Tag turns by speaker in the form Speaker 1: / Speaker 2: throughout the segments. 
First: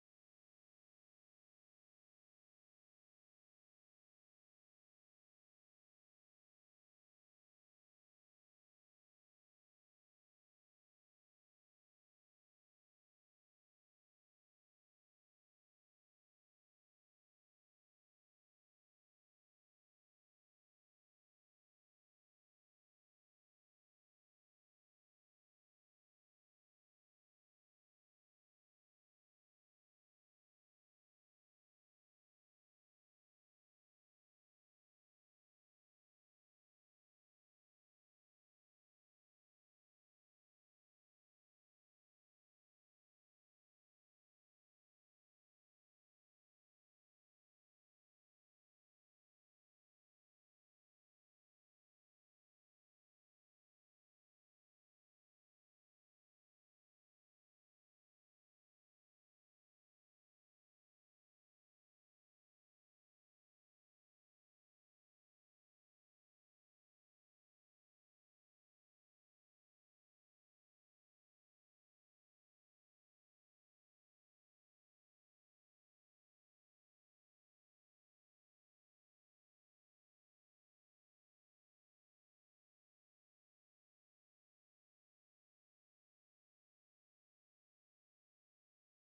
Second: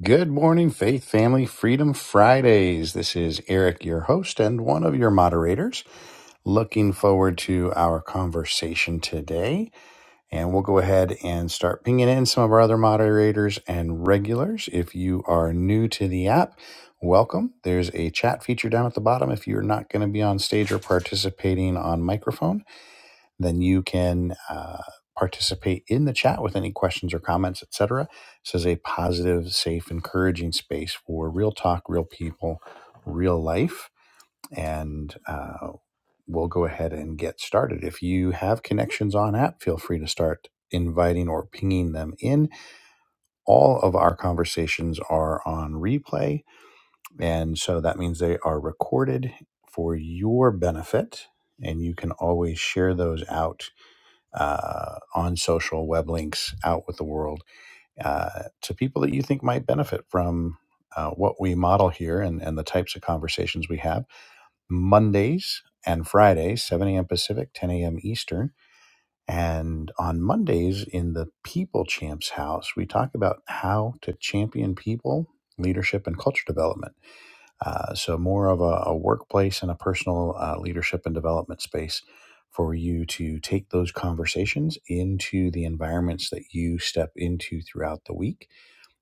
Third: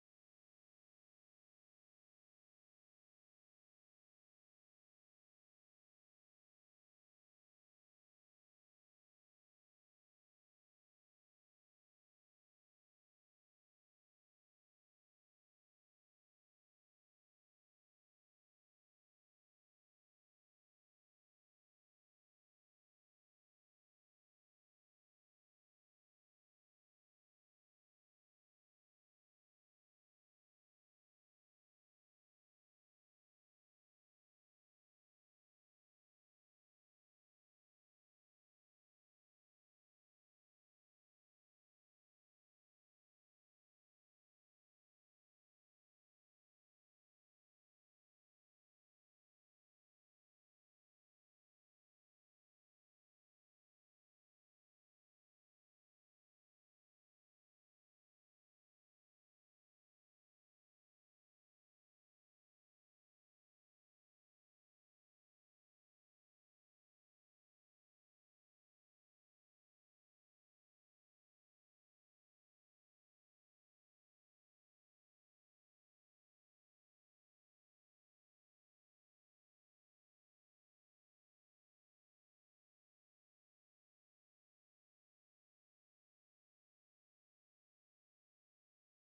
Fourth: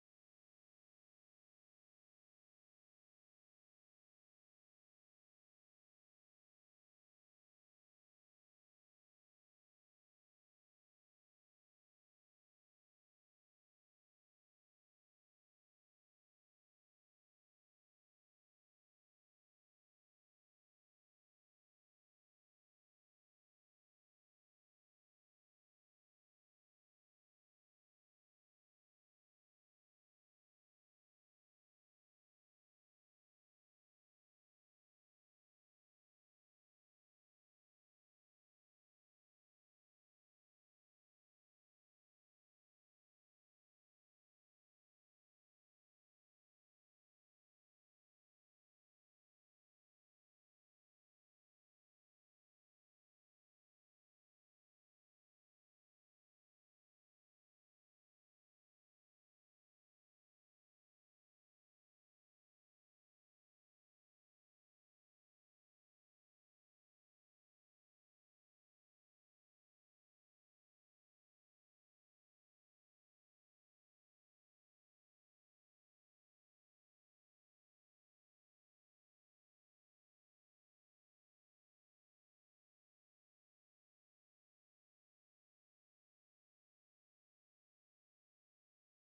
Speaker 1: Good morning, Faith Family Freedom Fridays. This is Eric, your host and one of your moderators. Looking forward to our conversation today. And we'll go ahead and start pinging in some of our other moderators and regulars. If you are new to the app, welcome. There's a chat feature down at the bottom if you're not going to be on stage or participating on microphone then you can uh, participate in the chat with any questions or comments, etc. This is a positive, safe, encouraging space for real talk, real people, real life, and uh, we'll go ahead and get started. If you have connections on app, feel free to start inviting or pinging them in. All of our conversations are on replay, and so that means they are recorded for your benefit. And you can always share those out uh, on social web links out with the world uh, to people that you think might benefit from uh, what we model here and, and the types of conversations we have mondays and fridays 7 a.m pacific 10 a.m eastern and on mondays in the people champs house we talk about how to champion people leadership and culture development uh, so more of a, a workplace and a personal uh, leadership and development space for you to take those conversations into the environments that you step into throughout the week.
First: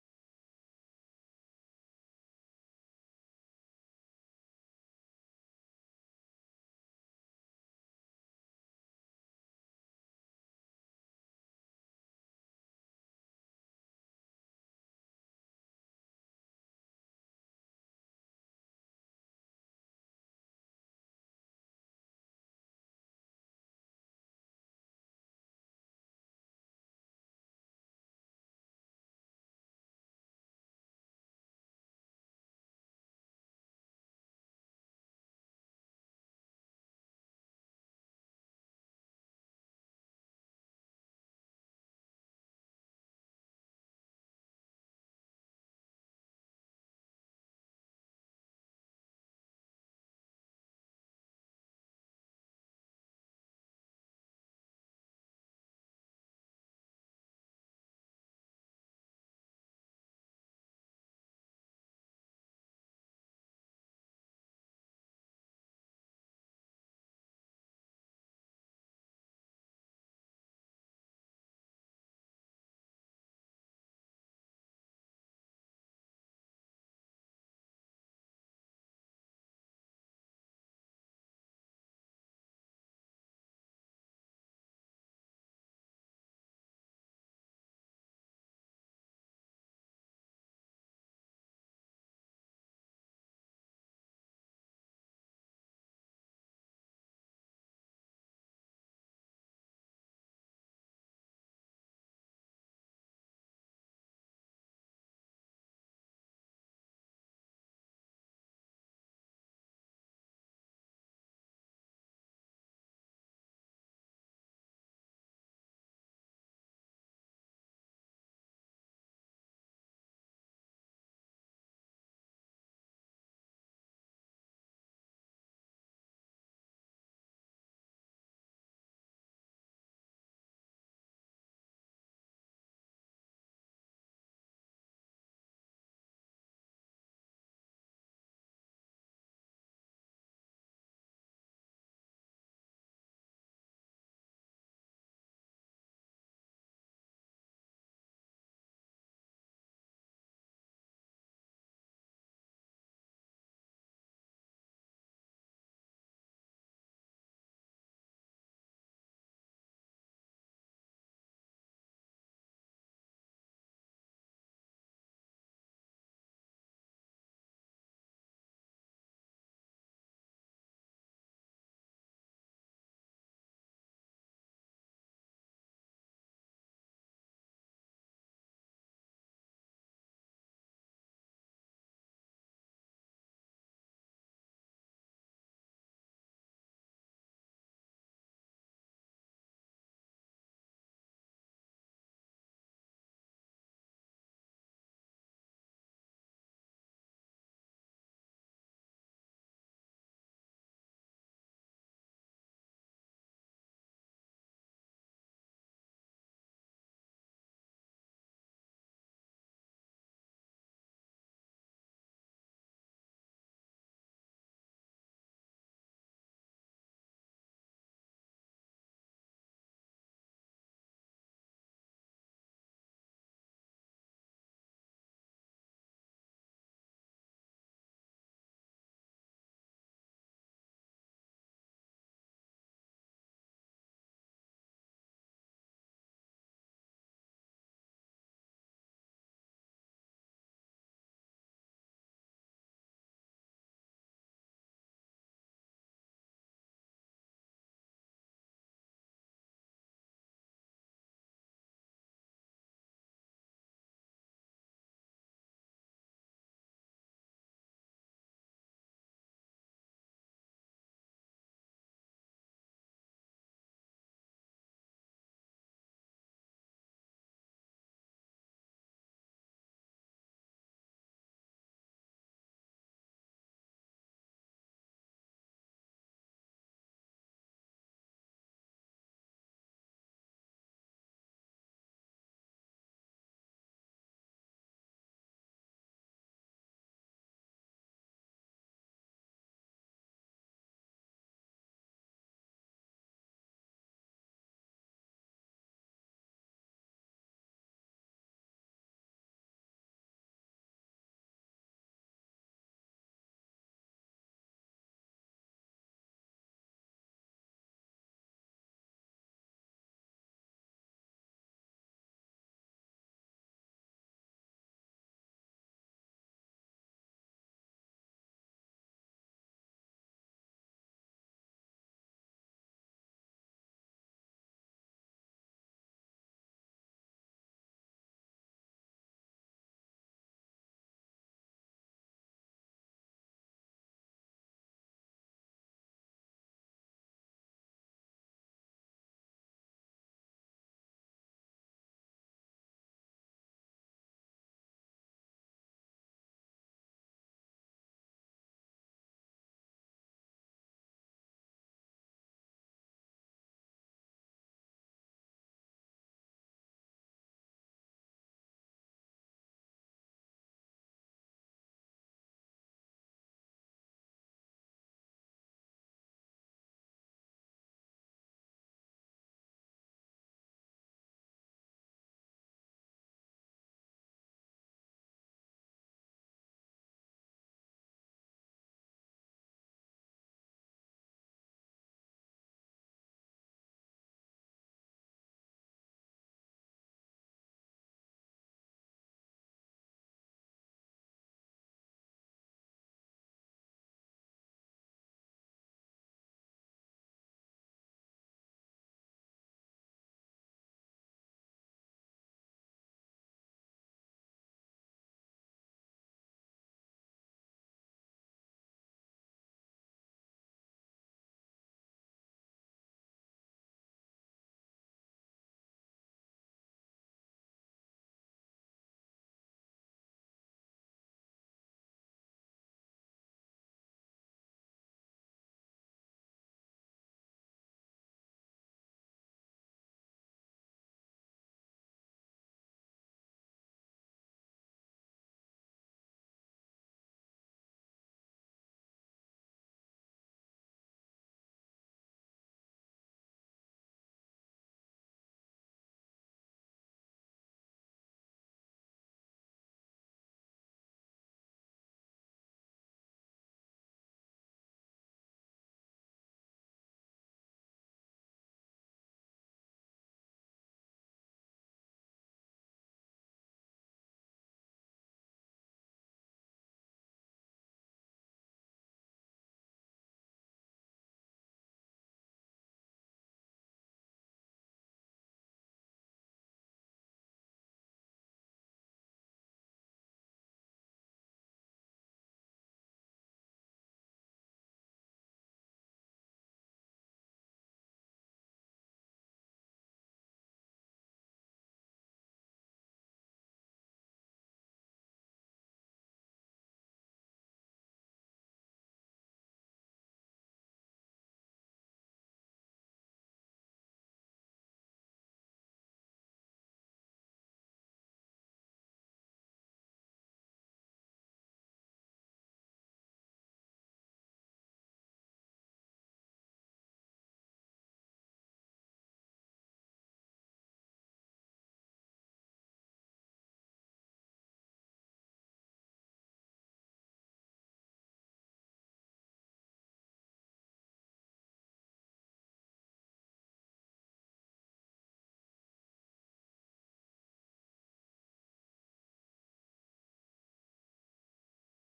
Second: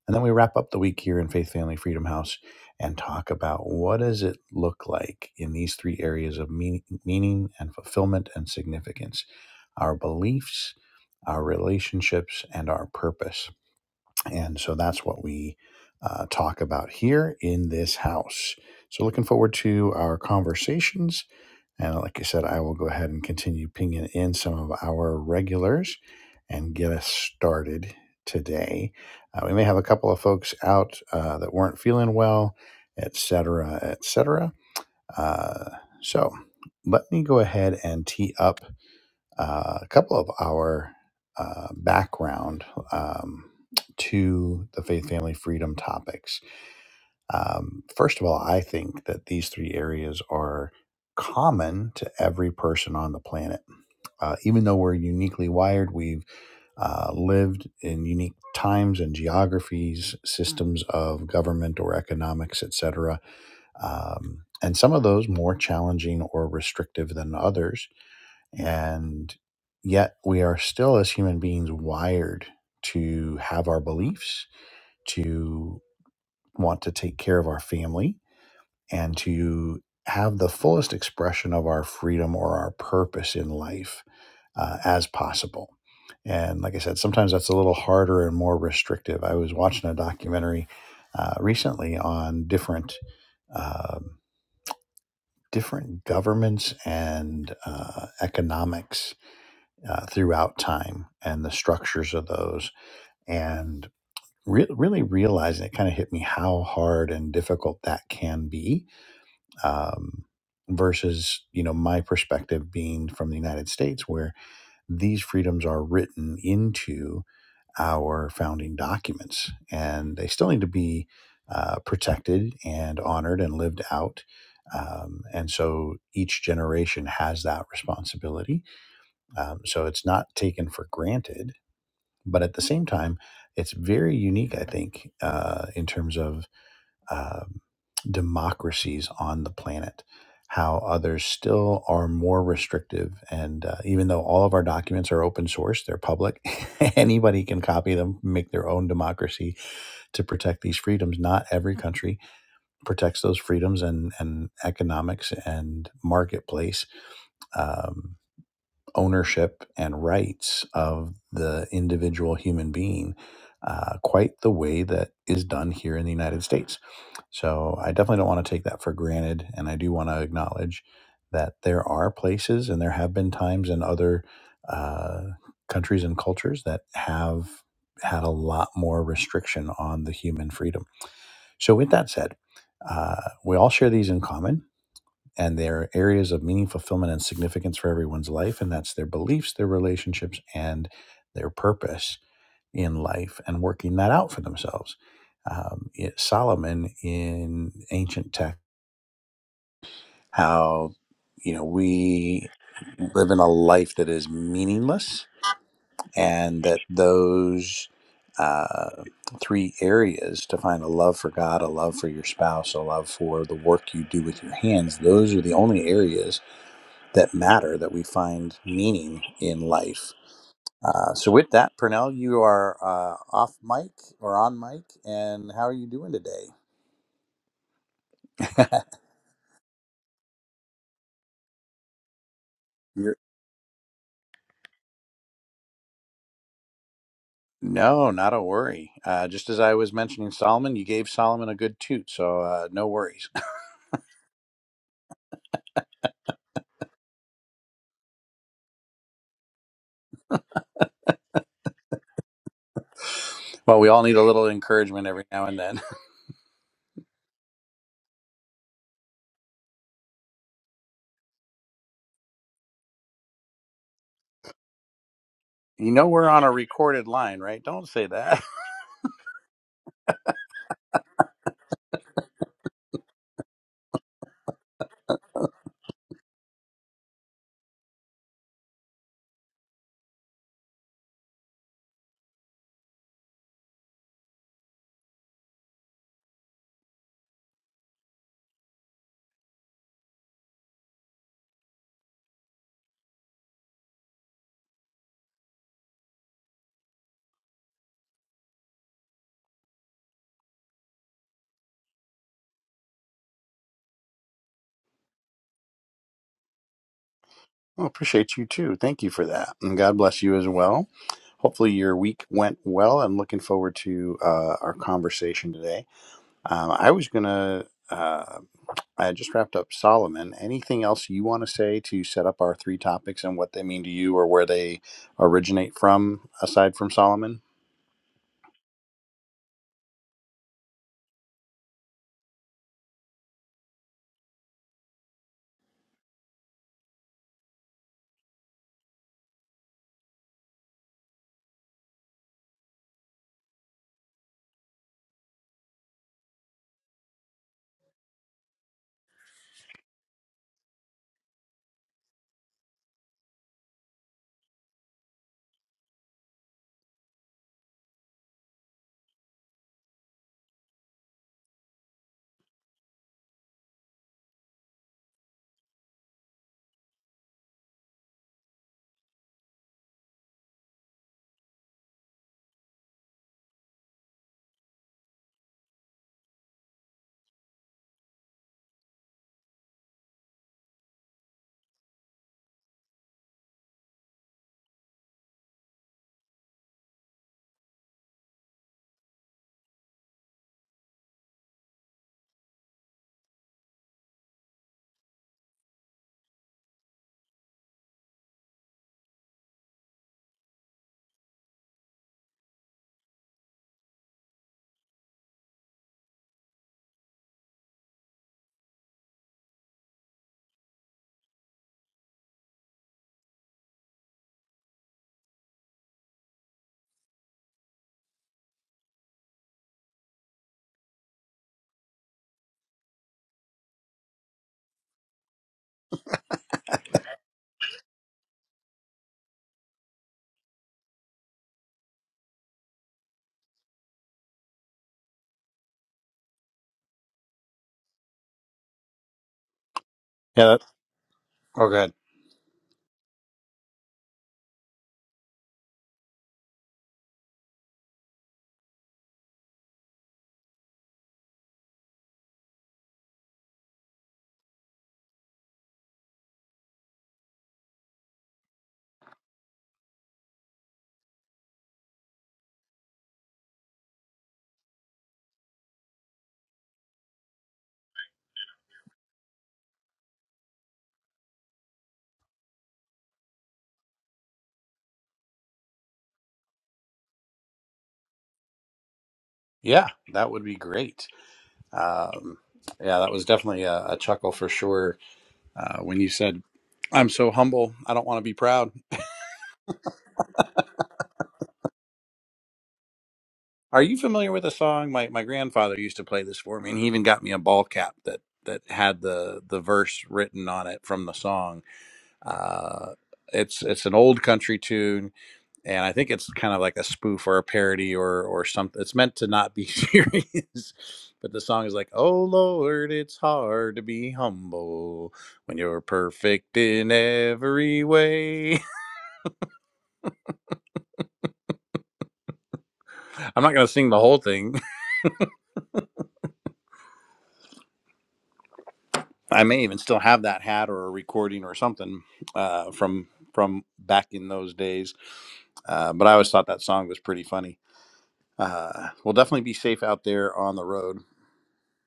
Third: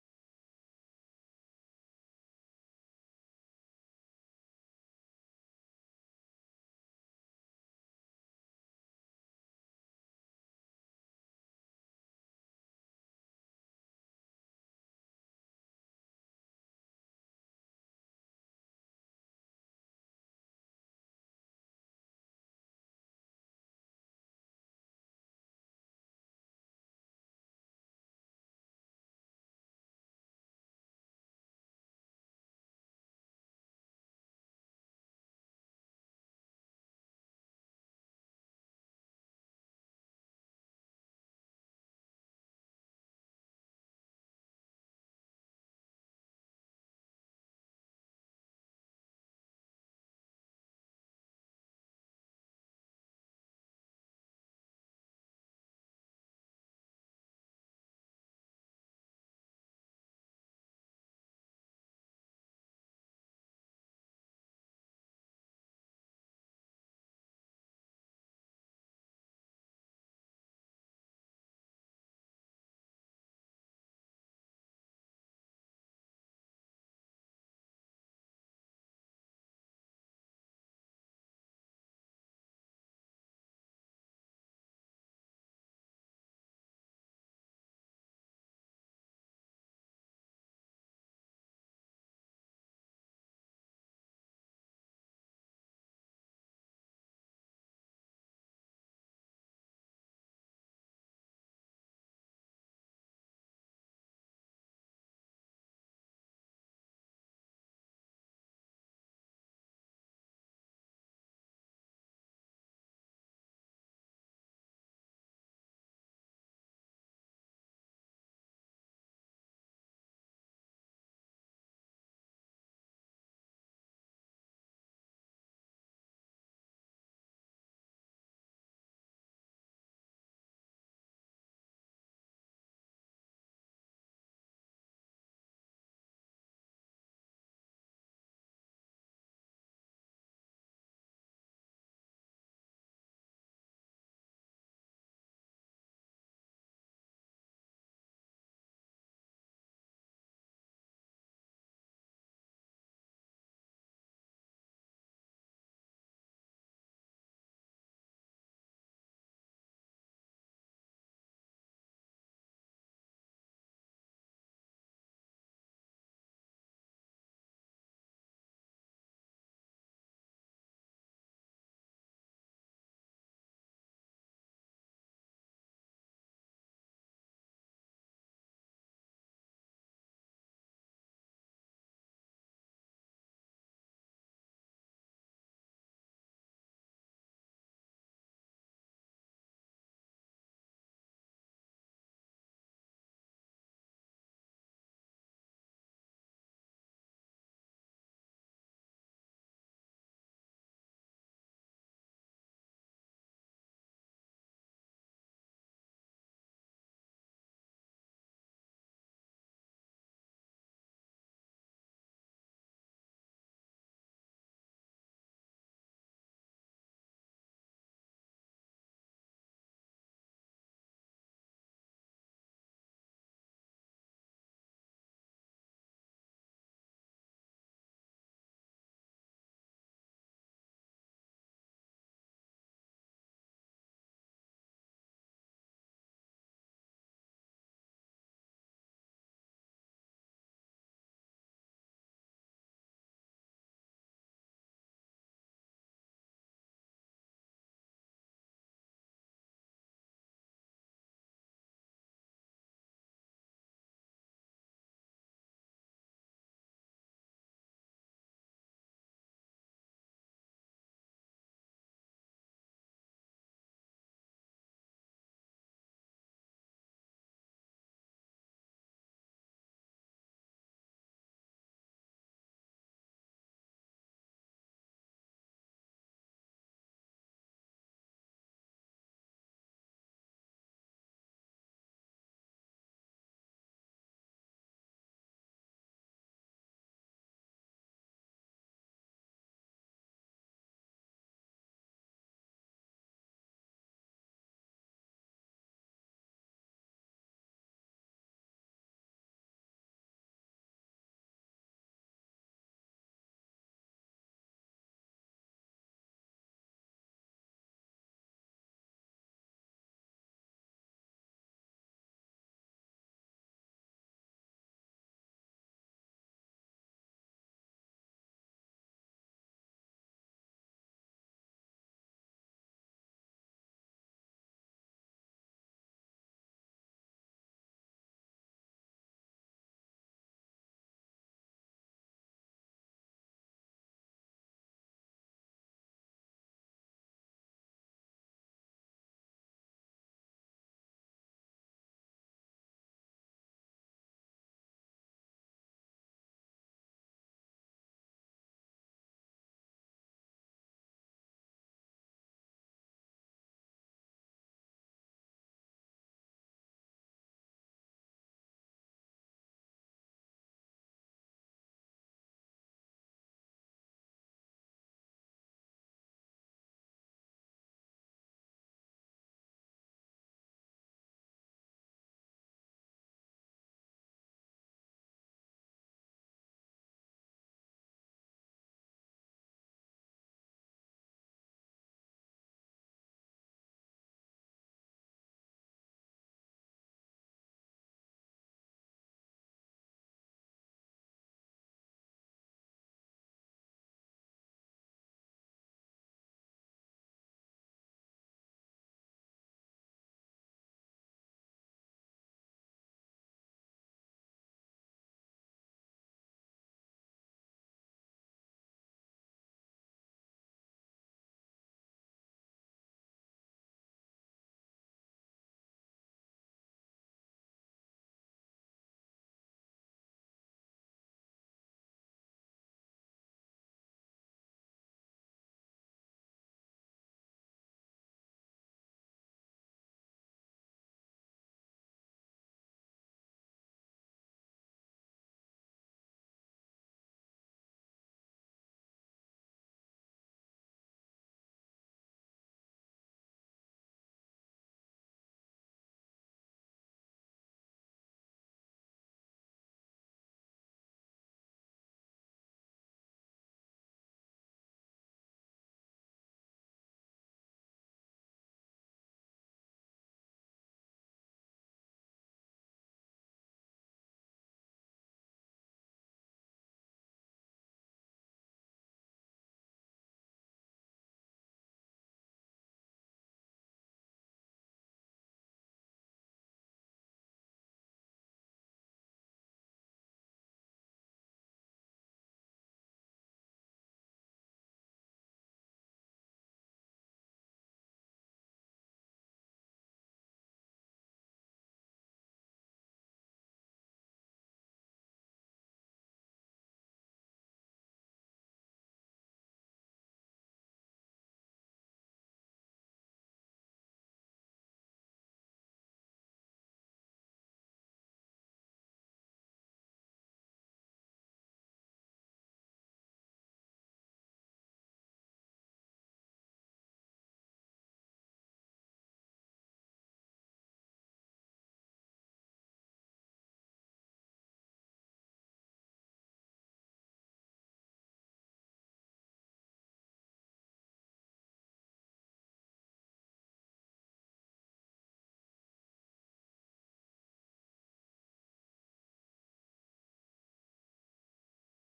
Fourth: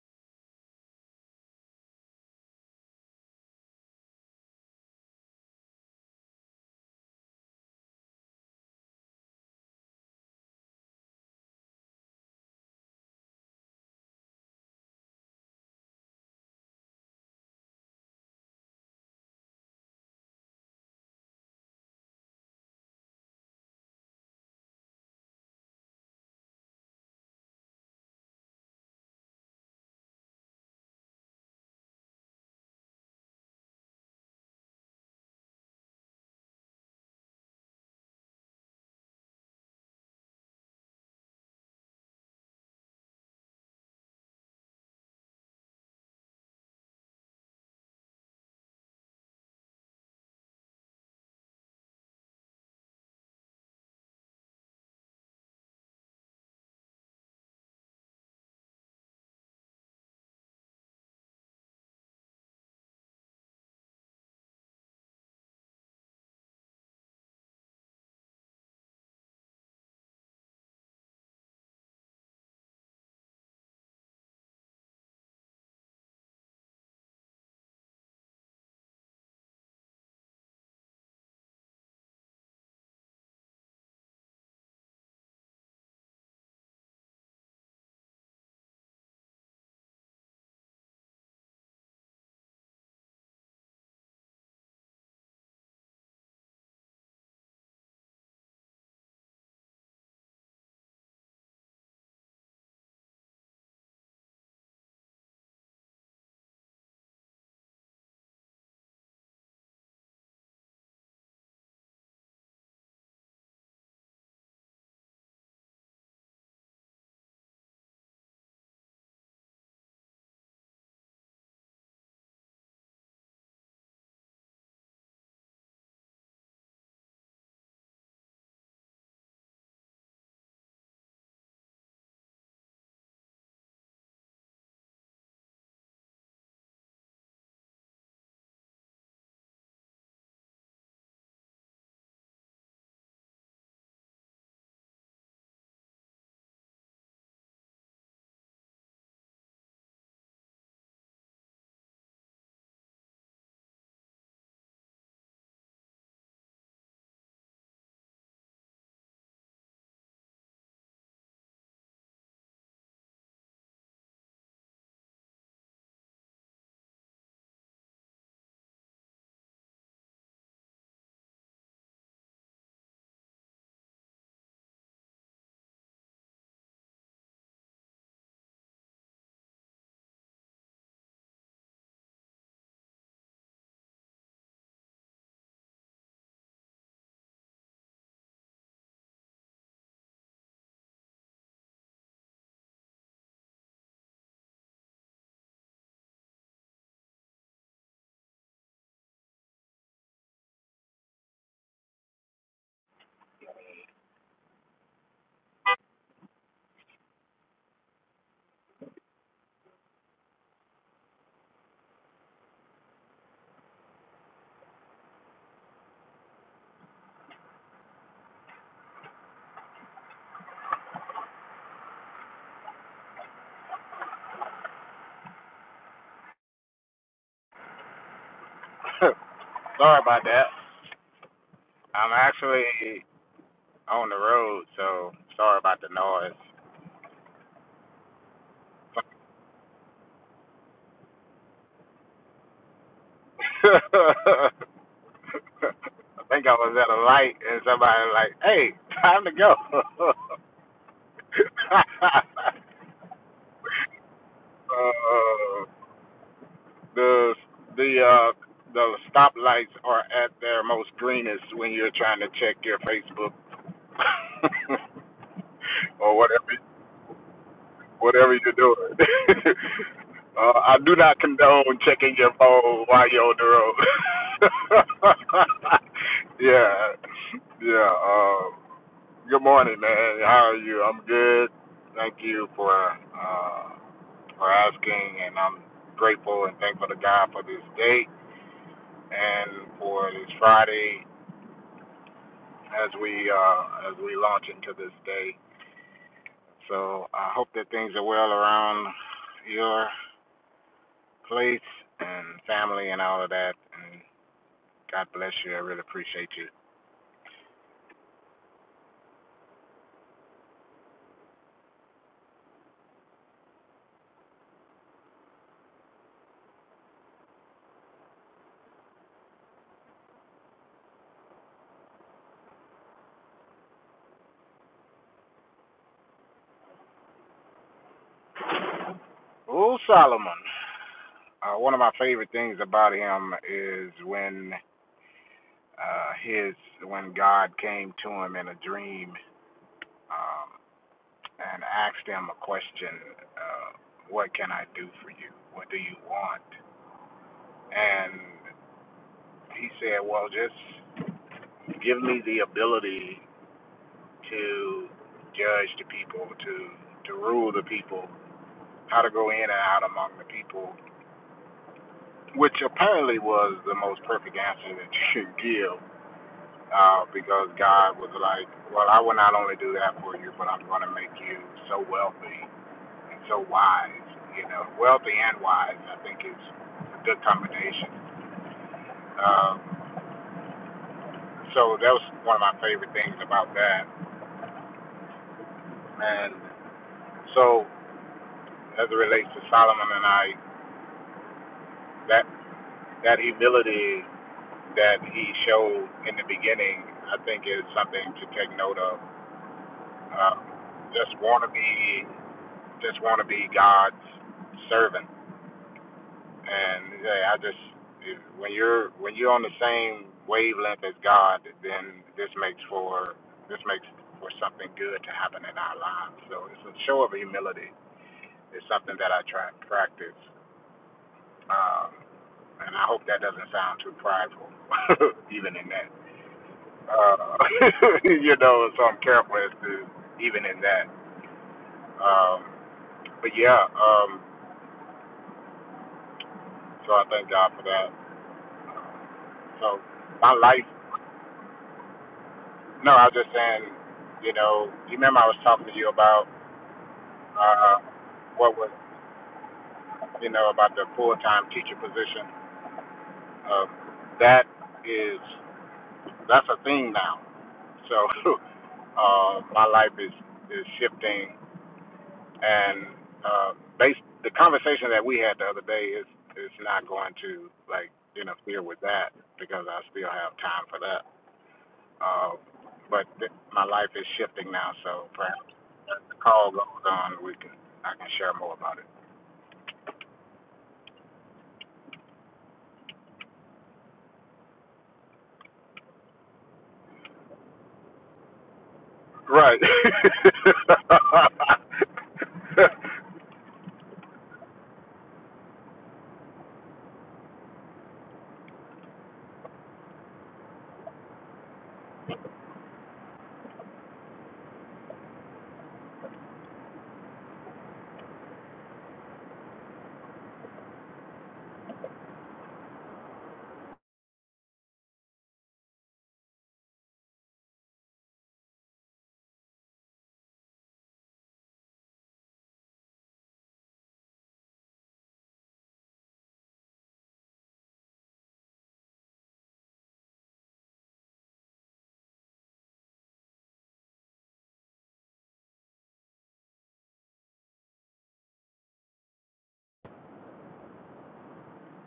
Speaker 1: And then we wrap up the week here in Faith Family Freedom House and talk about what does it look like in these three areas of meaning, meaning and fulfillment and significance, our beliefs, our relationships, and our purpose. And so that's what we uh, talk about here in this house. So looking forward to our conversations. And like I said, I will go ahead and continue pinging in some of our regulars and get us started today. Uh, we may have a couple of folks out uh, that weren't feeling well, et cetera, et cetera. Uh, so let me go ahead and tee up uh, a couple of our uh, background um, to the faith, family, freedom topics. Um, first of all, I think that these three areas are common to every person on the planet. Uh, even though we're uniquely wired, we've uh, lived in unique times and geographies, systems of government or economics, etc. Um, and some of those more challenging or restrictive than others and yet, we are still, as human beings, wired to have our beliefs, to want to take care of our family, and to have the fullest expression of our freedom or our purpose in life uh, as possible. And like I said, sometimes that's a little harder and more restrictive. I was watching a documentary uh, recently on different. Um, different governments and uh, economics uh, throughout time and the structures of those and re- really realizing it kind of hit me how hard and difficult that can be um, versus you know my perspective being from the united states where these freedoms are written into our founding documents and they still need to be uh, protected and honored and lived out um, and so each generation has that responsibility um, so it's not taken for granted but at the same time, it's very unique, I think, uh, in terms of um democracies on the planet, how others still are more restrictive. And uh, even though all of our documents are open source, they're public, anybody can copy them, make their own democracy to protect these freedoms. Not every country protects those freedoms and, and economics and marketplace. Um, ownership and rights of the individual human being uh, quite the way that is done here in the United States. So I definitely don't want to take that for granted. And I do want to acknowledge that there are places and there have been times in other uh, countries and cultures that have had a lot more restriction on the human freedom. So, with that said, uh, we all share these in common and they are areas of meaning, fulfillment, and significance for everyone's life. And that's their beliefs, their relationships, and their purpose in life and working that out for themselves. Um, it- Solomon in ancient tech, how, you know, we live in a life that is meaningless and that those uh, three areas to find a love for God, a love for your spouse, a love for the work you do with your hands, those are the only areas that matter, that we find meaning in life. Uh, so, with that, Purnell, you are uh, off mic or on mic, and how are you doing today?
Speaker 2: sorry about that. I'm actually
Speaker 1: You're-
Speaker 2: on the road, so sorry about the noise.
Speaker 1: no, not a worry. Uh, just as I was mentioning Solomon, you gave Solomon a good toot, so uh, no worries.
Speaker 2: I think I was at a light and somebody was like, "Hey, time to go."
Speaker 1: well, we all need a little encouragement every now and
Speaker 2: uh,
Speaker 1: then.
Speaker 2: the the uh, the stoplights are at their most greenest when you're trying to check your Facebook
Speaker 1: you know,
Speaker 2: or
Speaker 1: we're on
Speaker 2: whatever.
Speaker 1: a recorded line, right? Don't say
Speaker 2: whatever
Speaker 1: that.
Speaker 2: you're doing. uh, I do not condone checking your phone while you're on the road. yeah, yeah. Um, good morning, man. How are you? I'm good. Thank you for uh, for asking, and I'm grateful and thankful to God for this day and for this Friday as we uh, as we launch into this day. So I hope that things are well around your. place and family and all of that. And God bless you. I really appreciate you.
Speaker 1: Well, appreciate you too. Thank you for that. And God bless you as well. Hopefully, your week went well. I'm looking forward to uh, our conversation today. Um, I was gonna. Uh, I just wrapped up Solomon. Anything else you want to say to set up our three topics and what they mean to you, or where they originate from, aside from Solomon?
Speaker 2: Old Solomon. Uh, one of my favorite things about him is when uh, his when God came to him in a dream um, and asked him a question. Uh, what can I do for you? What do you want? And he said, Well, just give me the ability to judge the people, to to rule the people, how to go in and out among the people, which apparently was the most perfect answer that you could give, uh, because God was like, "Well, I will not only do that for you, but I'm going to make you so wealthy and so wise. You know, wealthy and wise, I think is a good combination." Um, so that was one of my favorite things about that, and so as it relates to Solomon and I, that that humility that he showed in the beginning, I think is something to take note of. Um, just want to be, just want to be God's servant, and yeah, I just when you're when you're on the same wavelength as God, then this makes for this makes for something good to happen in our lives. So it's a show of humility. It's something that I try and practice, um, and I hope that doesn't sound too prideful, even in that. Uh, you know, so I'm careful as to even in that. Um, but yeah, um, so I thank God for that. So my
Speaker 1: Yeah. That,
Speaker 2: life,
Speaker 1: oh, good.
Speaker 2: no, I was just saying, you know, you remember I was talking to you about uh, what was, you know, about the full-time teacher position. Um, that is, that's a thing now. So uh, my life is is shifting and uh, based the conversation that we had the other day is is not going to like interfere with that because I still have time for that. Uh, but th- my life is shifting now, so perhaps as the call goes on, we can I can share more about it.
Speaker 1: Yeah, that would be great. Um, yeah, that was definitely a, a chuckle for sure uh, when you said, "I'm so humble. I don't want to be proud."
Speaker 2: Right.
Speaker 1: Are you familiar with a song? My my grandfather used to play this for me, and he even got me a ball cap that that had the the verse written on it from the song Uh, it's it's an old country tune, and I think it's kind of like a spoof or a parody or or something. It's meant to not be serious, but the song is like, "Oh Lord, it's hard to be humble when you're perfect in every way." I'm not gonna sing the whole thing. I may even still have that hat or a recording or something uh, from from back in those days. Uh, but I always thought that song was pretty funny. Uh, we'll definitely be safe out there on the road.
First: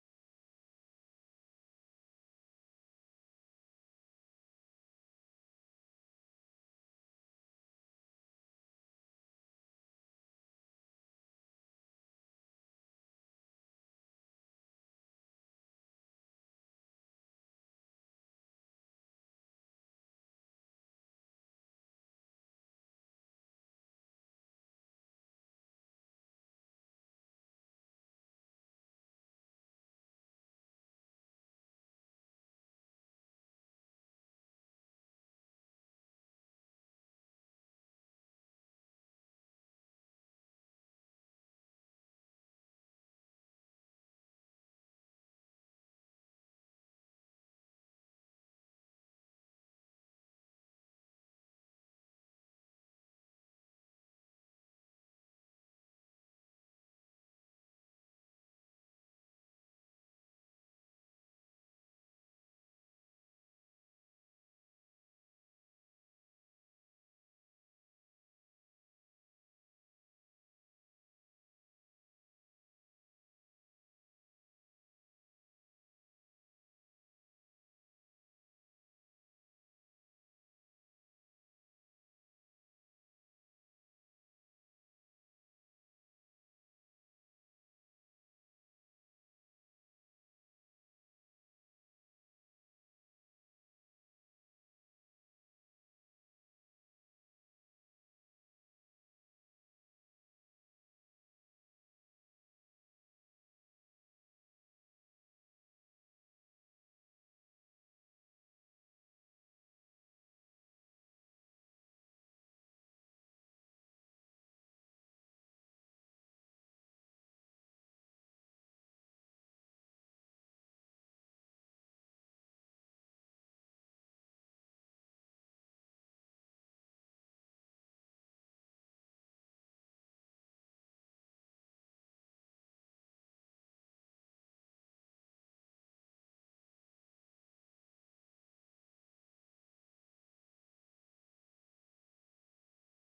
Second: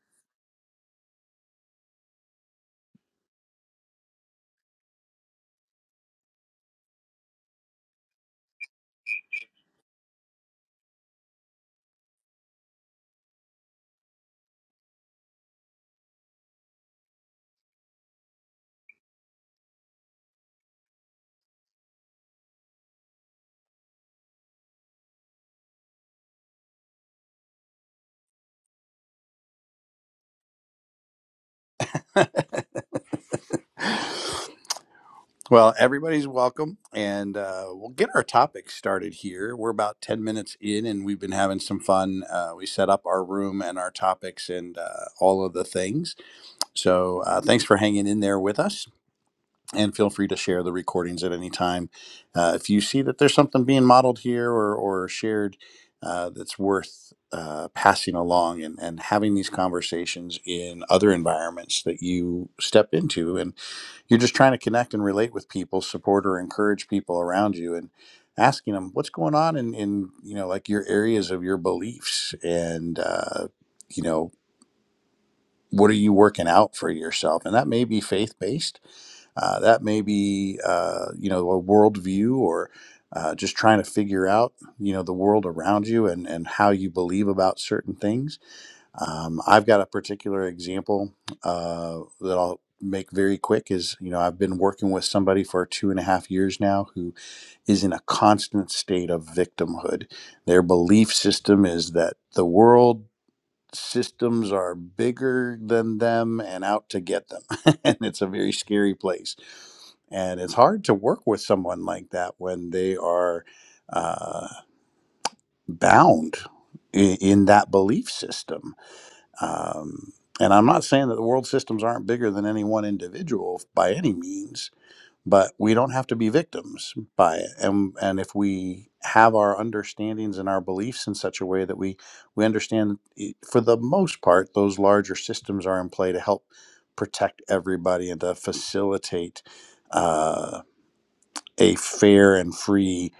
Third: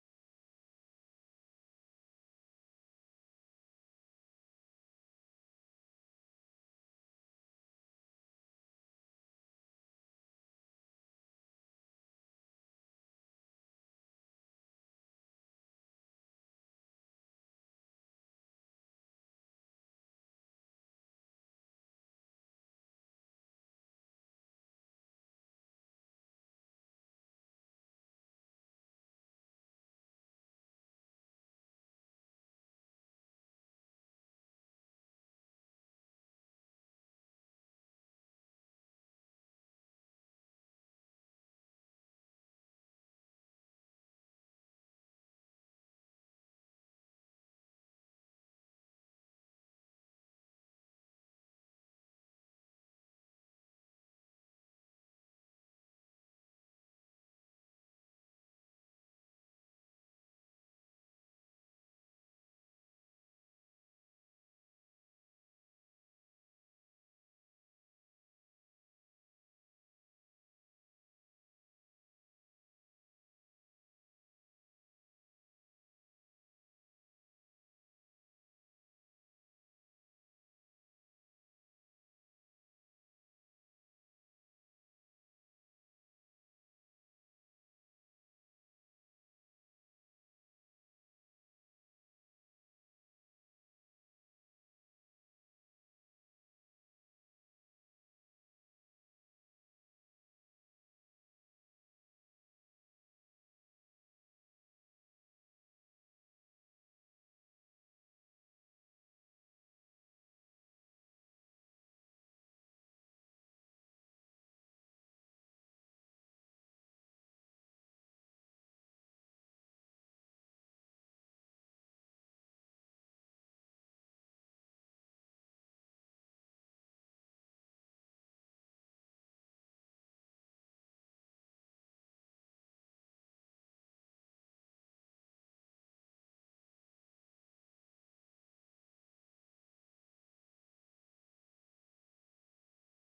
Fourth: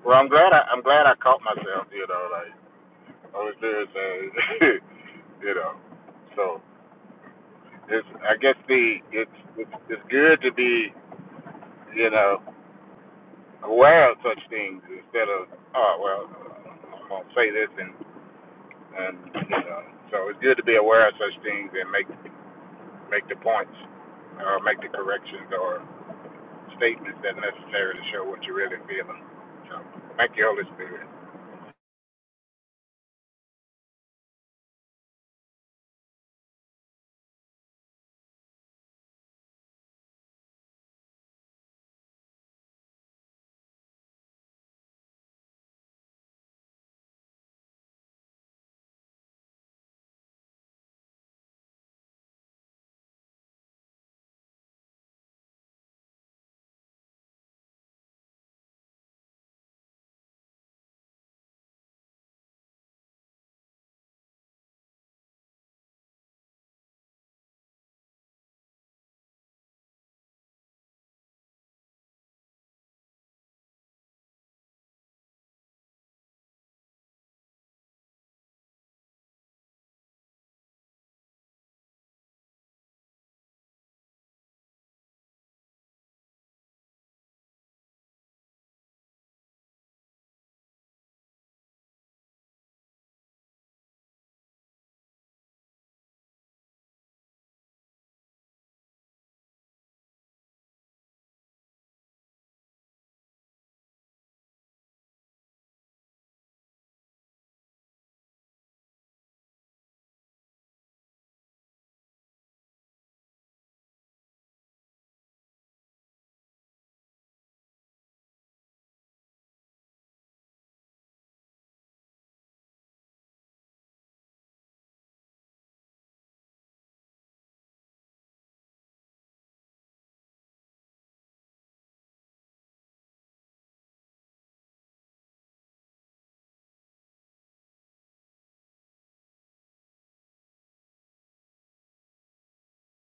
Speaker 2: well, I'm glad I, I'm glad I caught myself. You know, like I was there, and, you know, so it's I guess the it's it's, it's good to be you know aware of such things instead of oh well I'm gonna say this and and you know so it's good to be aware of such things and make make the points or make the corrections or statements that are necessary to show what you're really feeling. So thank you, Holy Spirit.
Speaker 1: Well, everybody's welcome, and uh, we'll get our topic started here. We're about 10 minutes in, and we've been having some fun. Uh, we set up our room and our topics and uh, all of the things. So, uh, thanks for hanging in there with us, and feel free to share the recordings at any time. Uh, if you see that there's something being modeled here or, or shared uh, that's worth uh, passing along and, and having these conversations in other environments that you step into and you're just trying to connect and relate with people, support or encourage people around you, and asking them what's going on in, in you know like your areas of your beliefs, and uh, you know what are you working out for yourself, and that may be faith based, uh, that may be uh, you know a worldview or uh, just trying to figure out you know the world around you and and how you believe about certain things um, I've got a particular example uh, that I'll make very quick. Is you know I've been working with somebody for two and a half years now who is in a constant state of victimhood. Their belief system is that the world systems are bigger than them and out to get them. and it's a very scary place. And it's hard to work with someone like that when they are uh, bound in, in that belief system um, and I'm not saying that the world systems aren't bigger than any one individual by any means, but we don't have to be victims by it. And and if we have our understandings and our beliefs in such a way that we we understand, eh, for the most part, those larger systems are in play to help protect everybody and to facilitate uh, a fair and free,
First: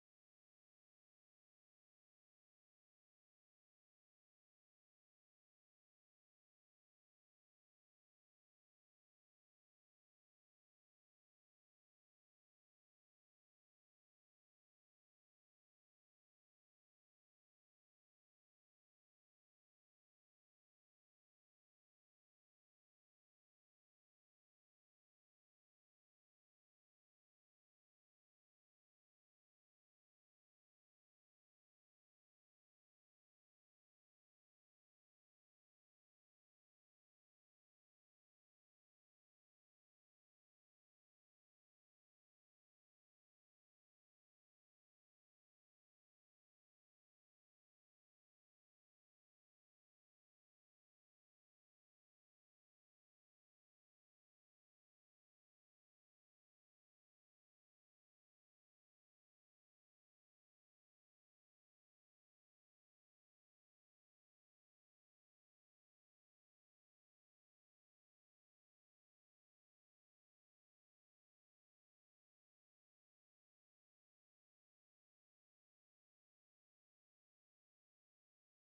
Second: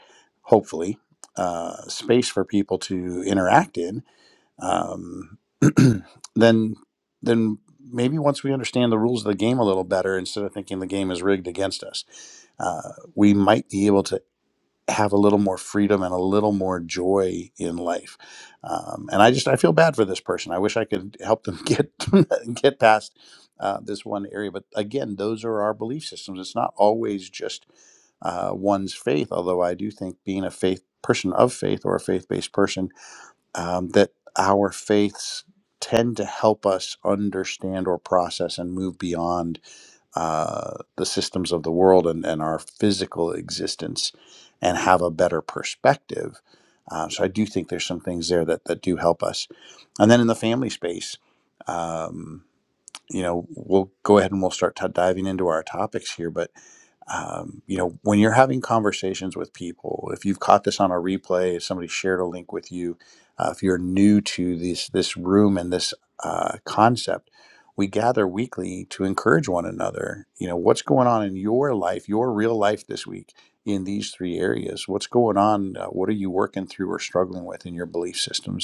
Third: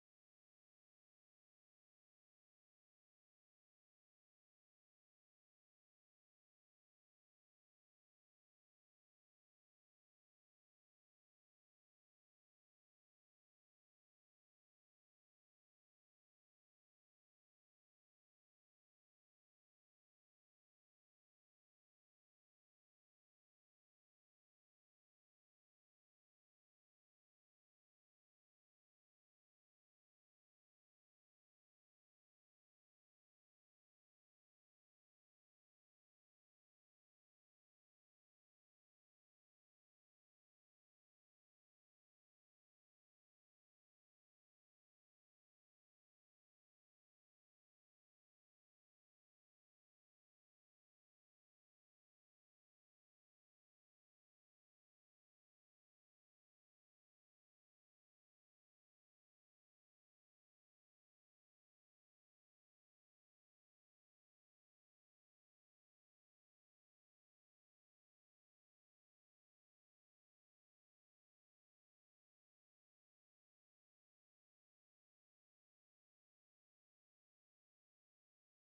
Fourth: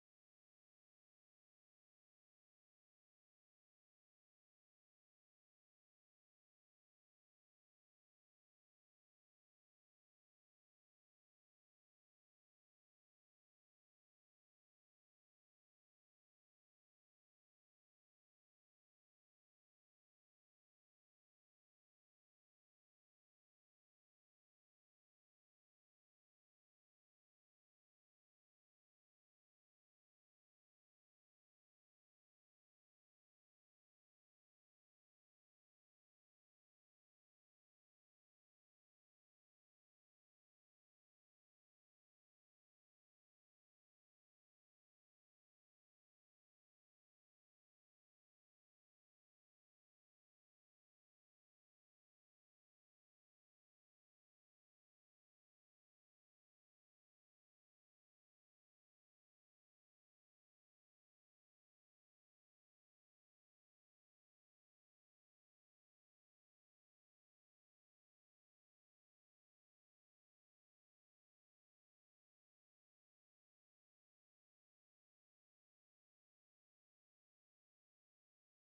Speaker 1: hopefully, uh, space for people to interact in um, then then maybe once we understand the rules of the game a little better, instead of thinking the game is rigged against us, uh, we might be able to have a little more freedom and a little more joy in life. Um, and I just I feel bad for this person. I wish I could help them get get past uh, this one area. But again, those are our belief systems. It's not always just uh, one's faith. Although I do think being a faith person of faith or a faith based person um, that our faiths tend to help us understand or process and move beyond uh, the systems of the world and, and our physical existence and have a better perspective. Uh, so I do think there's some things there that, that do help us. And then in the family space, um, you know, we'll go ahead and we'll start t- diving into our topics here, but um, you know, when you're having conversations with people, if you've caught this on a replay, if somebody shared a link with you, uh, if you're new to this this room and this uh, concept, we gather weekly to encourage one another. You know, what's going on in your life, your real life this week in these three areas? What's going on? Uh, what are you working through or struggling with in your belief systems?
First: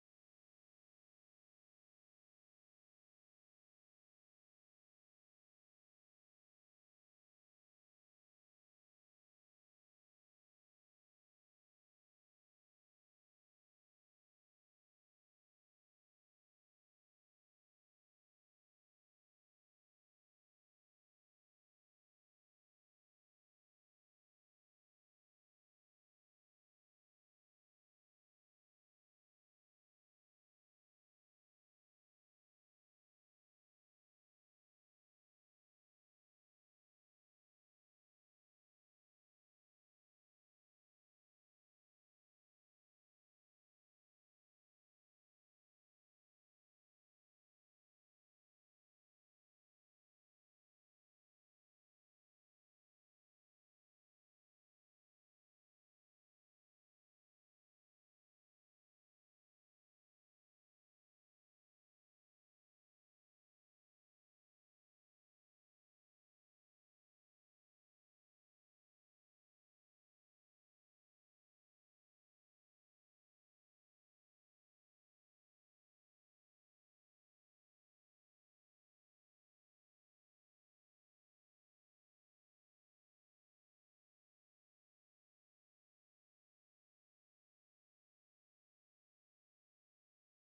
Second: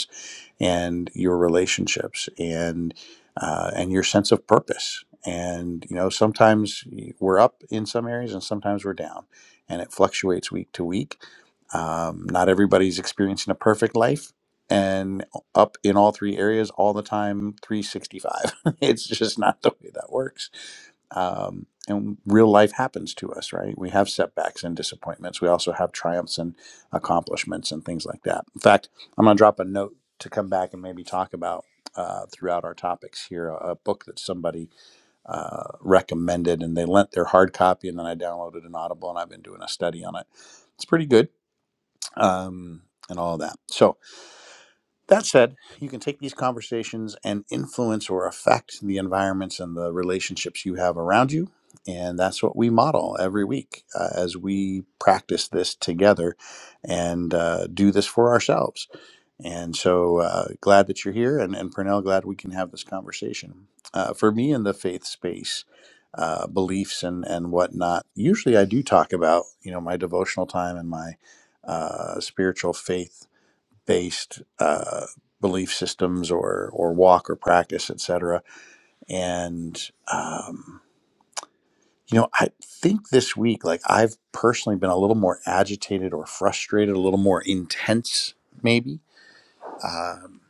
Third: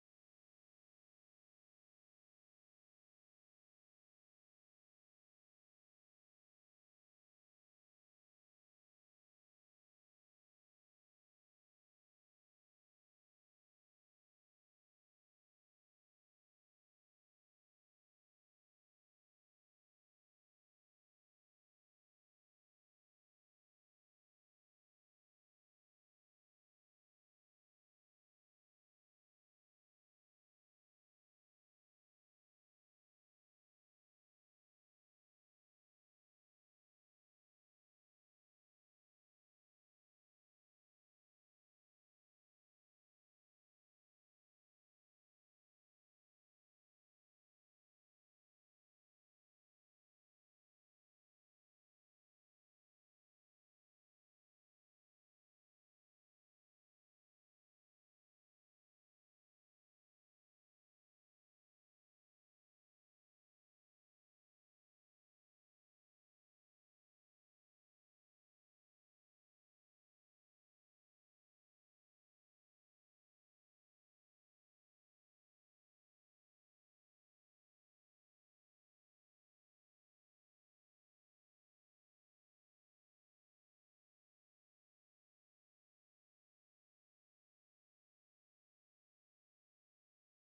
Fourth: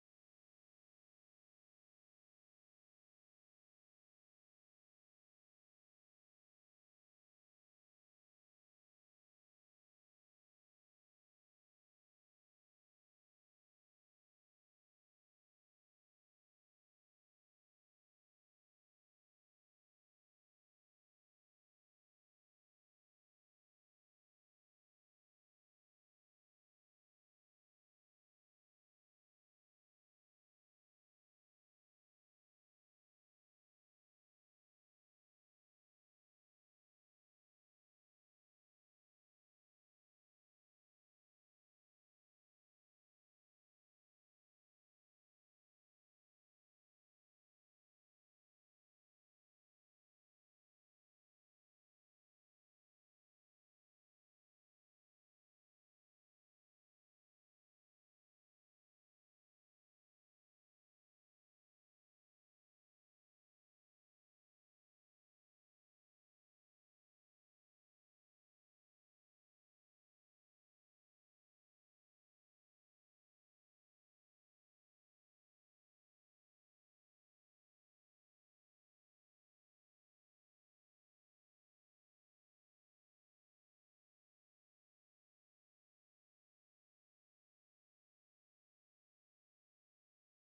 Speaker 1: and your relationships and uh, and your sense of purpose. And you know, sometimes we're up in some areas and sometimes we're down, and it fluctuates week to week. Um, not everybody's experiencing a perfect life and up in all three areas all the time, 365. it's just not the way that works um, and real life happens to us, right? We have setbacks and disappointments. We also have triumphs and accomplishments and things like that. In fact, I'm going to drop a note to come back and maybe talk about uh, throughout our topics here a, a book that somebody uh, recommended and they lent their hard copy and then I downloaded an Audible and I've been doing a study on it. It's pretty good um, and all of that. So, that said, you can take these conversations and influence or affect the environments and the relationships you have around you. And that's what we model every week uh, as we practice this together and uh, do this for ourselves and so uh, glad that you're here. And, and Purnell, glad we can have this conversation. Uh, for me in the faith space, uh, beliefs and, and whatnot, usually I do talk about, you know, my devotional time and my uh, spiritual faith based uh, belief systems or, or walk or practice, etc. And, um, you know, I think this week, like I've personally been a little more agitated or frustrated, a little more intense, maybe um,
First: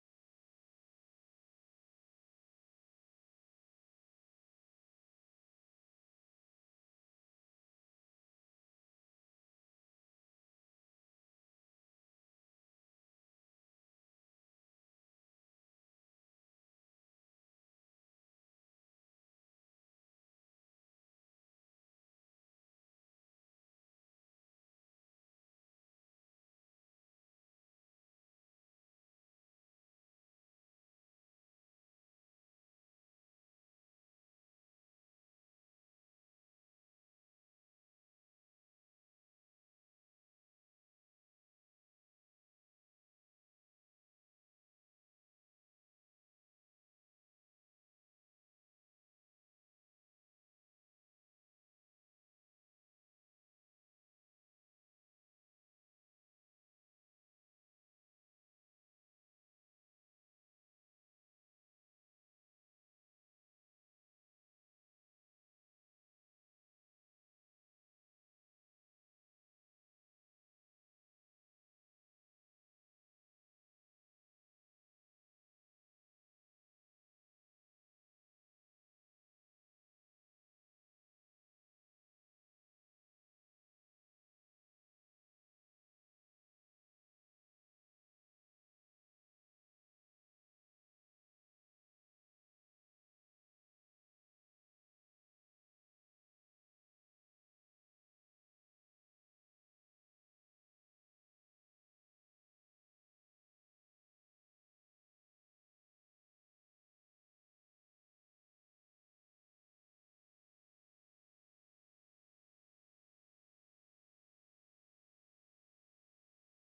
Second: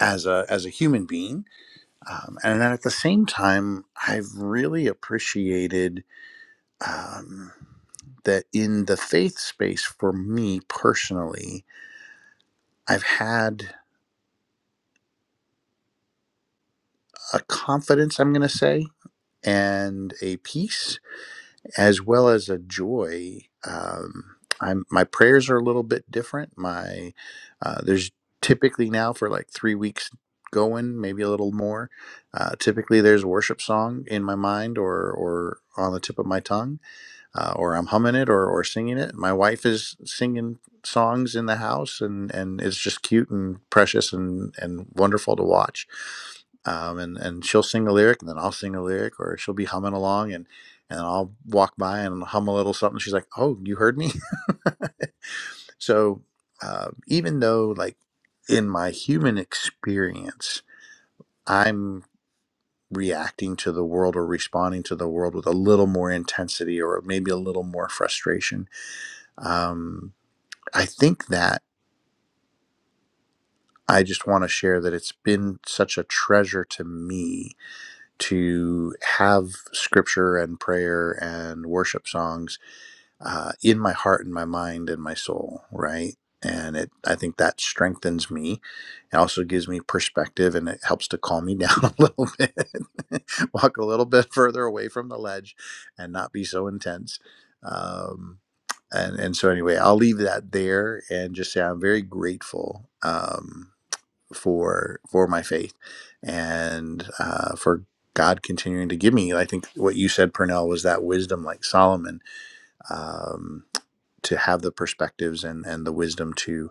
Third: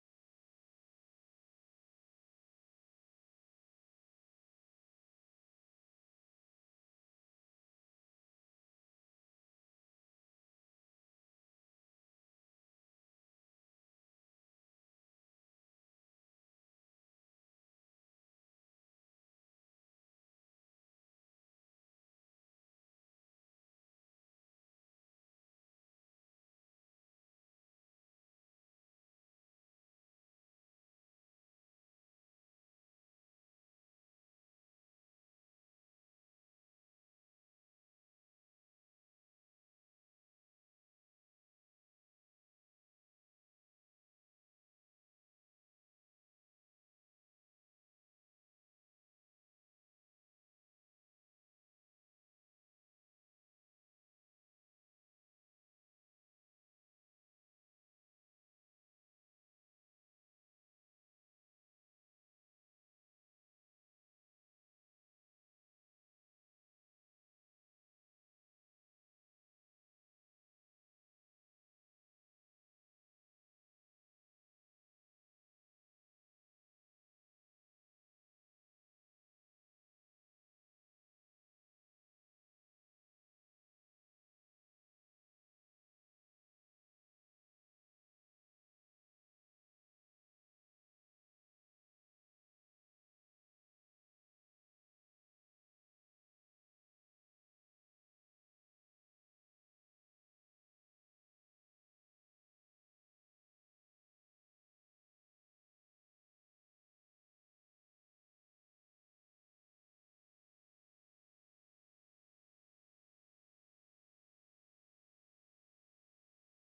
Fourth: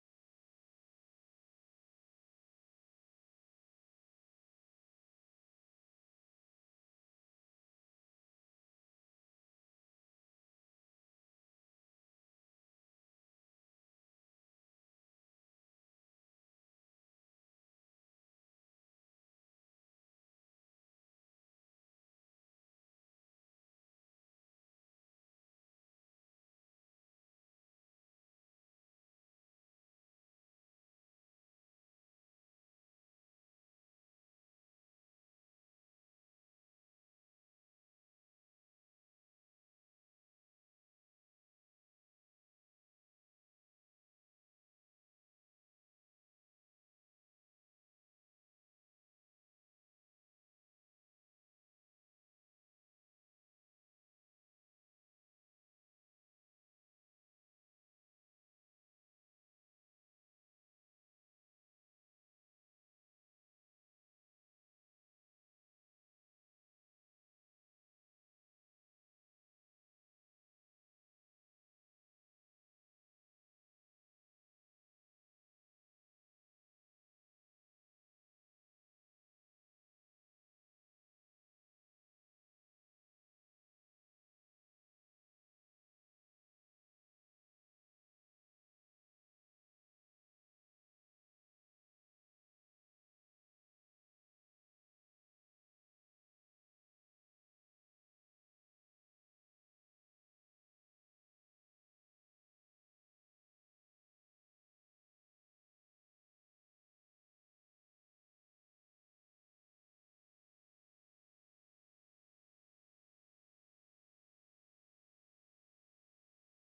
Speaker 1: as a as a human being, um, and then at the same time, I've really appreciated um, that in the faith space for me personally, I've had a confidence. I'm going to say. And a peace as well as a joy. Um, I'm my prayers are a little bit different. My uh, there's typically now for like three weeks going, maybe a little more. Uh, typically, there's a worship song in my mind or or on the tip of my tongue, uh, or I'm humming it or or singing it. My wife is singing songs in the house, and and it's just cute and precious and and wonderful to watch um, and and she'll sing a lyric, and then I'll sing a lyric, or she'll be humming along, and and I'll walk by and hum a little something. She's like, "Oh, you heard me." so uh, even though, like in my human experience, I'm reacting to the world or responding to the world with a little more intensity or maybe a little more frustration. Um, I think that I just want to share that it's been such a treasure to me to have scripture and prayer and worship songs uh, in my heart and my mind and my soul, right? And it, I think that strengthens me. It also gives me perspective and it helps to calm me down a little bit, walk a little bit further away from the ledge and not be so intense. Um, and, and so, anyway, I'll leave that there and just say I'm very grateful. Um, for for my faith and uh, for God continuing to give me. I think what you said, Purnell, was that wisdom, like Solomon, um, to have the perspectives and and the wisdom to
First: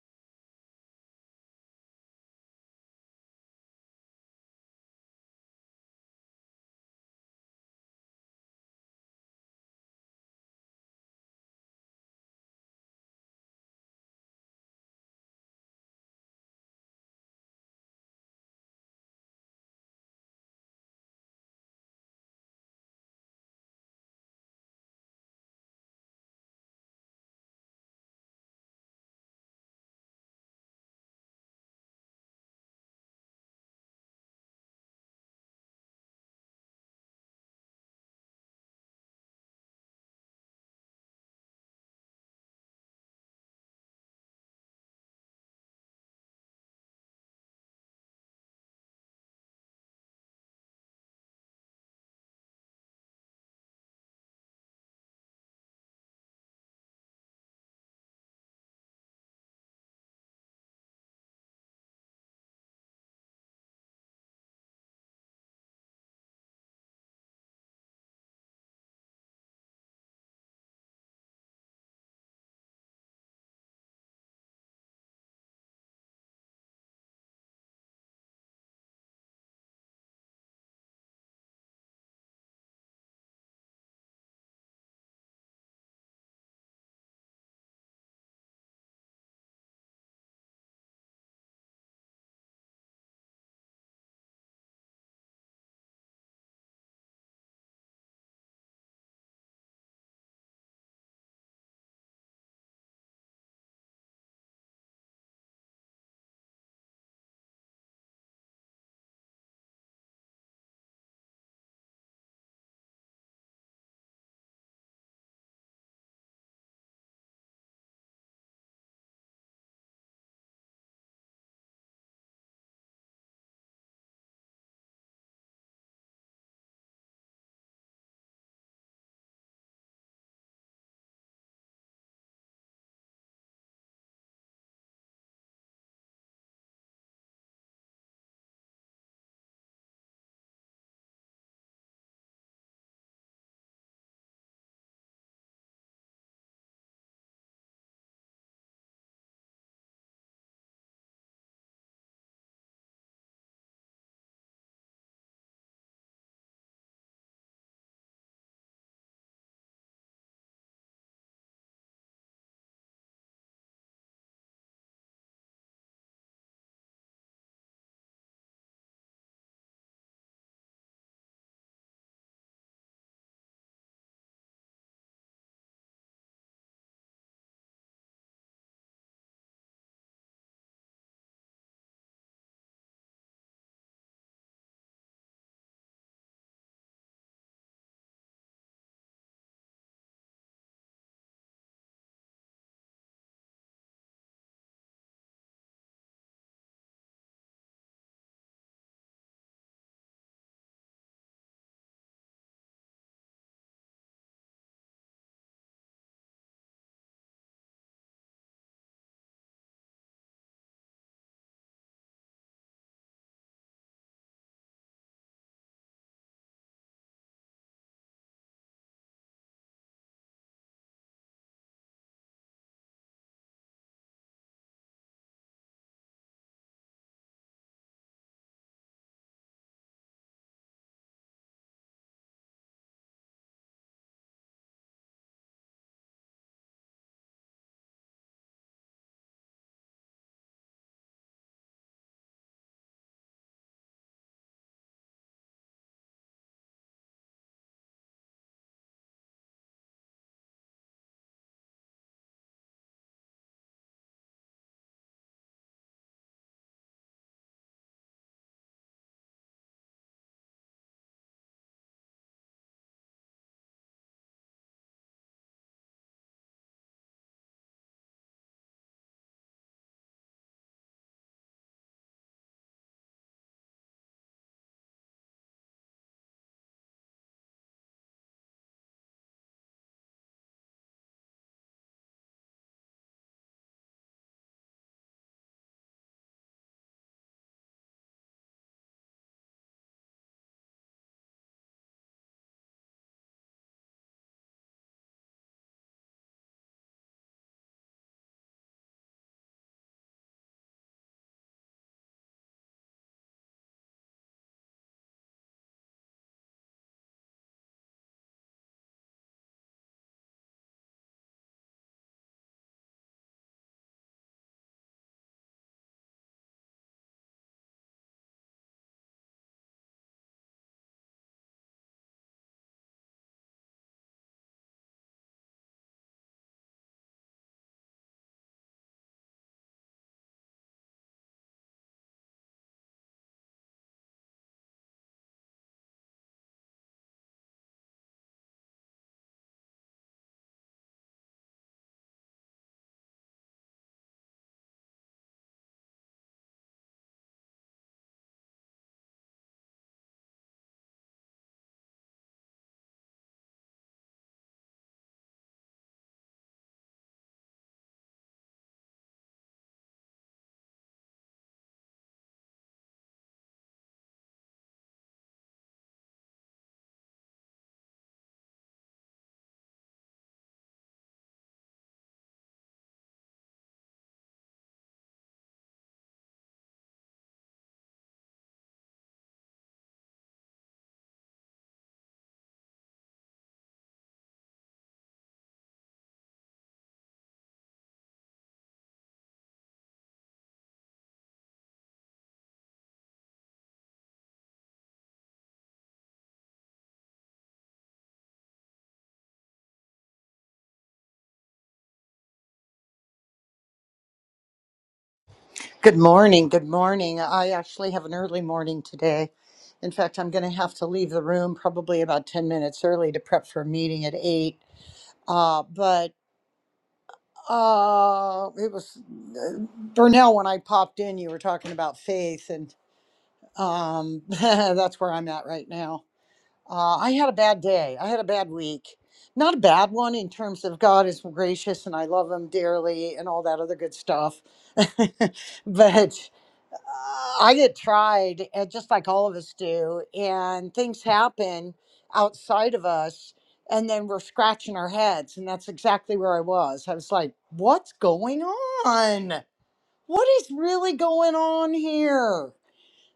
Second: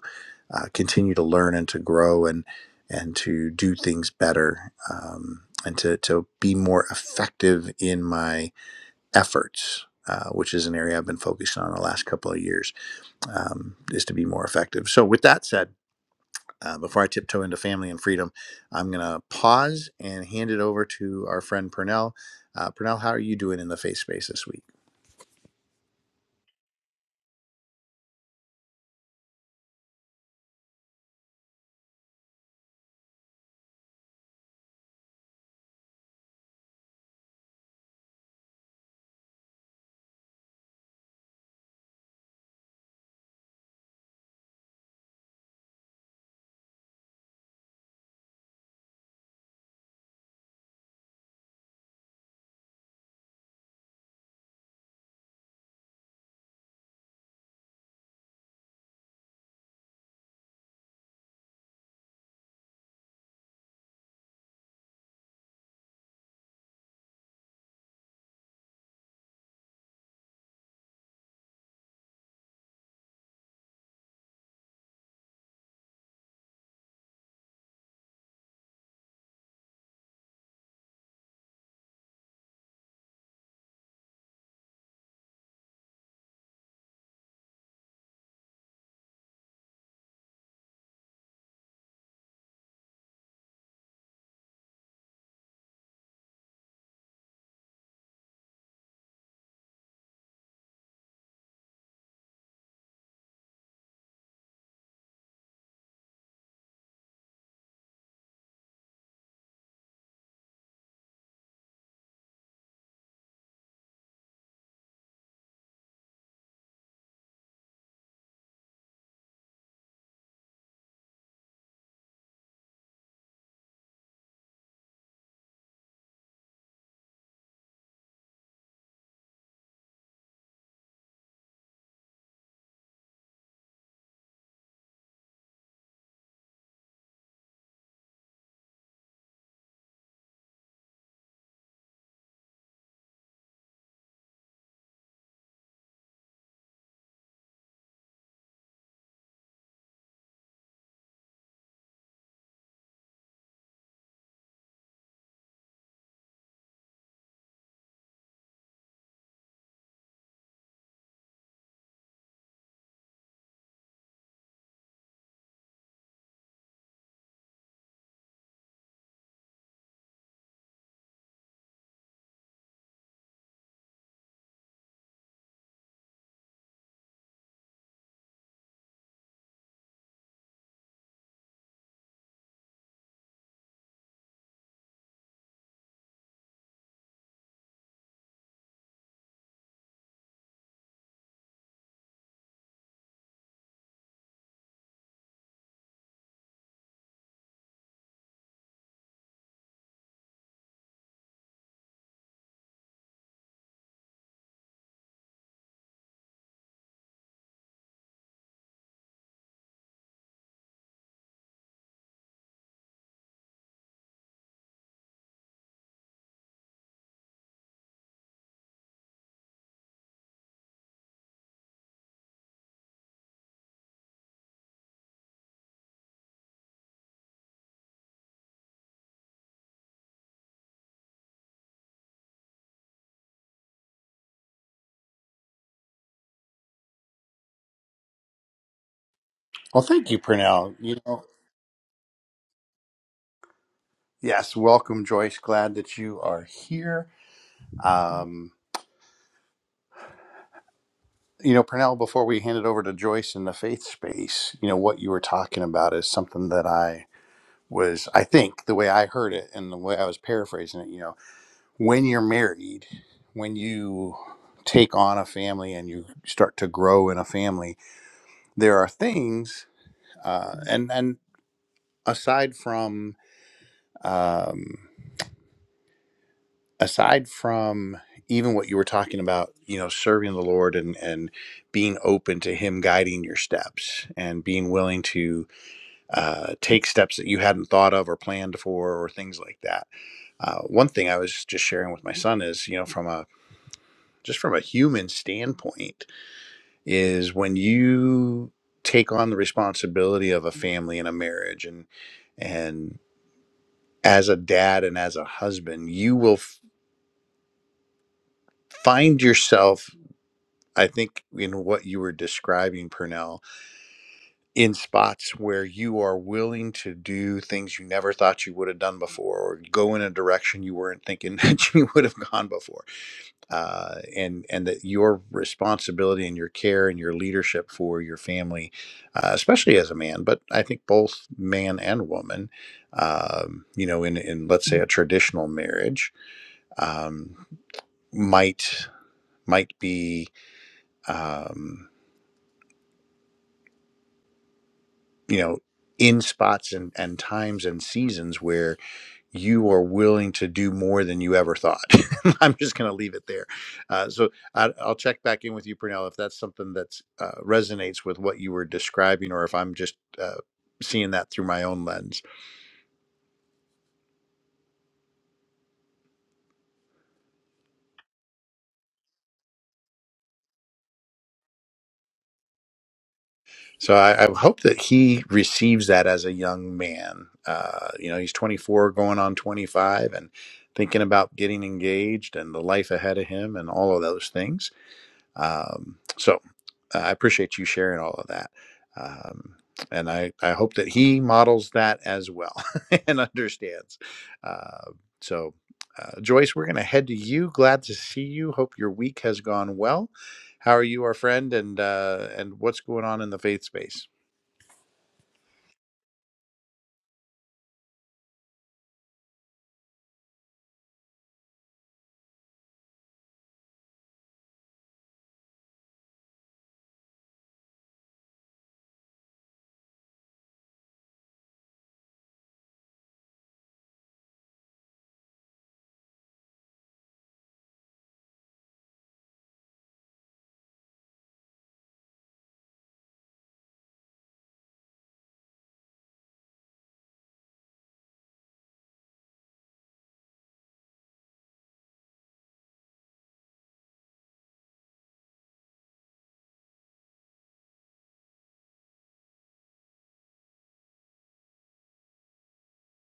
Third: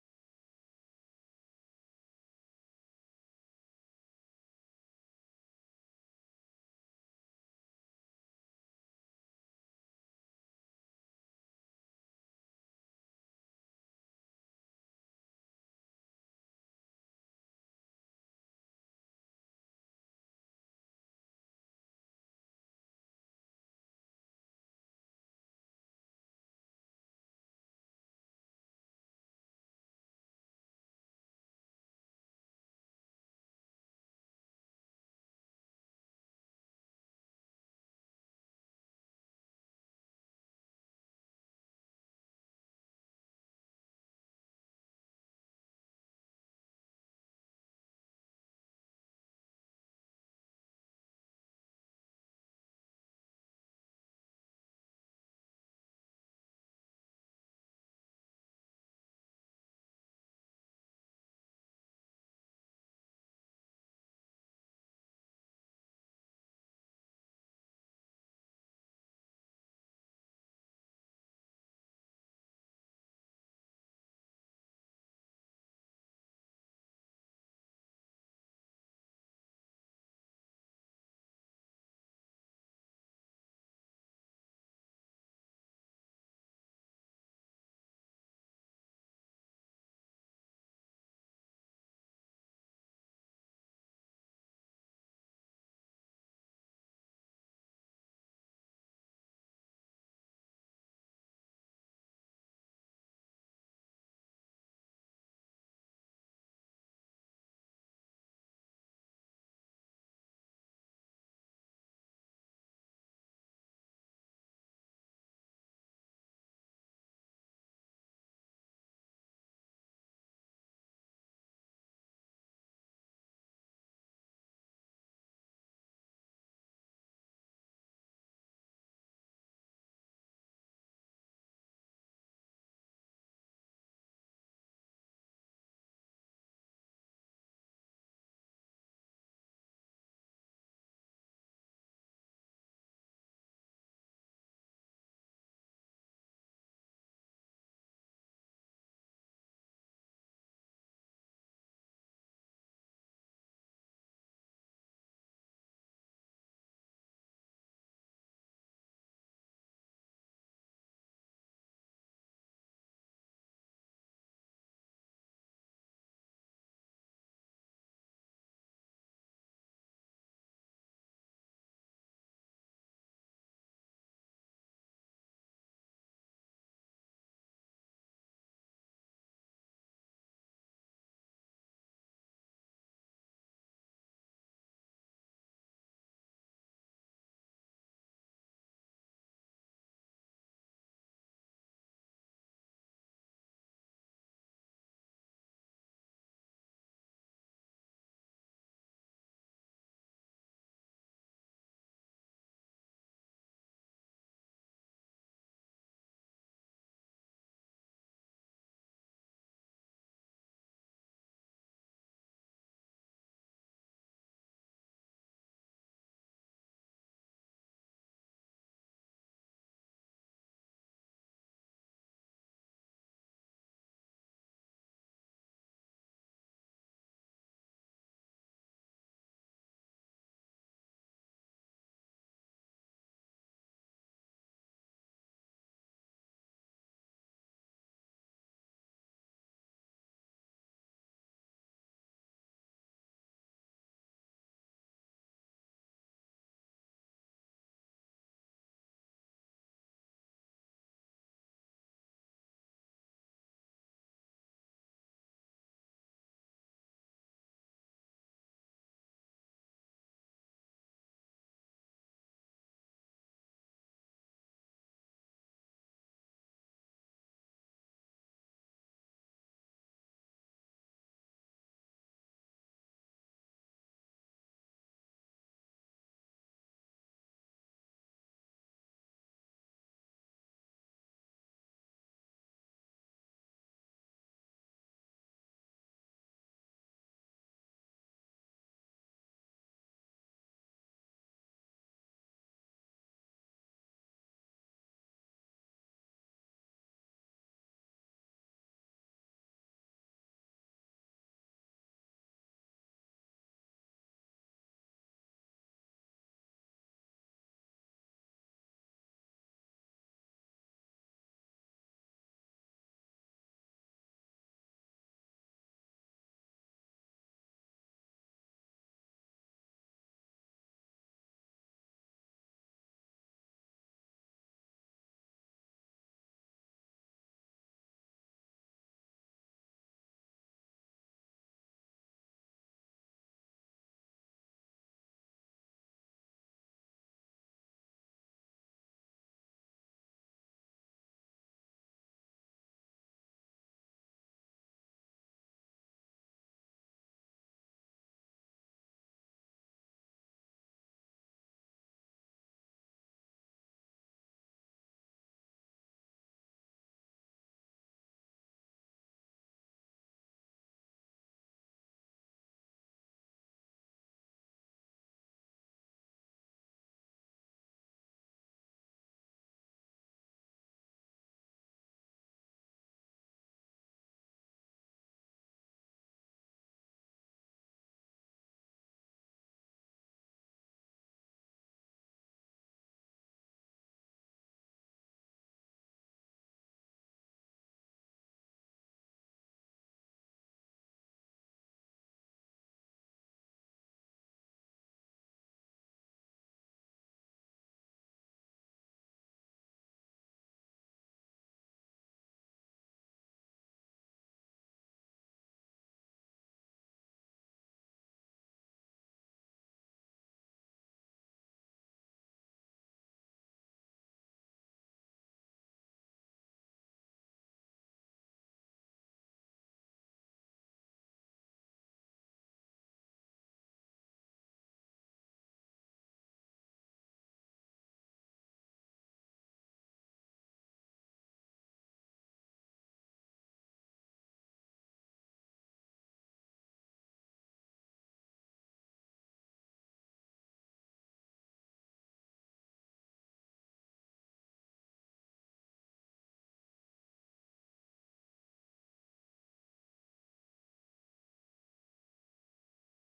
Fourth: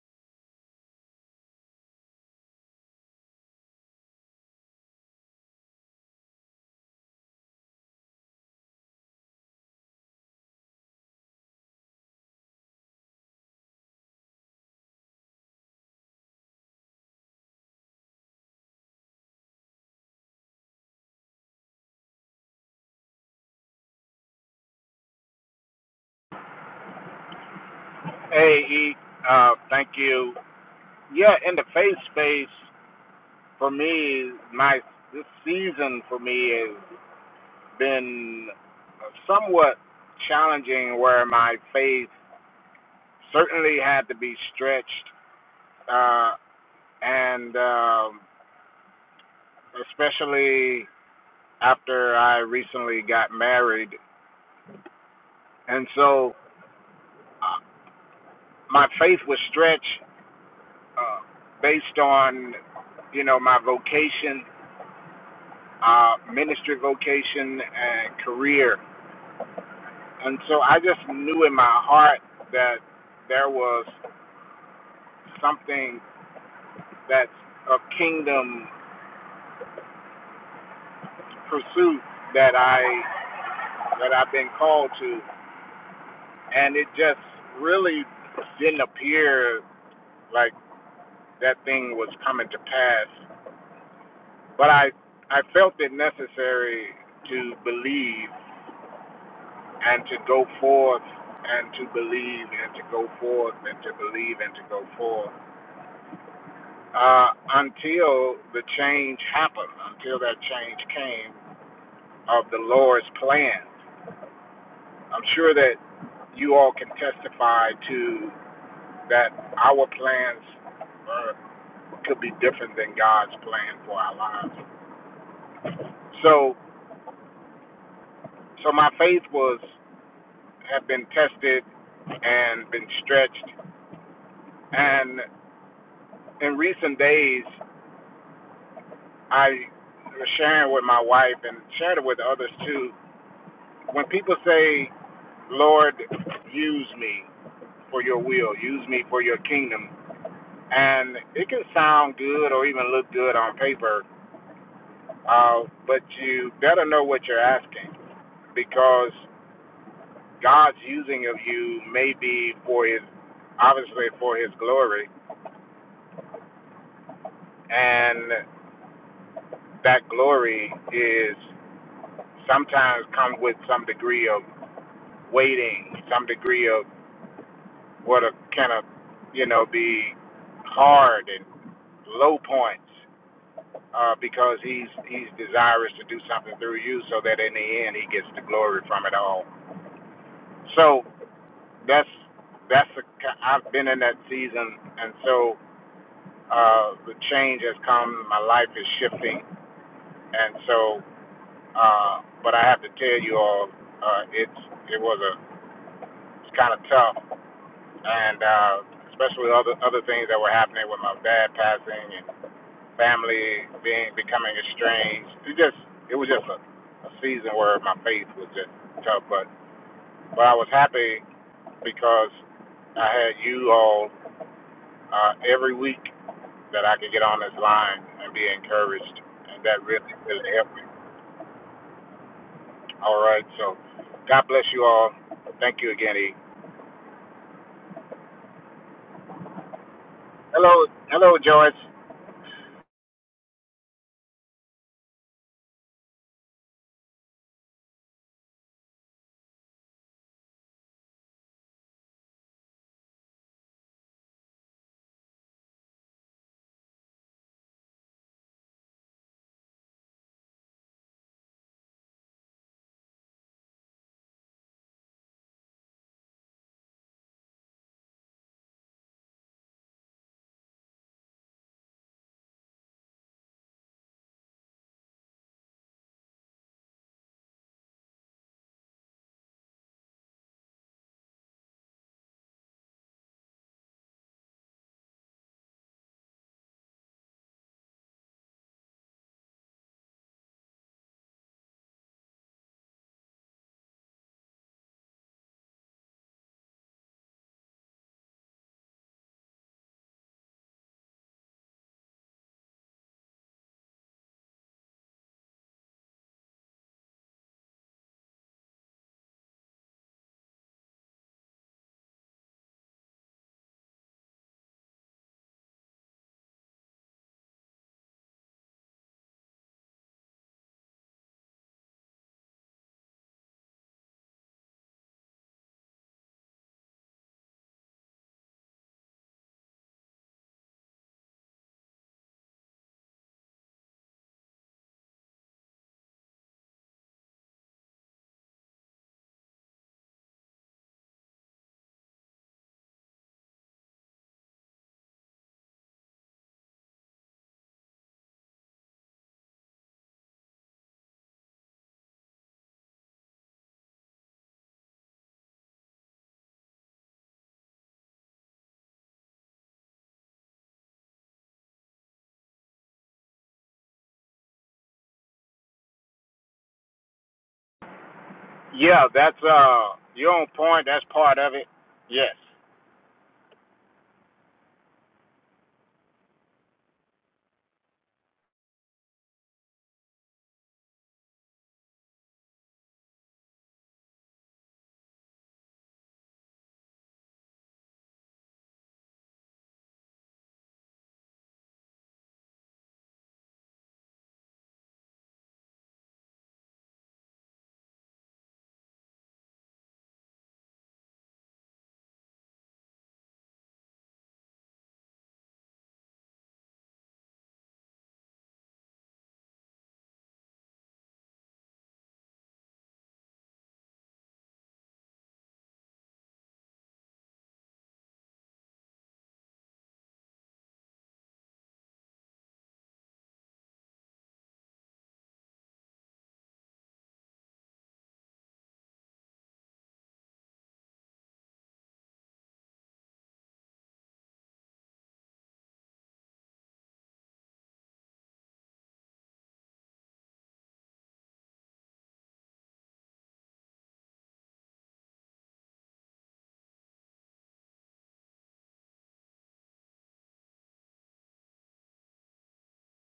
Speaker 1: uh, continue to learn and to grow and and to do things better um, and to to be more effective in my efforts. Uh, which is an area I've been focused on the last couple of years, um, is to be more effective. So, with that said, uh, before I tiptoe into family and freedom, I'm going to pause and hand it over to our friend Purnell. Uh, Purnell, how are you doing in the faith space this week?
Speaker 2: Hey, E, uh, thank you. Yeah, in the faith space for me, my this season for me has been somewhat challenging where my faith certainly had to be stretched, uh, and um, especially after I recently got married. And so uh, my faith was stretched uh, based on, you know, my vocation, uh, ministry vocation, and career. And so I just knew in my heart that there was something that's of kingdom pursuit that I that I've been called to. and it just really didn't appear like that thing was coming to pass. But I I felt it necessary to believe and to go forth and to believe and to go forth and to believe and to go forth uh, until the change happened, until that change came of the Lord's plan. I'm sure that you all can testify to that our plans were could be different than God's plan for our lives. So, so my faith was have been tested and been stretched. And in recent days, I was sharing with my wife and shared it with others too. When people say, "Lord, use me for Your will, use me for Your kingdom," and it can sound good or even look good on paper, uh, but you better know what you're asking because God's using of you may be for his, obviously for his glory, and that glory is sometimes come with some degree of waiting, some degree of what a kind of, you know, be hard and low points, uh, because he's he's desirous to do something through you, so that in the end he gets the glory from it all. So that's that's a, I've been in that season, and so uh, the change has come. My life is shifting, and so, uh, but I have to tell you all, uh, it's it was a it's kind of tough, and uh, especially other other things that were happening with my dad passing and family being becoming estranged. It just it was just a, a season where my faith was just tough, but but I was happy because I had you all uh, every week. that I could get on this line and be encouraged, and that really really helped me. All right, so God bless you all. Thank you again, E.
Speaker 1: Well, thank you, Purnell.
Speaker 2: Hello,
Speaker 1: You know,
Speaker 2: hello, Joyce.
Speaker 1: yes, welcome, Joyce. Glad that you are here. Um, you know, Purnell, before we hand it over to Joyce in the faith space, you know, what you were talking about is something that I was, I think, the way I heard it and the way I was paraphrasing it, you know, when you're married, when you take on a family and you start to grow in a family, there are things uh, and and aside from um, aside from even what you were talking about you know serving the lord and and being open to him guiding your steps and being willing to uh, take steps that you hadn't thought of or planned for or things like that uh, one thing i was just sharing with my son is you know from a just from a human standpoint is when you take on the responsibility of a family and a marriage and and as a dad and as a husband, you will f- find yourself, I think, in what you were describing, Purnell, in spots where you are willing to do things you never thought you would have done before, or go in a direction you weren't thinking that you would have gone before, uh, and and that your responsibility and your care and your leadership for your family, uh, especially as a man, but I think both man and woman, um, you know, in in let's say a traditional marriage. Um, might might be um, you know in spots and, and times and seasons where you are willing to do more than you ever thought i'm just going to leave it there uh, so I, i'll check back in with you Pernell, if that's something that uh, resonates with what you were describing or if i'm just uh, seeing that through my own lens
Speaker 2: Yeah, that's uh, you're on point. That's part of it. Yes.
Speaker 1: So I, I hope that he receives that as a young man. Uh, you know, he's 24, going on 25, and thinking about getting engaged and the life ahead of him and all of those things. Um, so uh, I appreciate you sharing all of that. Um, and I, I hope that he models that as well and understands. Uh, so, uh, Joyce, we're going to head to you. Glad to see you. Hope your week has gone well. How are you, our friend, and uh, and what's going on in the faith space?
Speaker 3: Good morning. Good morning. I actually have an early morning today. In fact, I'm going to have to leave the room probably about 10 minutes early to prep for a meeting at 8. Uh, but uh, it was uh, Burnell, when I popped in, you were talking about faith, and um, that's where I'm at right now. Uh, I had a bad day. I had a bad week. Not a bad one in terms of God is gracious and I love him dearly and all that other good stuff. but I get tried, and just like all of us do, and things happen outside of us, and then we're scratching our heads. And that's exactly where I was. I was like, what's going on? What is really going on here?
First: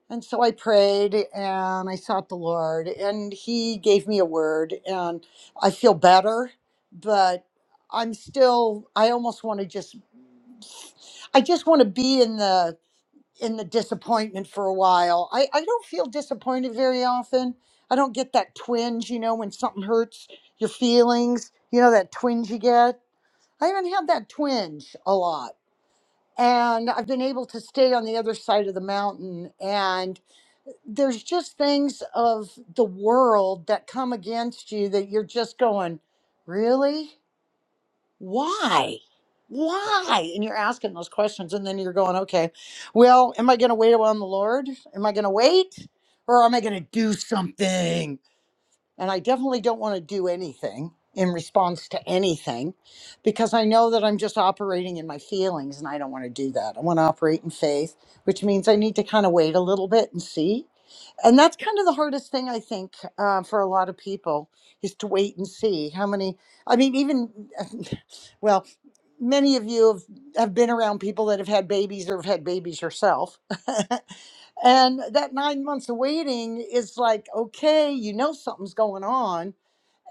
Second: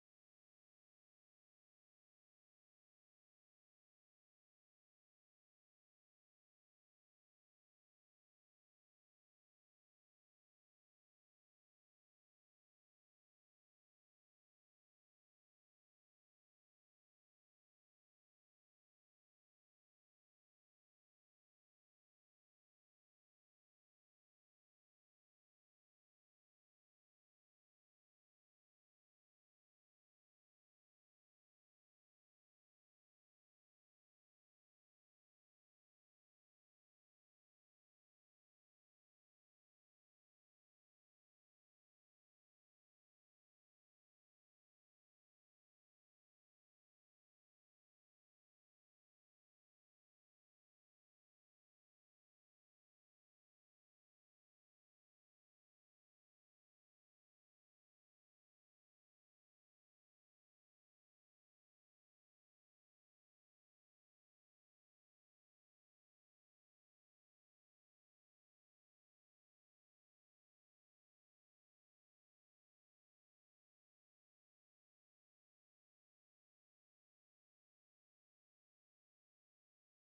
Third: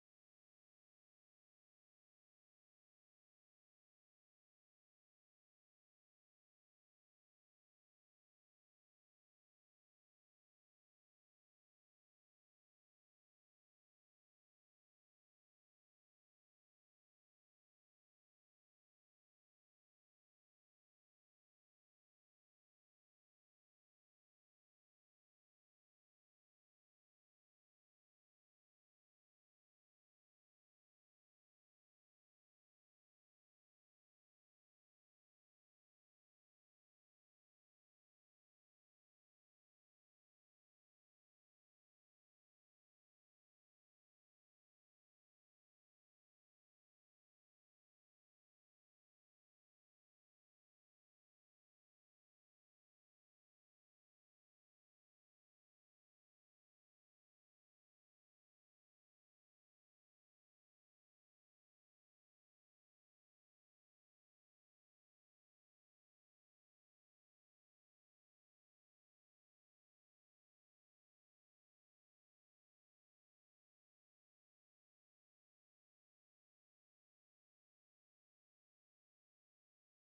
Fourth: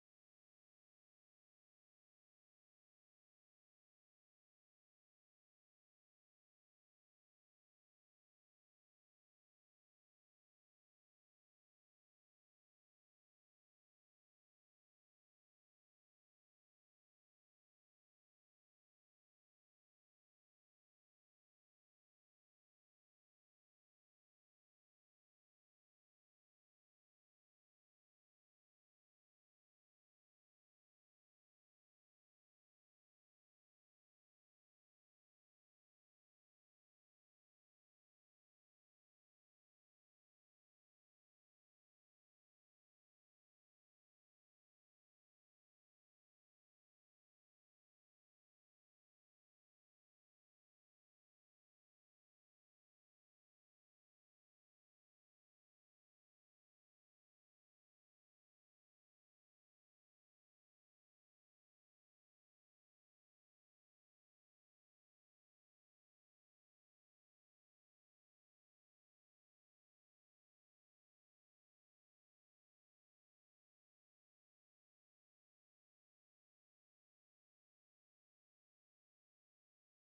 Speaker 3: And so I prayed and I sought the Lord, and He gave me a word, and I feel better, but I'm still, I almost want to just, I just want to be in the in the disappointment for a while. I, I don't feel disappointed very often. I don't get that twinge, you know, when something hurts your feelings, you know, that twinge you get. I haven't had that twinge a lot. And I've been able to stay on the other side of the mountain. And there's just things of the world that come against you that you're just going, really? why? Why? And you're asking those questions, and then you're going, okay, well, am I going to wait on the Lord? Am I going to wait? Or am I going to do something? And I definitely don't want to do anything in response to anything because I know that I'm just operating in my feelings and I don't want to do that. I want to operate in faith, which means I need to kind of wait a little bit and see. And that's kind of the hardest thing, I think, uh, for a lot of people is to wait and see how many. I mean, even, well, many of you have, have been around people that have had babies or have had babies yourself. And that nine months of waiting is like, okay, you know something's going on.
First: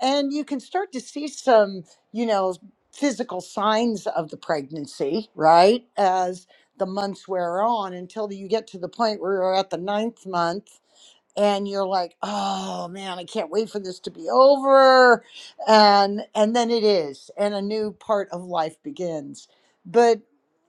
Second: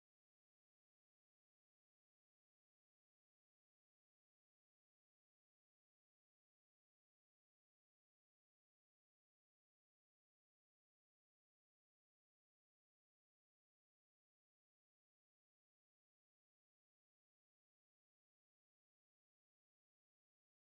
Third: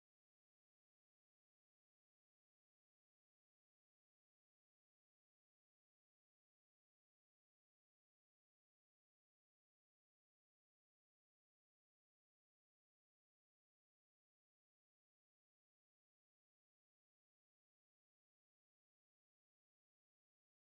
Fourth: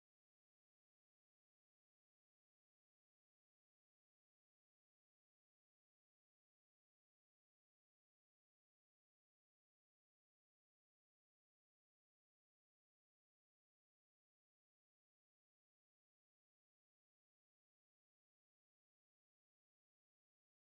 Speaker 3: And you can start to see some, you know, physical signs of the pregnancy, right? As the months wear on until you get to the point where you're at the ninth month and you're like oh man i can't wait for this to be over and and then it is and a new part of life begins but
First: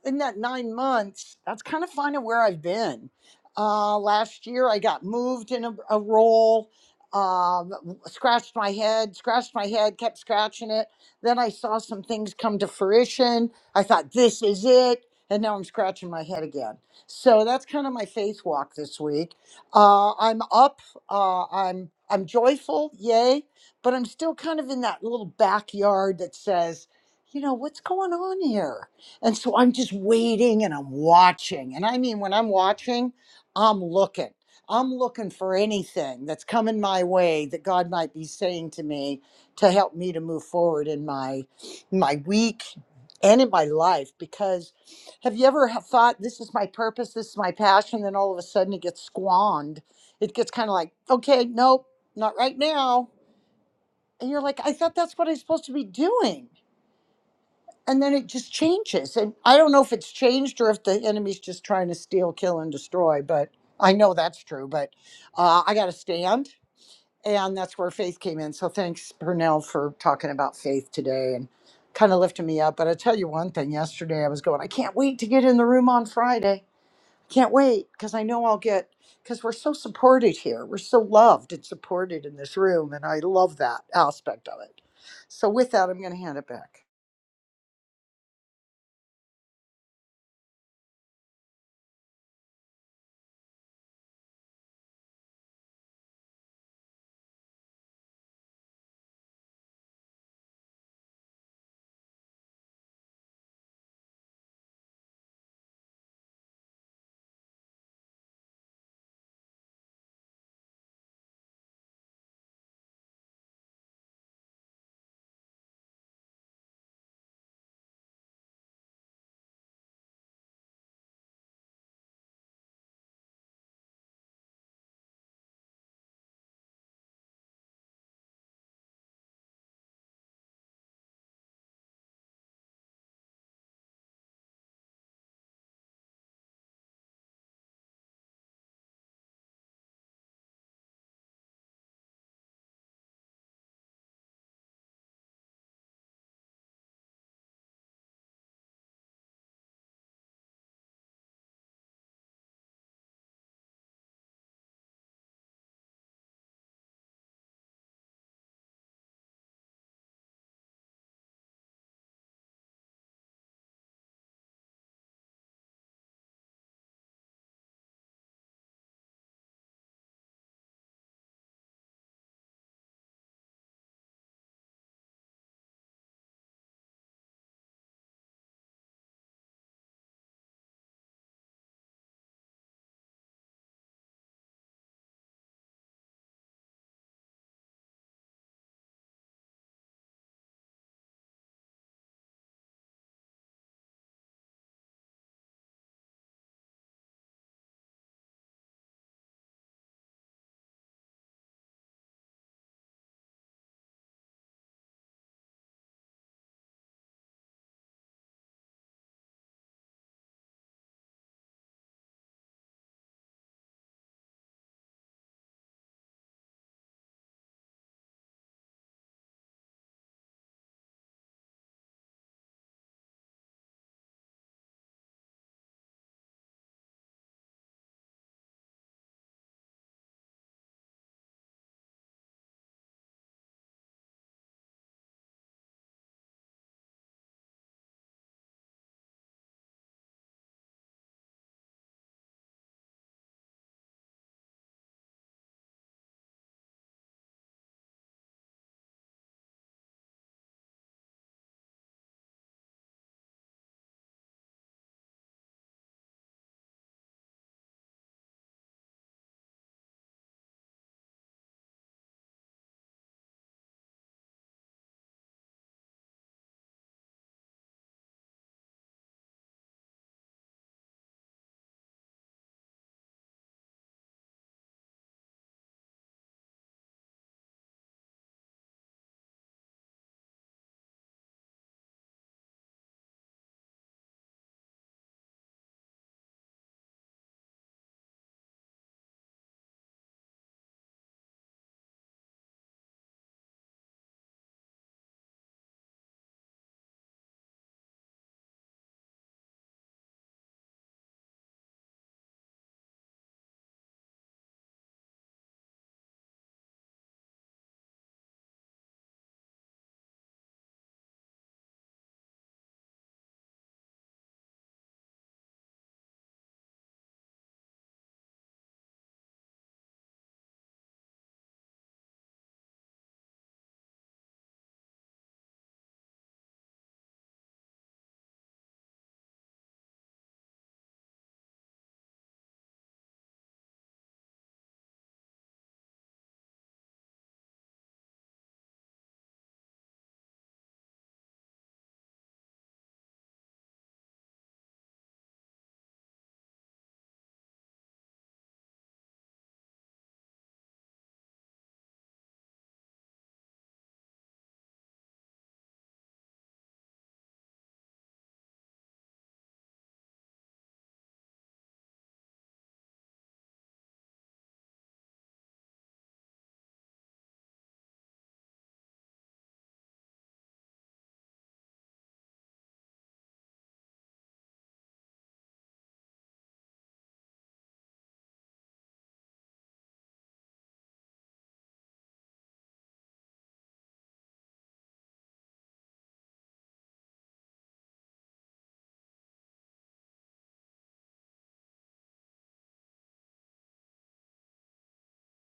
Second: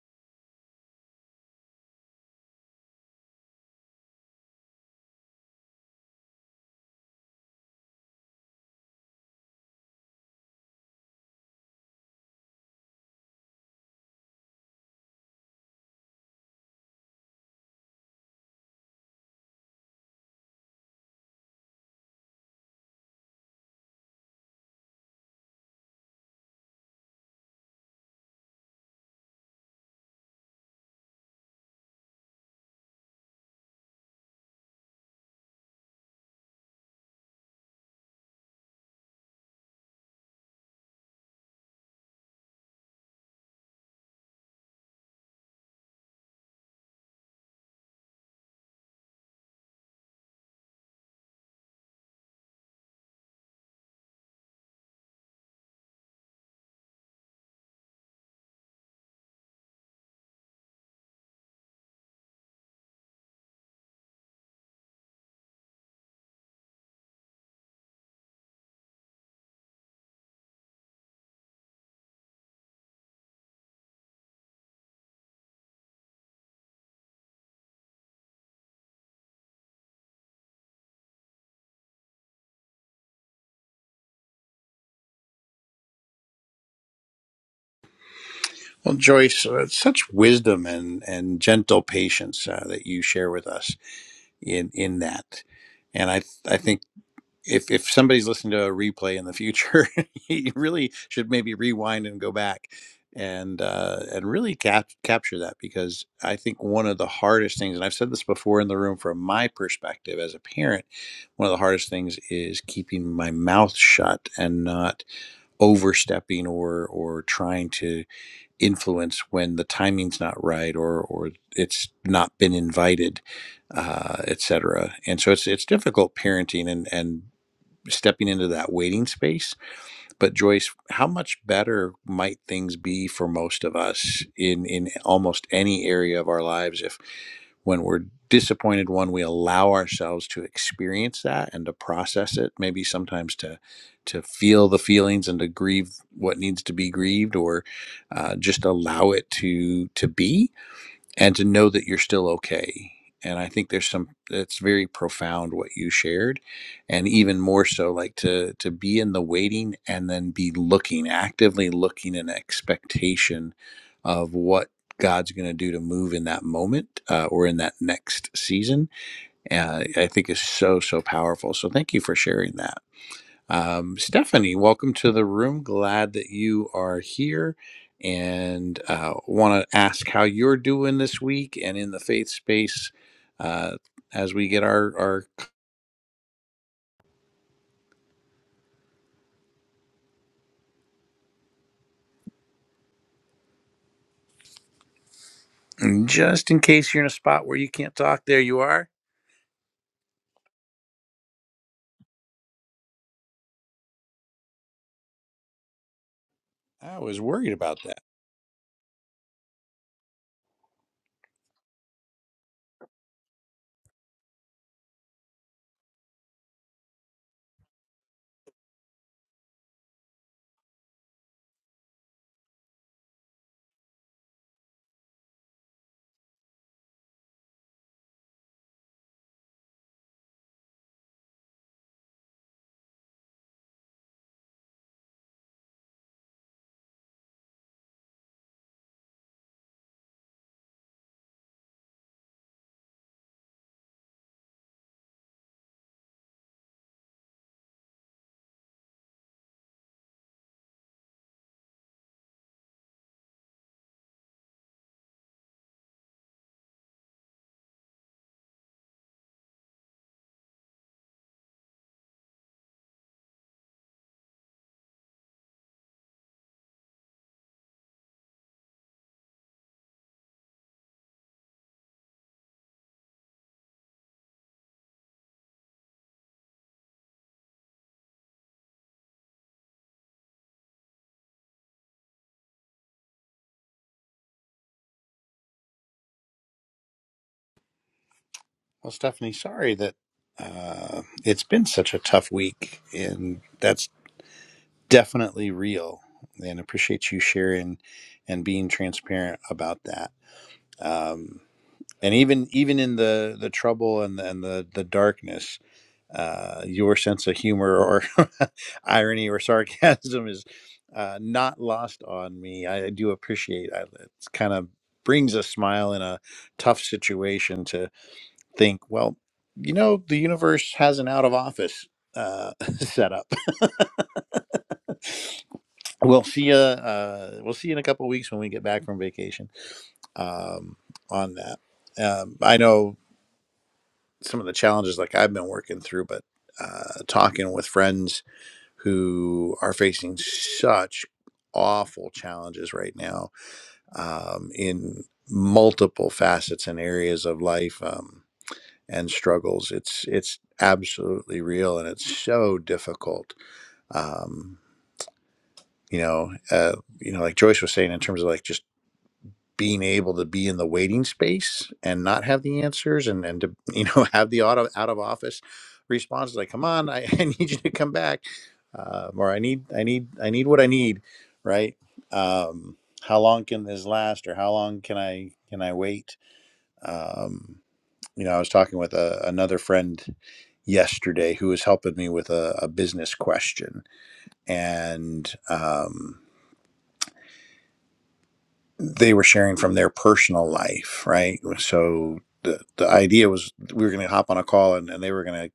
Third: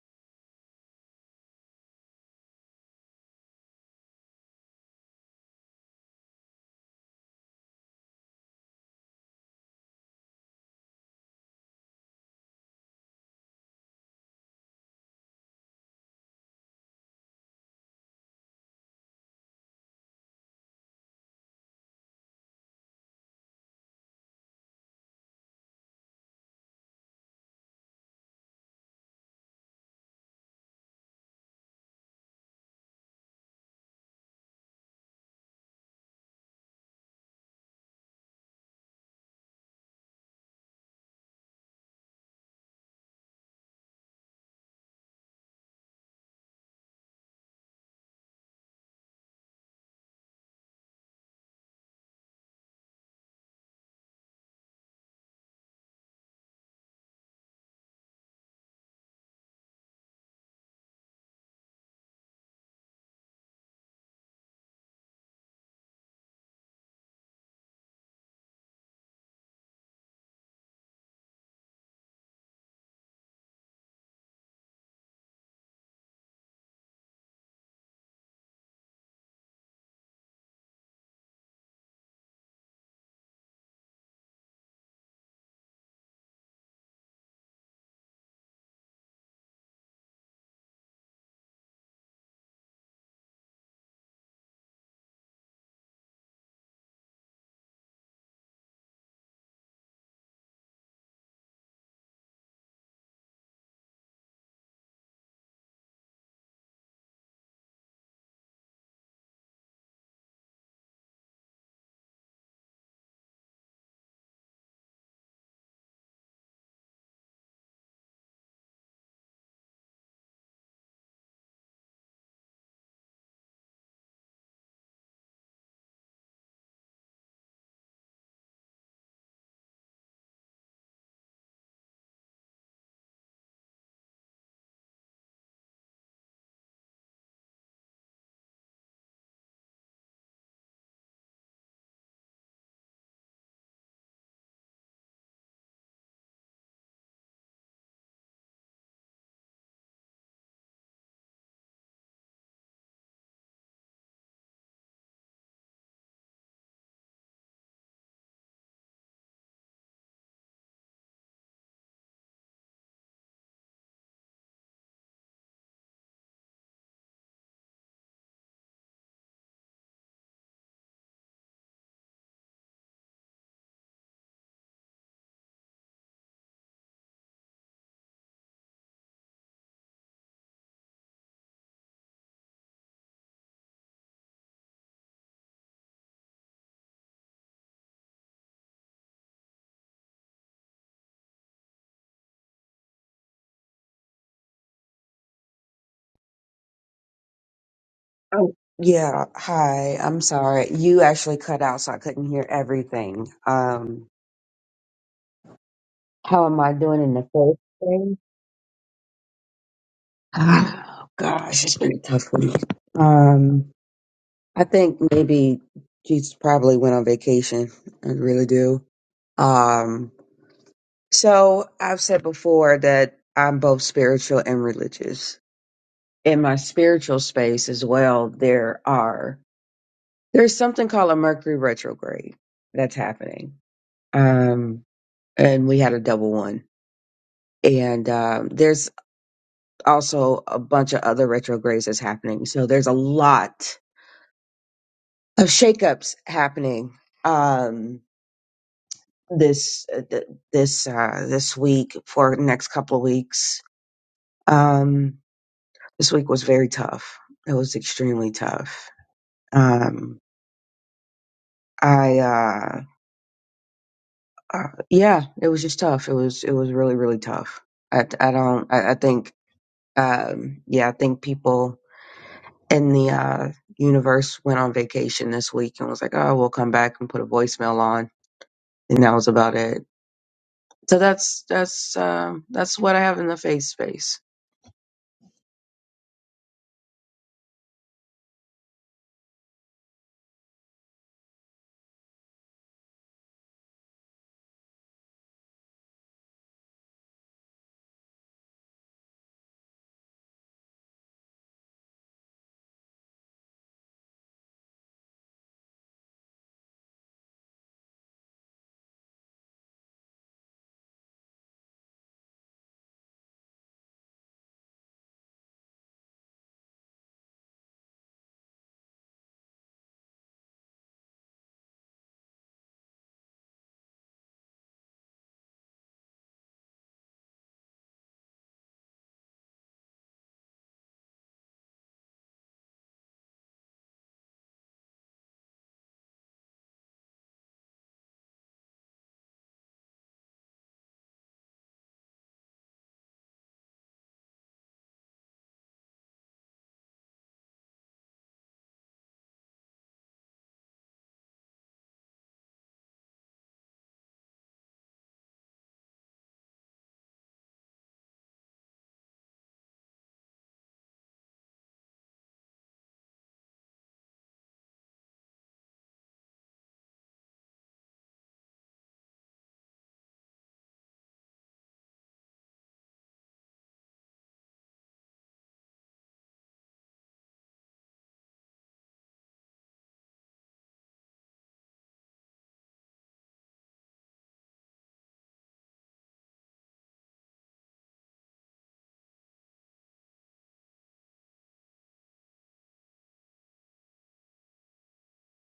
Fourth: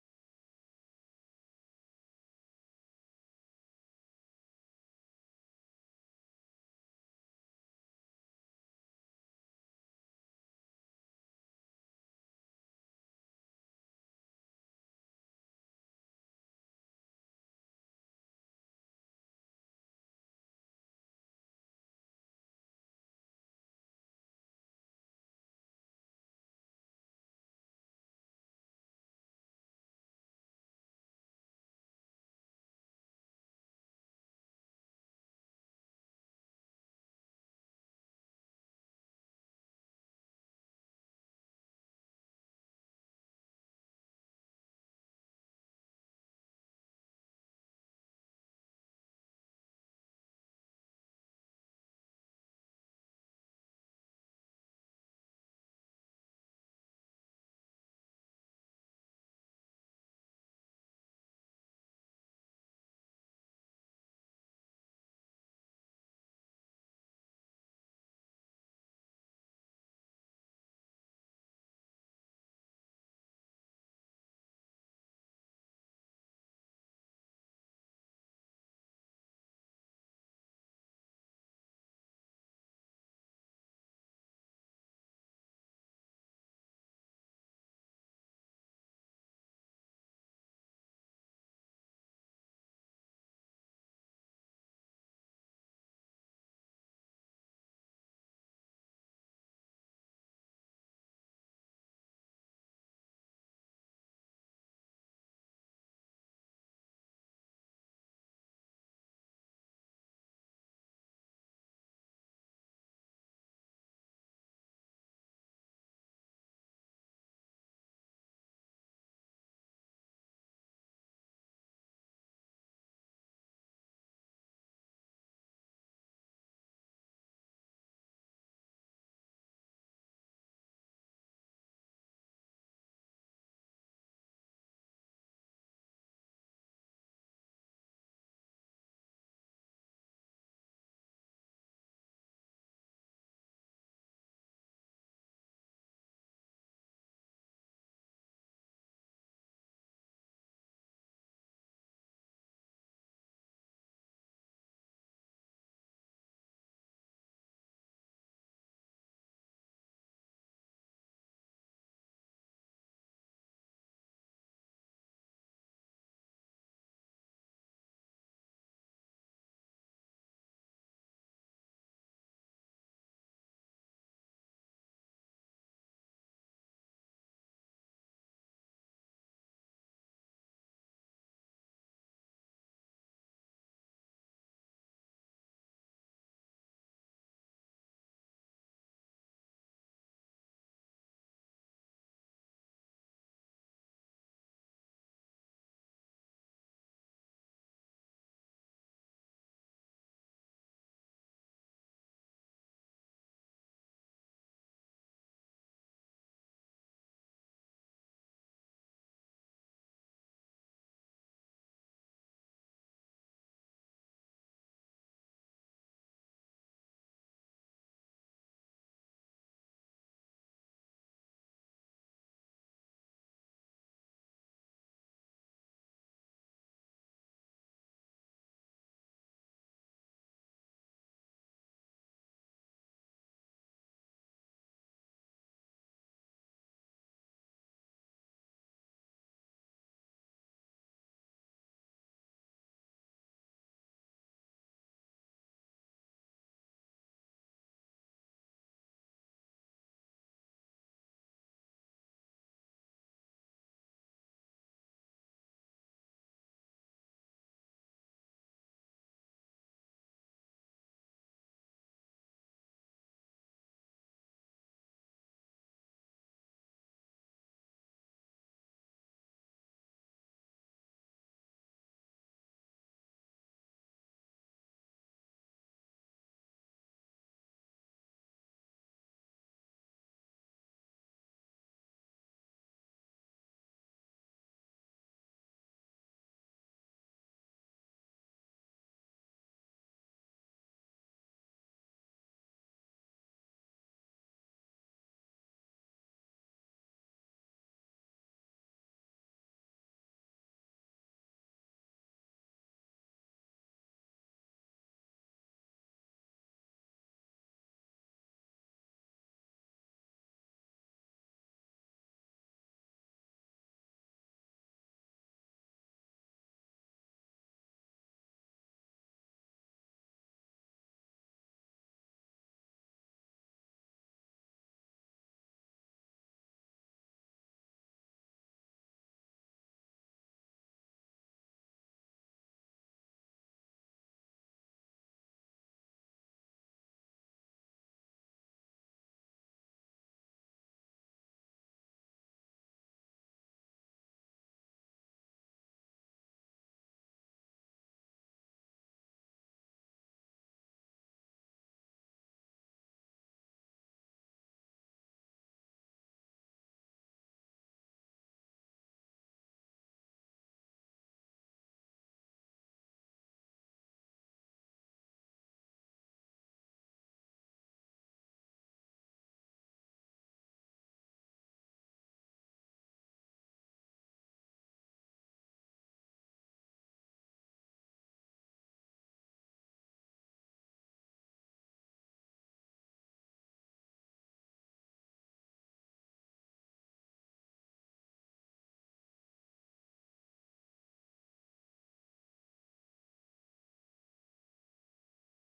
Speaker 3: in that nine months that's kind of finding where i've been uh, last year i got moved in a, a role um, scratched my head scratched my head kept scratching it then i saw some things come to fruition i thought this is it and now i'm scratching my head again so that's kind of my faith walk this week uh, I'm up. Uh, I'm I'm joyful, yay! But I'm still kind of in that little backyard that says, you know, what's going on here? And so I'm just waiting and I'm watching. And I mean, when I'm watching, I'm looking. I'm looking for anything that's coming my way that God might be saying to me to help me to move forward in my my week and in my life because have you ever ha- thought this is my purpose, this is my passion, then all of a sudden it gets squandered? It gets kind of like, okay, nope, not right now. And you're like, I thought that's what I'm supposed to be doing. And then it just changes. And I don't know if it's changed or if the enemy's just trying to steal, kill, and destroy, but I know that's true. But uh, I got to stand. And that's where faith came in. So thanks, Pernell, for talking about faith today and kind of lifting me up. But I tell you one thing yesterday, I was going, I can't wait to get in the room on Friday can't wait because I know I'll get because we're so supported here. We're so loved and supported in this room, and I love that aspect of it. So with that, I'm going to hand it back.
Speaker 1: Well, Joyce, uh, such wisdom and, and gentle patience uh, that you share with us in, in that. And I, I think if, if somebody's listening to a replay in the future, you really should maybe rewind and go back and, uh, and really cap- capture that because I think one of the hardest things, and I've said this before in the room from my perspective as a parent, one of the hardest things is keeping my mouth shut and not overstepping or, or trying to influence when the timing's not right or or it's not been invited, uh, et cetera. And so it's it's difficult parenting and and stepping into that waiting space. But Joyce, how much better might things be for most of us in in almost any area of our lives if when we're disappointed one we allow ourselves to experience that and to process it maybe sometimes to to feel the feelings and to grieve what needs to be grieved or uh, just allow it to to be and to know that you're still okay. And I think there's some it's very profound what you shared, and even more so like to to be in the waiting and then be looking actively looking in expectation of what God's going to do to move in that moment uh, or in that next season. Uh, I think is so so powerful. So thank you for sharing that. Um, Stephanie, welcome to the room. Glad that you are here and uh, want to ask how you're doing this week and in the faith space uh, as we get our, our. Just in case you're in a spot where you can't talk, there
Speaker 4: Oh,
Speaker 1: you are.
Speaker 4: yeah. Hi. I'm sorry. You actually cut out, so I couldn't hear everything. Um, how am I
Speaker 1: I
Speaker 4: doing in
Speaker 1: was
Speaker 4: the
Speaker 1: worried
Speaker 4: first
Speaker 1: about that.
Speaker 4: grade? Oh, gosh, it's been a tough week. Um, I think maybe Jesus probably went on vacation. I really do. Um, so I've said before that I'm both spiritual and religious. In my spiritual space as well, there are there's something called a Mercury retrograde that's happening um, and we had a double one. And um, there's also a bunch of other retrogrades that's happening. So there's a lot of shakeups happening um, this uh, th- this uh, this week for the next couple of weeks. Um, this week was very tough. It was extremely tough. Um, I uh, uh, yeah, it was just tough. It was it was really really tough. I I don't I, I think um, yeah I think people and the uh, universe went on vacation this week and was like, "Oh, we'll come back and put a voicemail on," and that was about it. So that's that's um, that's what I have in the face space.
Speaker 1: Well, Stephanie, sorry that uh, it's been such a tough week, and that's definitely real. And appreciate you sharing and being transparent about that. Um, and even even in the the trouble and the, and the the darkness, uh, your sense of humor or irony or sarcasm is uh, not lost on me. I, do appreciate. I, it's kind of brings a smile in a tough situation think, well, you know, the universe has an out of office uh, setup. We'll see you. Uh, we'll see you in a couple of weeks when we get back from vacation. Um, on that, um, I know some of the challenges like I've been working through, but uh, talking with friends who are facing such awful challenges right now um, in multiple facets and areas of life. Um, and struggles. It's it's absolutely real, and it's so difficult. Um, you know, uh, you know, like Joyce was saying, in terms of like just being able to be in the waiting space and not have the answers, and and to you know have the auto out of office responses like, "Come on, I, I need you to come back," uh, or "I need I need I need what I need," right? Um, how long can this last, or how long can I can I wait? Um, you know, I was talking with a, another friend yesterday who was helping me with a, a business question, and um, they were sharing from their personal life, right? So the the idea was we were going to hop on a call, and, and they were going to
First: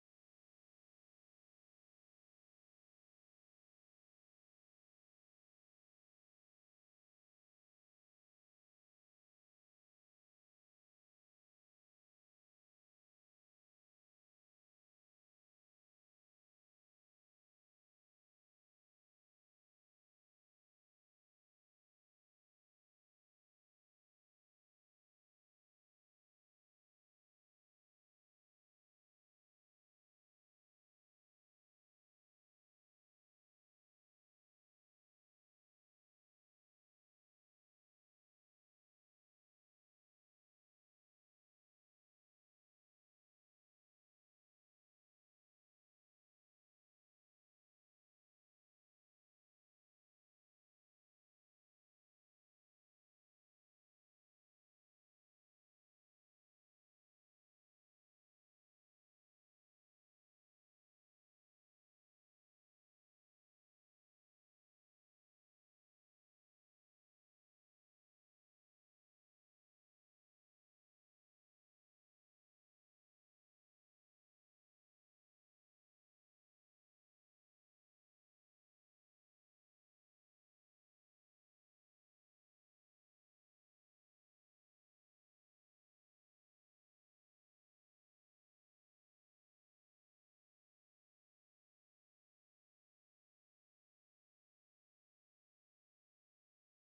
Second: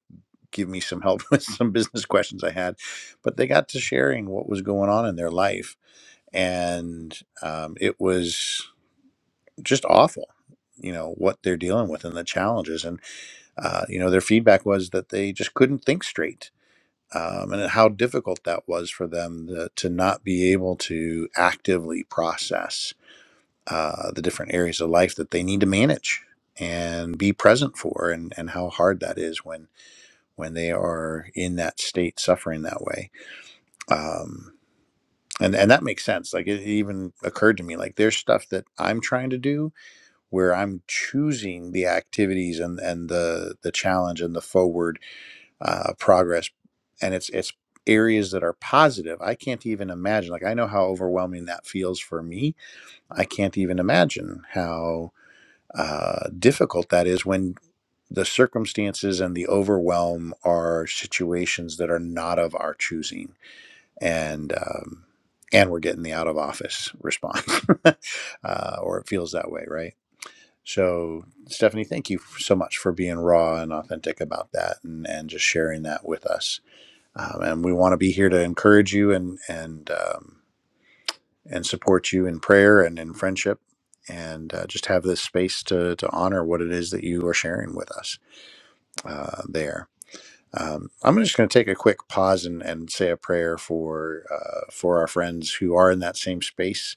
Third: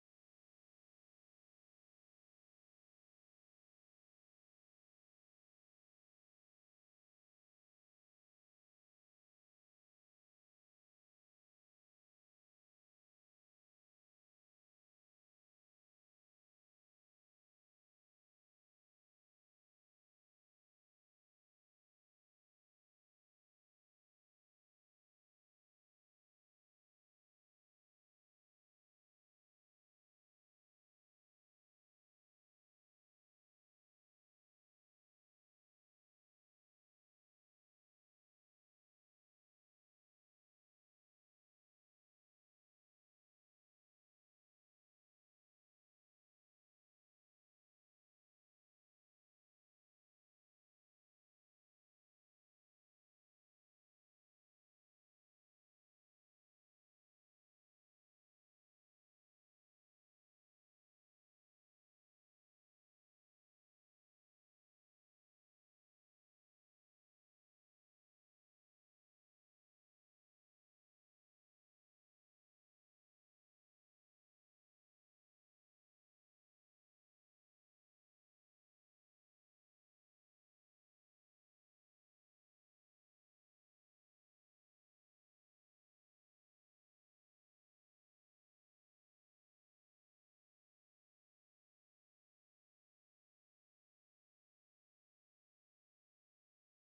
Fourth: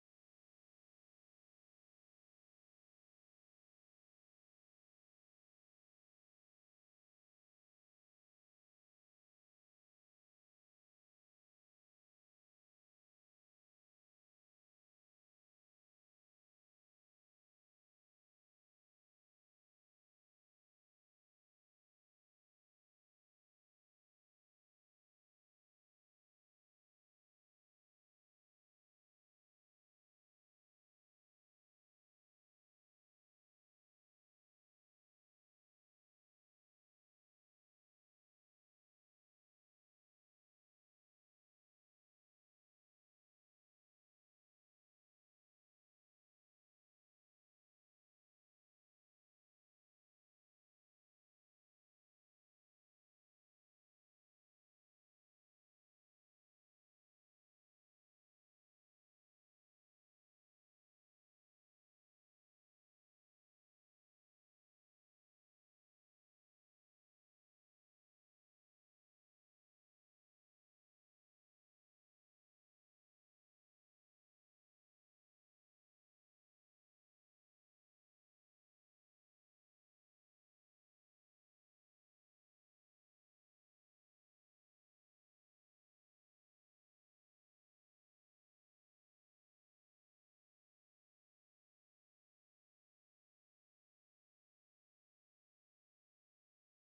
Speaker 1: give me some help with some business questions I had, but they got to sharing what was going on in their life, and um, it was just awful. You know what they're dealing with and the challenges, and uh, you know their feedback was that they just couldn't think straight um, and how difficult that was for them to, to not be able to actively process uh, the different areas of life that they need to manage and be present for, and, and how hard that is when when they are in that state suffering that way. Um, and, and that makes sense. Like it even occurred to me, like there's stuff that I'm trying to do where I'm choosing the activities and, and the the challenge and the forward uh, progress and it's it's areas that are positive i can't even imagine like i know how overwhelming that feels for me i can't even imagine how uh, difficult that is when the circumstances and the overwhelm are situations that are not of our choosing and um, and we're getting the out of office response uh, or it feels that way right so stephanie thank you so much for being raw and authentic about that and, and just sharing that with us um, and we want to be here to encourage you and and um, and support you in prayer and in friendship, and uh, just have this space to to honor what it is that you are sharing with us uh, there. Um, I'm just going to take a quick pause and, and say a prayer for uh, for our friends who are in that same space,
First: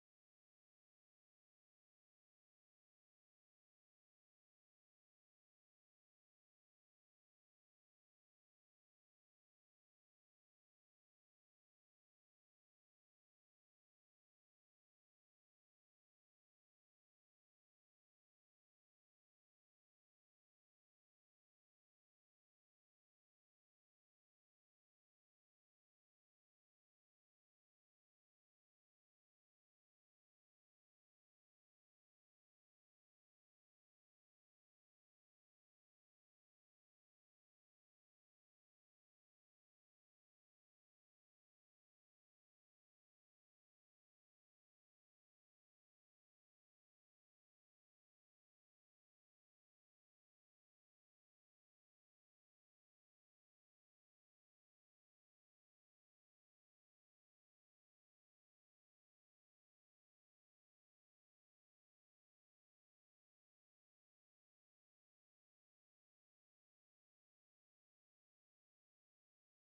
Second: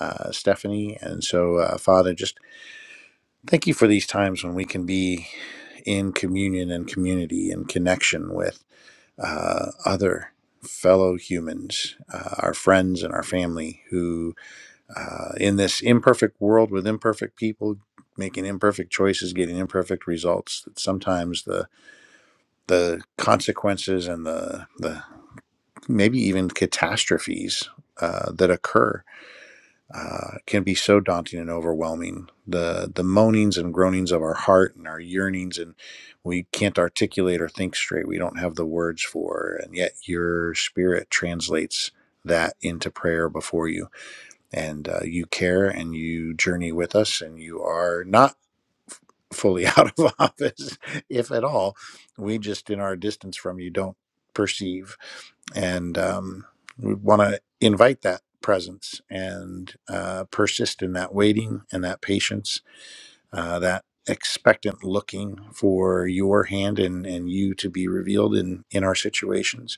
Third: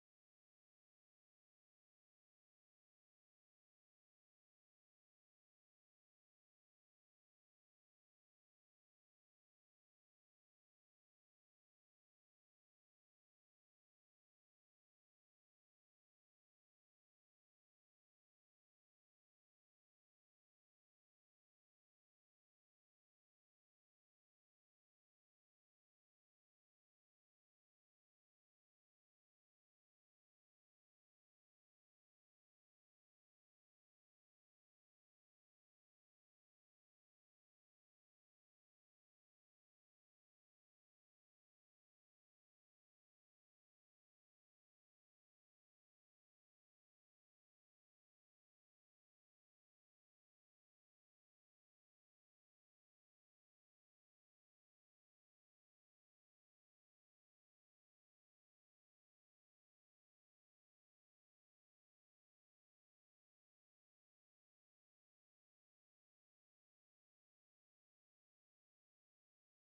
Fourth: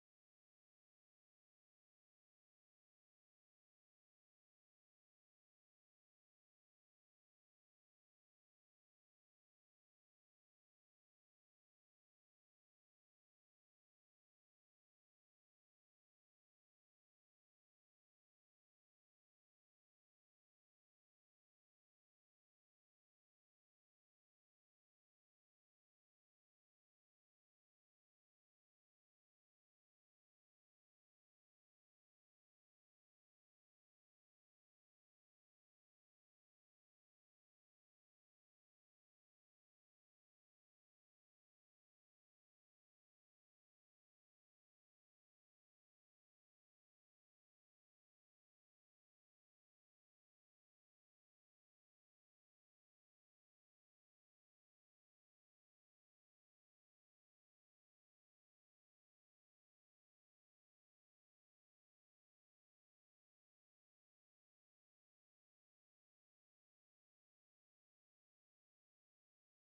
Speaker 1: uh, Stephanie. And so, uh, Father, just thank you for these times when we can be in communion and community and connection with. uh, other fellow humans, uh, our friends and our family, who uh, in this imperfect world with imperfect people, making imperfect choices, getting imperfect results, that sometimes the the consequences and the the maybe even catastrophes uh, that occur uh, can be so daunting and overwhelming. The the moanings and groanings of our heart and our yearnings, and we can't articulate or think straight. We don't have the words for, and yet your spirit translates that into prayer before you, and uh, you care and you journey with us, and you are not fully out of office, if at all. We just in our distance from you don't perceive and um, we want to invite that presence and uh, persist in that waiting and that patience, uh, that expectant looking for your hand and, and you to be revealed in, in our situations.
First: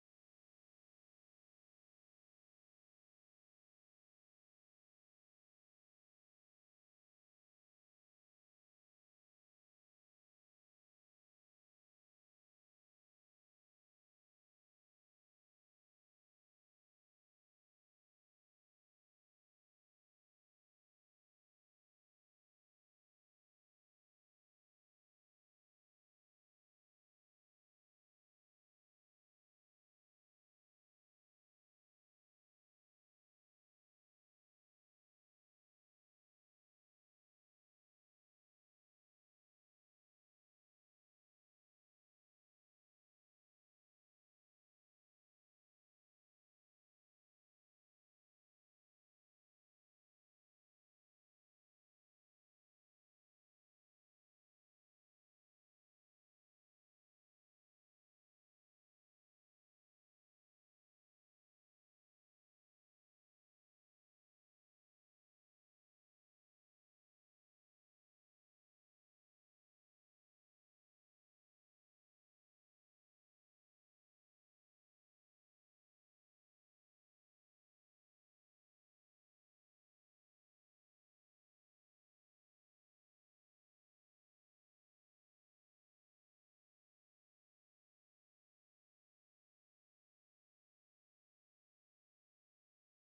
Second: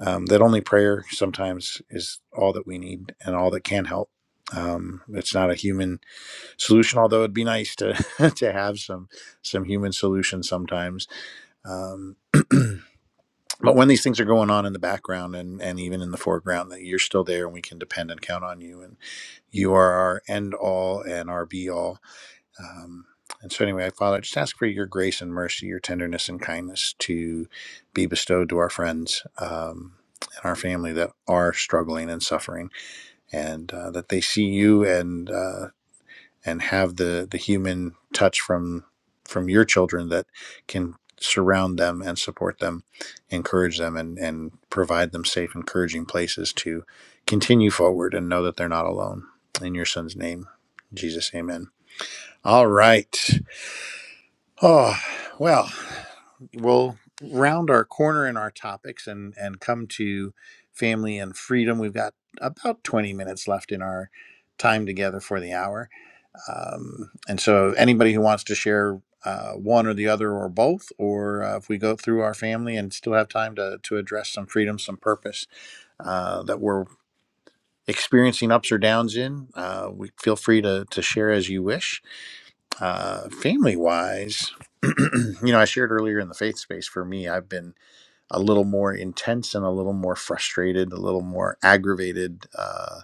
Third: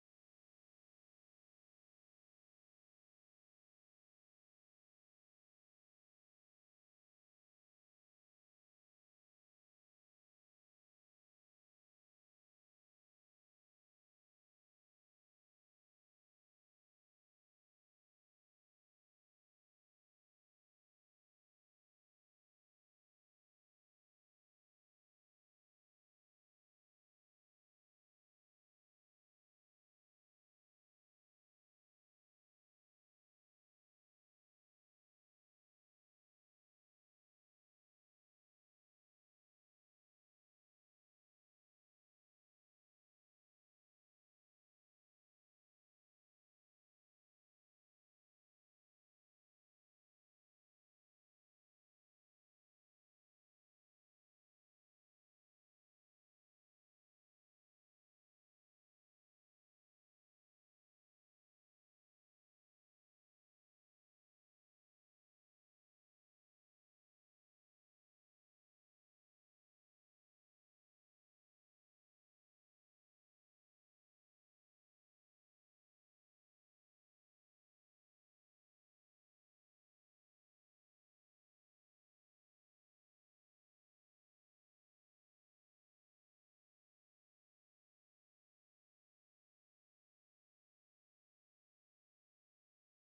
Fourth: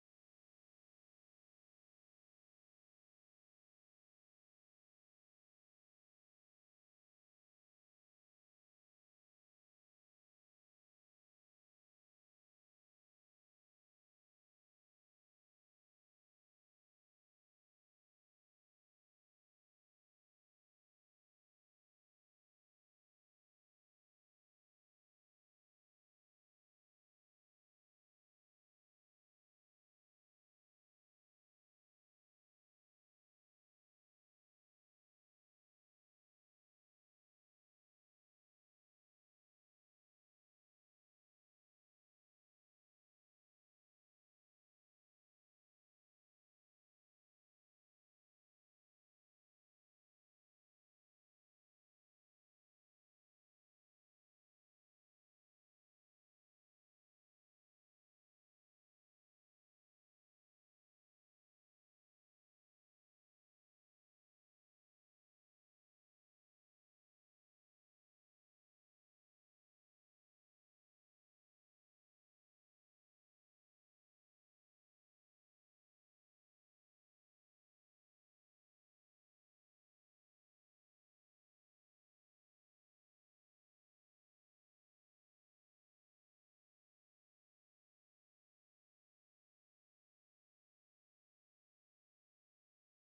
Speaker 1: Um, that only prayer sometimes is all that we need and all that can help. Um, it's not a human solution, although it'd be nice to to have some some human solution sometimes. Um, but when these things are going on in the background and, and even in the foreground that you're still there and we can depend and count on you and you are our end all and our be all um, and so anyway father I just ask for your grace and mercy your tenderness and kindness to be bestowed to our friends um, and our family that are struggling and suffering and uh, that they see you and uh, and have the the human touch from from your children that can surround them and support them encourage them and and provide them safe encouraging places to continue forward and know that they're not alone in your son's name jesus amen all right oh well we'll round our corner in our topics and and come to family and freedom we've got about 20 minutes left in our time together for the hour um, and so, anybody who wants to share uh, one or the other or both, or uh, if we go through our family and still have time to, to address some freedom, some purpose uh, that we're experiencing ups or downs in, uh, we feel free to, to share as you wish. Uh, family wise, you know, I shared earlier in the faith space for me, I've been a little more intense and a little more frustrated, a little more aggravated. uh,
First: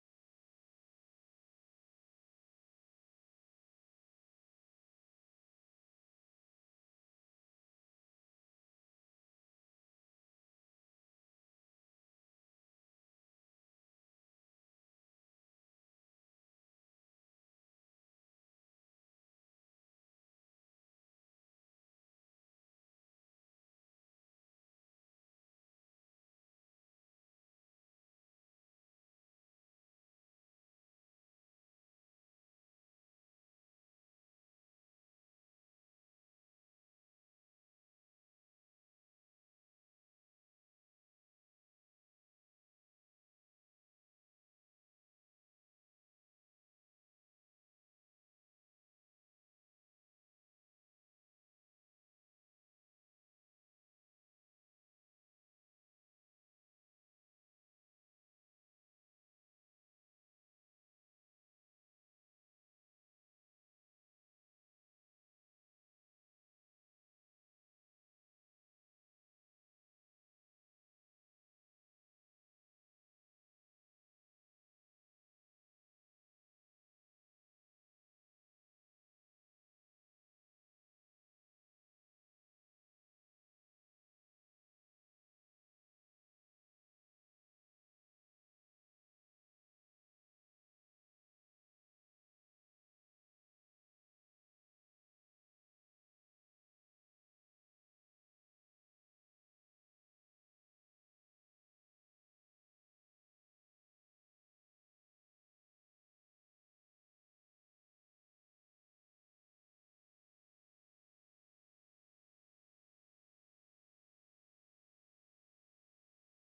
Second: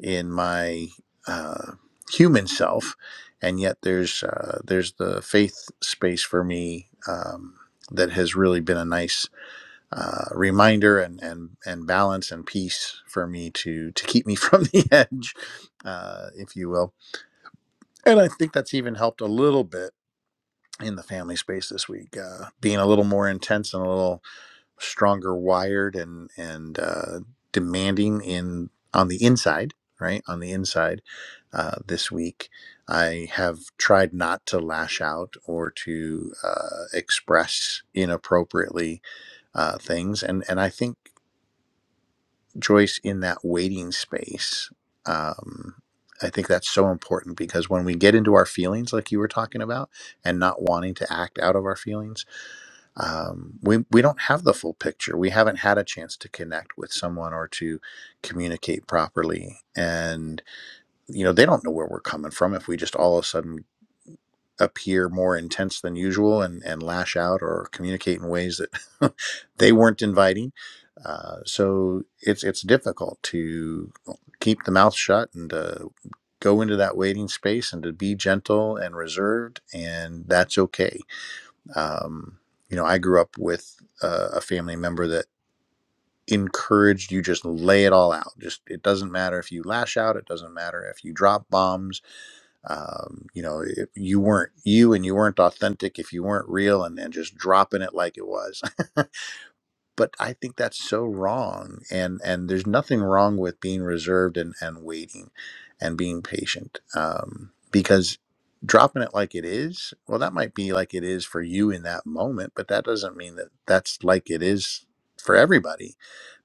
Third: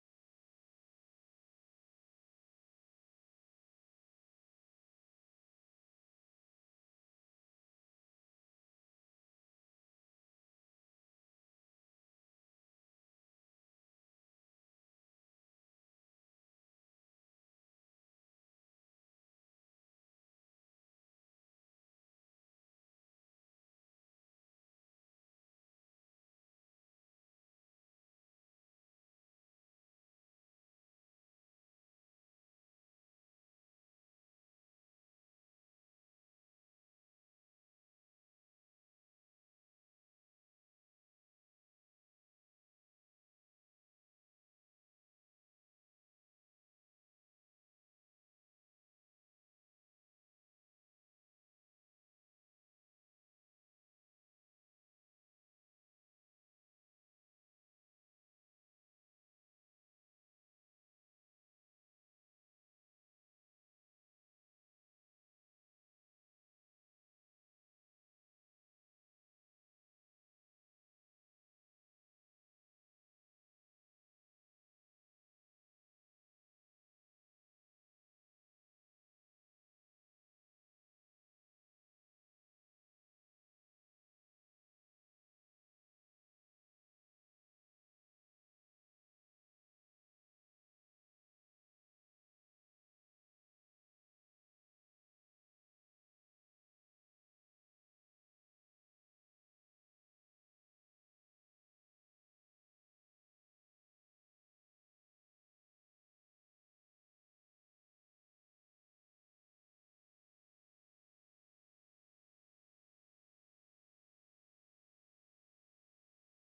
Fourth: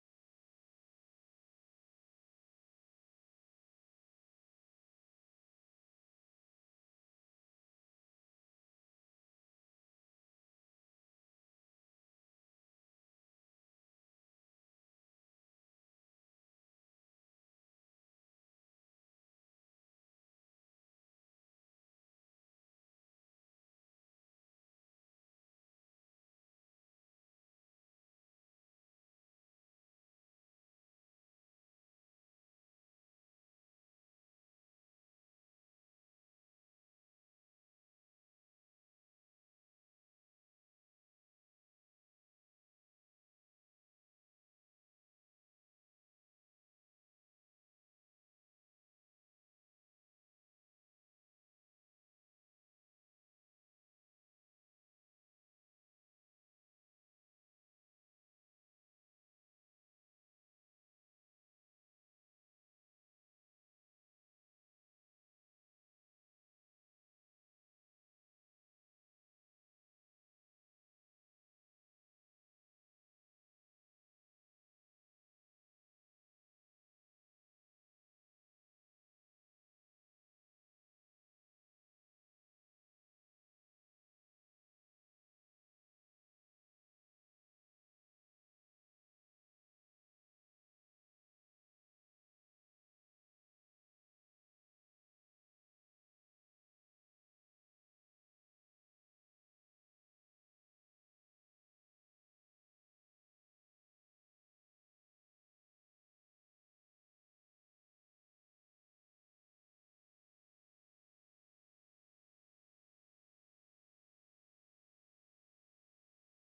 Speaker 1: in my uh, human self, and yet there's uh, there's the faith space for me um, that has really been a nice uh, reminder and and and balance and peace for me to to keep me from the edge, uh, if you will. And I think that's even helped a little bit in the family space this week, uh, being a little more intense and a little stronger wired and and uh, demanding in on the inside right on the inside uh, this week i have tried not to lash out or to uh, express inappropriately uh, things and and i think joyce in that waiting space um, i think that's so important because when we get into our feelings like you were talking about and not wanting to act out of our feelings um, we we don't have the full picture. We haven't had a chance to connect with someone or to communicate properly, and you know they don't know where we're coming from if we just all of a sudden appear more intense than usual and and lash out or communicate in ways that they weren't inviting. Uh, so it's it's difficult to keep the mouth shut and to go into that waiting space and to be gentle and reserved, and that's okay um, you know, I grew up with uh, a family member that encouraged you just lay it all out. Just it doesn't matter if you lash out. It doesn't matter if you drop bombs. Um, you know, if you weren't you and you weren't authentic if you weren't real and, and just dropping it like it was. but I think that's so wrong. And and there's nothing wrong with being reserved and, and waiting and being patient. Um, because dropping it like it is, well, that might be like it is for you in that moment, but that doesn't mean that that's like it is for everybody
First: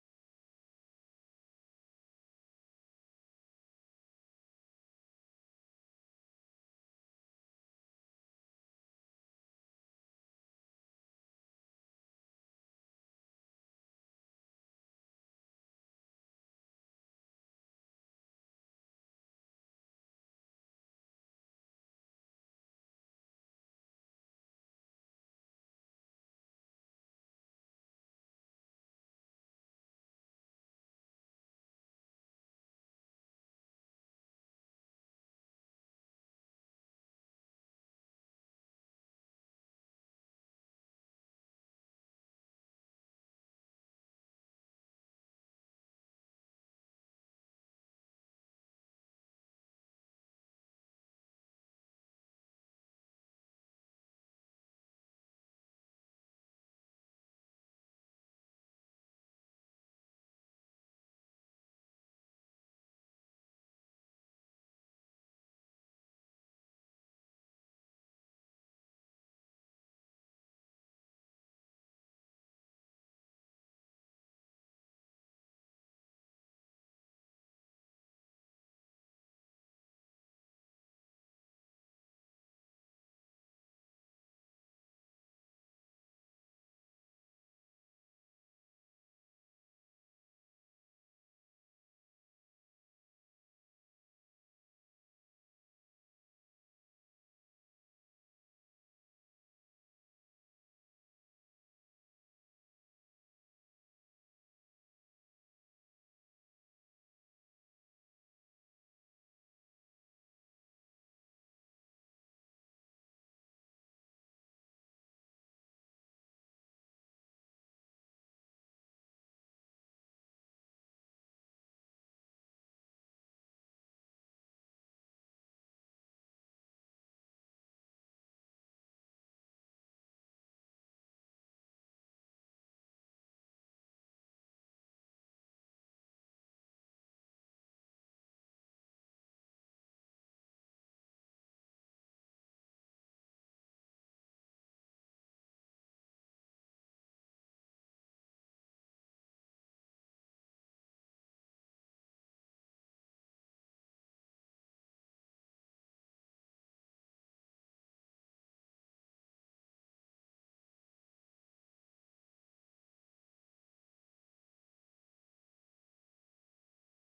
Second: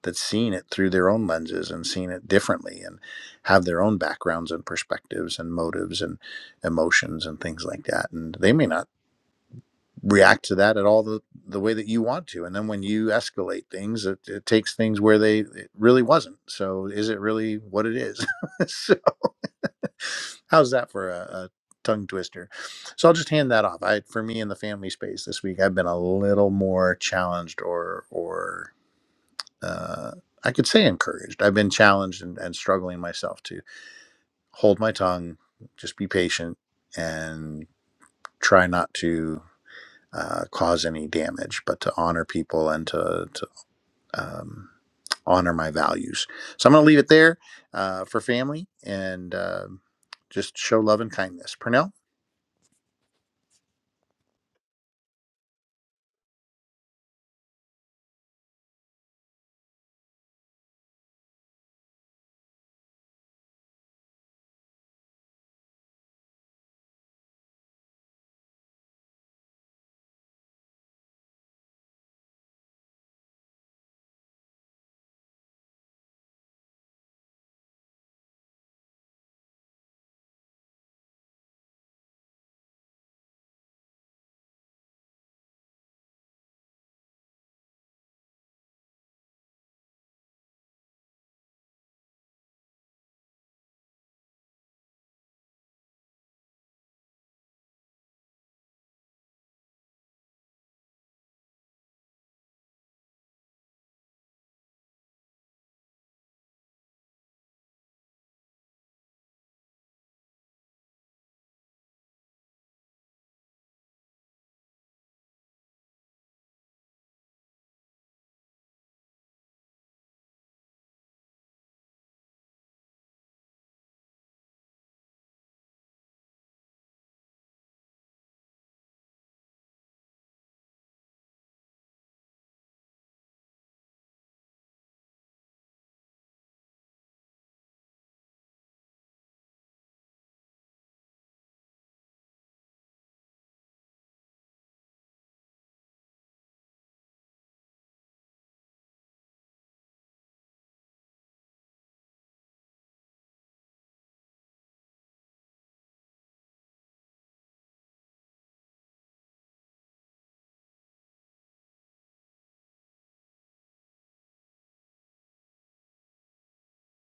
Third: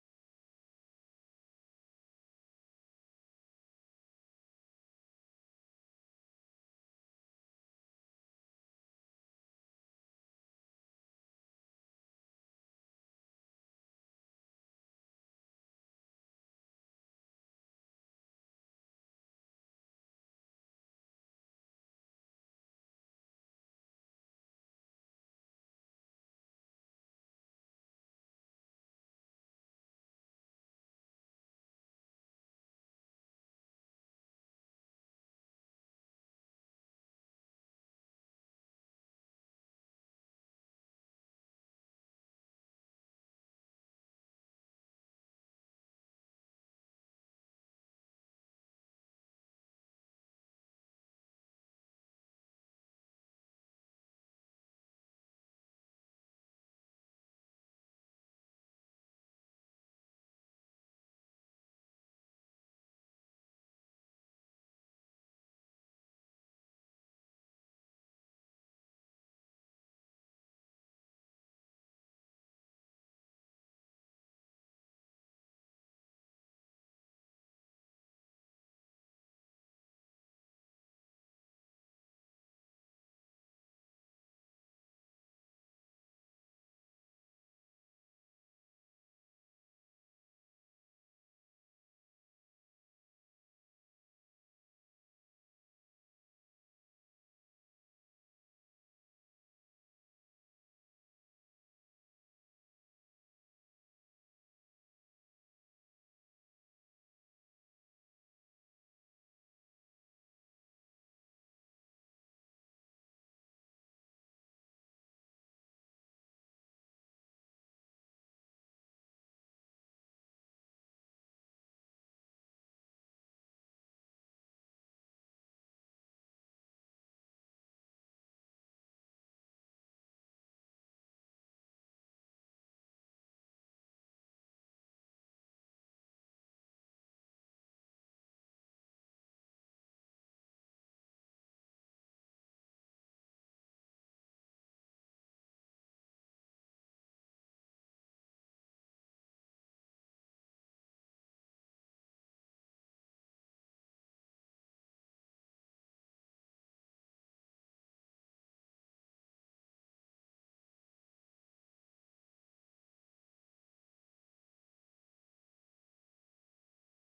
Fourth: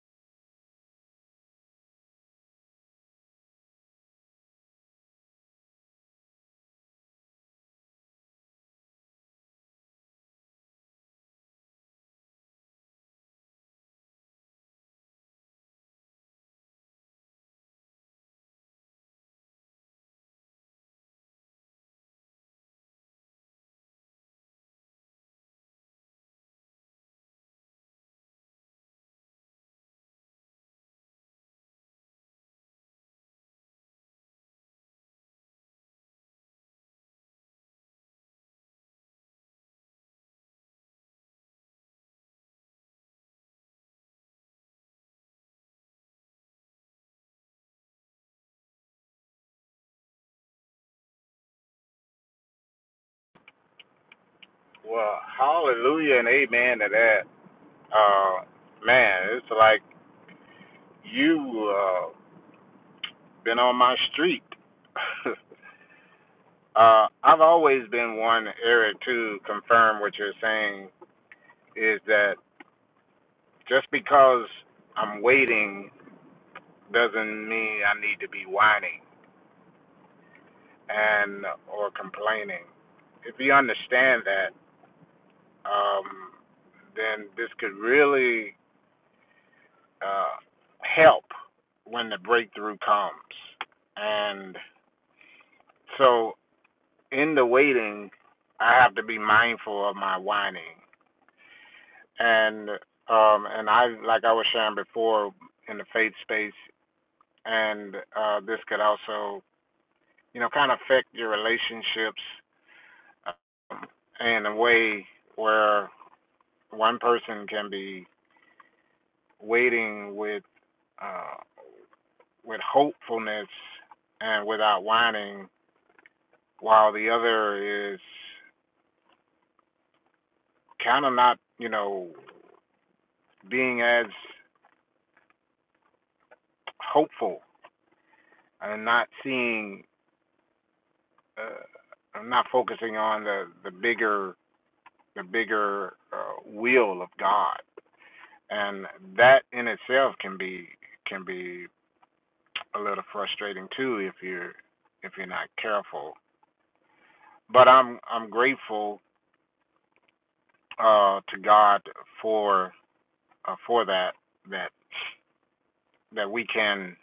Speaker 1: that's seeing it through their own lenses and seeing it differently and have their own backgrounds and perspectives and motives and emotions and things like that. And they may not react to that at all the, the way that you want to. And then when you escalate things, it, it takes things where they it really wasn't. So is it really what it is? so how's that for a, a tongue twister? So I'll just hand that off. I for me in the family space this week, I've been a little more challenged or or uh, I could say encouraged. I've been challenged and, and struggling myself to hold my tongue, just be patient and try not to. uh, cause any damage, but to honor people and to, to um, honor my values. So I'm going to leave it there uh, for family and uh, just show love and kindness. Purnell?
Speaker 2: Well, hallelujah and amen to that. Uh, man, it's like you uh been on my street. uh, I've always been one, Eric, to confirm what you're saying is that Just because I'm waiting doesn't mean I need to be whining and or complaining. If you understand that, um, then this could really uh, help when the breakthrough comes. And so, in the waiting, I have to be mindful of my whining. And um, and I like I was sharing before in the faith space, and uh, this could also you know, kind of affect your relationships uh, in a way where one person can be waiting with uh, with hopefulness and without whining, while the other is kind of not, you know, being as hopeful and not seeing, uh, not focusing on the the bigger the bigger uh, will of God, and that in itself can be can be a little frustrating too if you're if you're not careful. But I'm I'm grateful uh, to God for uh, for that that that we can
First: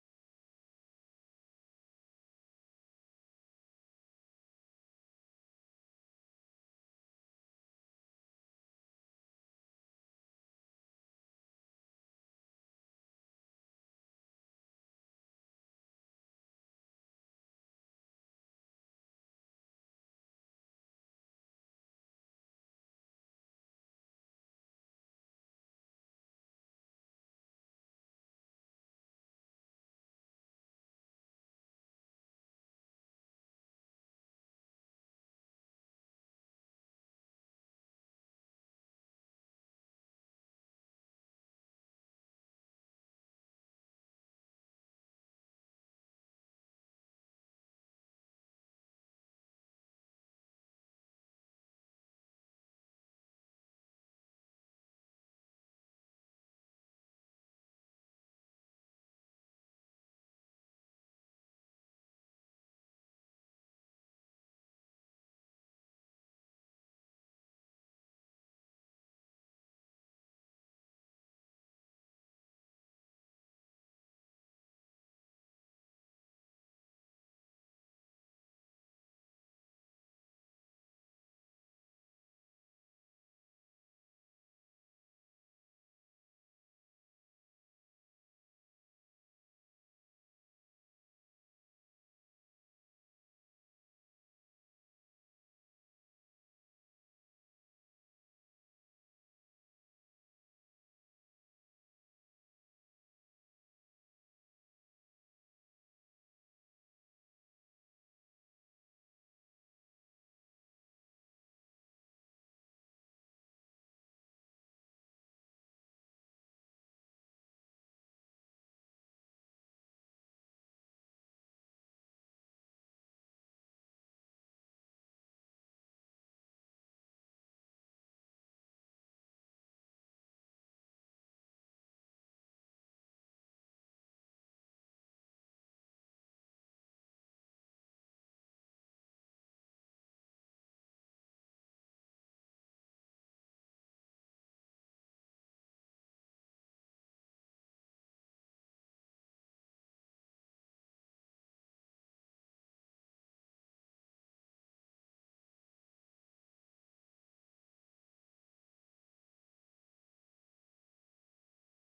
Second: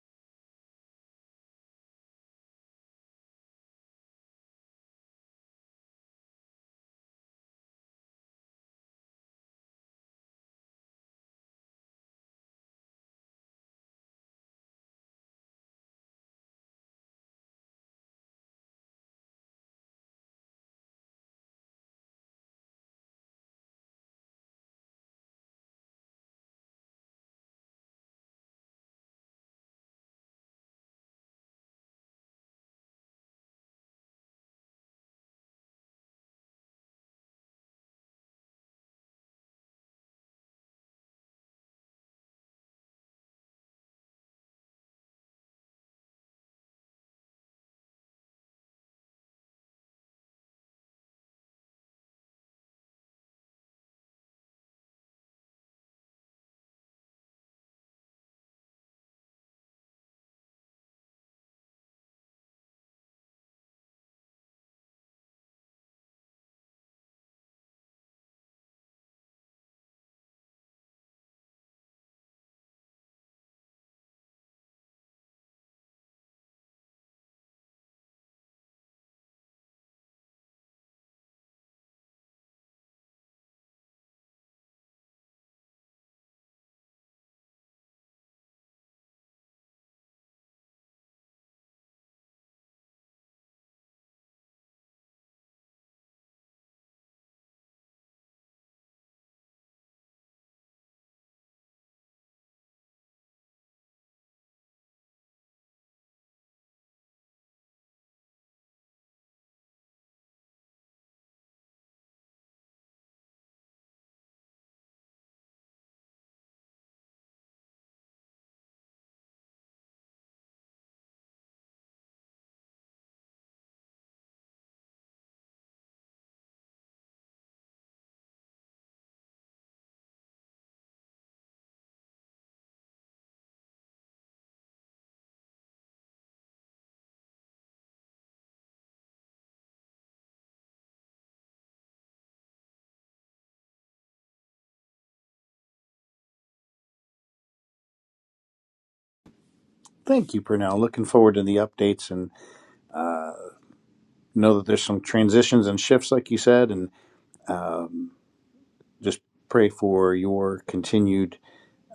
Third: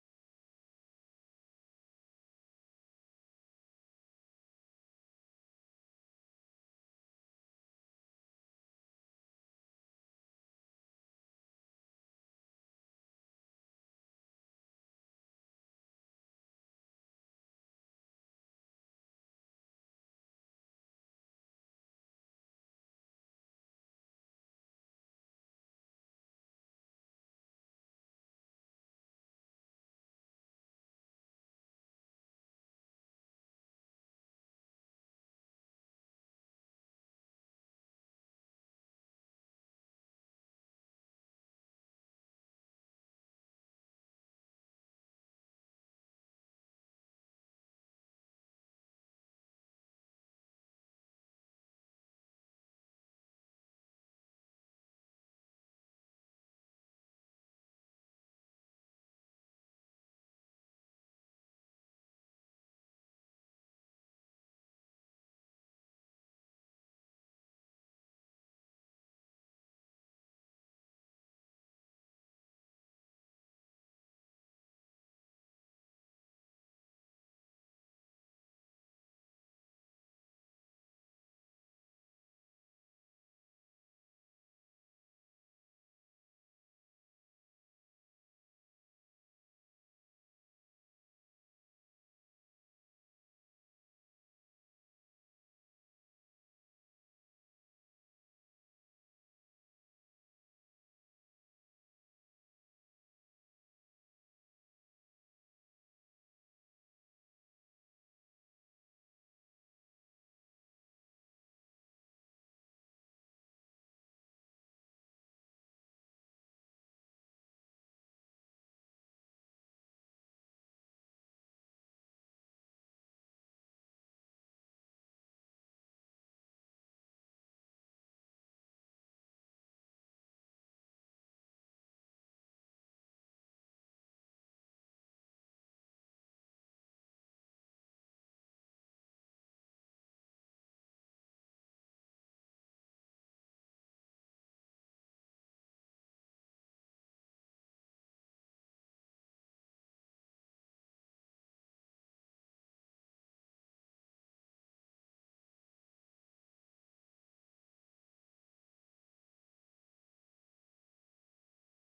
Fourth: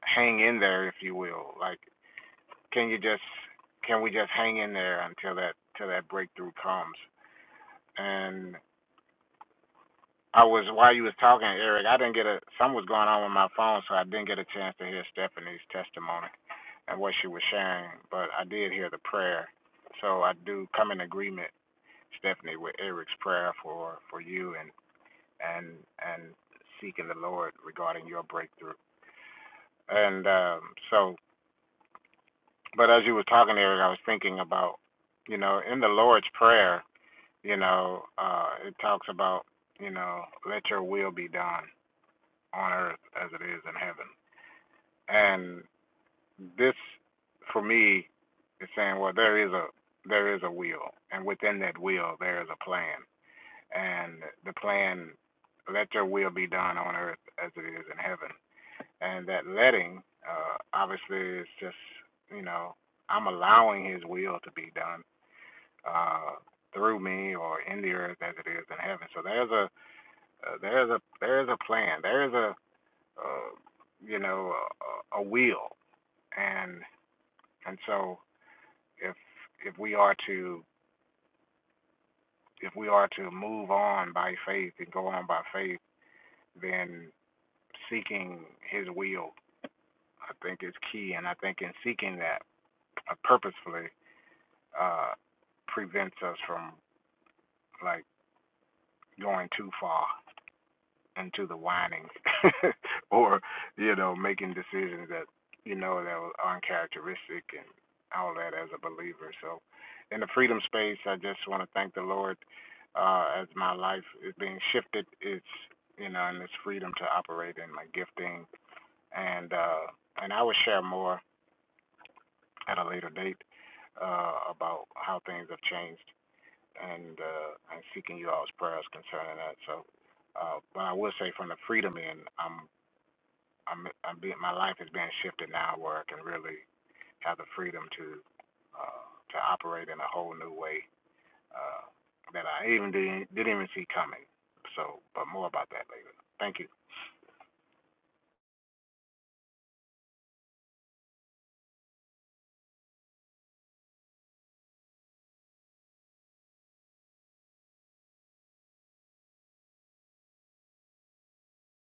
Speaker 2: hang in there, if you will. Like, can you just can we just hang in there until that till that breakthrough comes? And I was while you was talking, Eric, I didn't get a something was going on with my phone, so I didn't get a chance to hear Stephanie's testimony and what she was sharing. But I did hear the prayer, so I do come in agreement Stephanie with Eric's prayer for for you and and and seeking the Lord regarding your breakthrough. And um, so, but as you were talking, Eric, I was thinking about you know in the Lord's prayer, you know, uh, it talks about you know let your will be done on earth as it is in heaven. And this, for me, is saying well there is a there is a will, and within that will there is a plan and the plan, let your will be done on earth as it is in heaven. And that letting, uh, obviously, is just, you know, I'm allowing his will to be done uh, through me or in the earth as it is in heaven. So there's a, uh, there's a, there's a plan. There's a, uh, you know, a, a a will. And, and so if, if we are to, if we are to move on by faith and go on by faith, then seeking His will, I think, is key. And I think in seeking that uh, purposefully uh, prevents us from like going too far into the whinings or you know making decisions that you know that are uncharacteristic and all that as a believer. So in the freedom space, I just want to thank the Lord uh, as my life is being shifted. It's you know, and this freedom to operate in my gifting, and uh, and I will share more at a later date uh, about how things have changed and uh, and seeking you all's prayers concerning that. So, uh, but I will say from the freedom end, I'm I'm I'm being my life is being shifted now where I can really have the freedom to uh, to operate in a whole new way uh, that I even didn't didn't even see coming. So, but more about that later. Thank you.
Speaker 1: Thank you, Purnell. Looking forward to the updates and know that there's some transitions and shifts, like you said, and just pray for your continued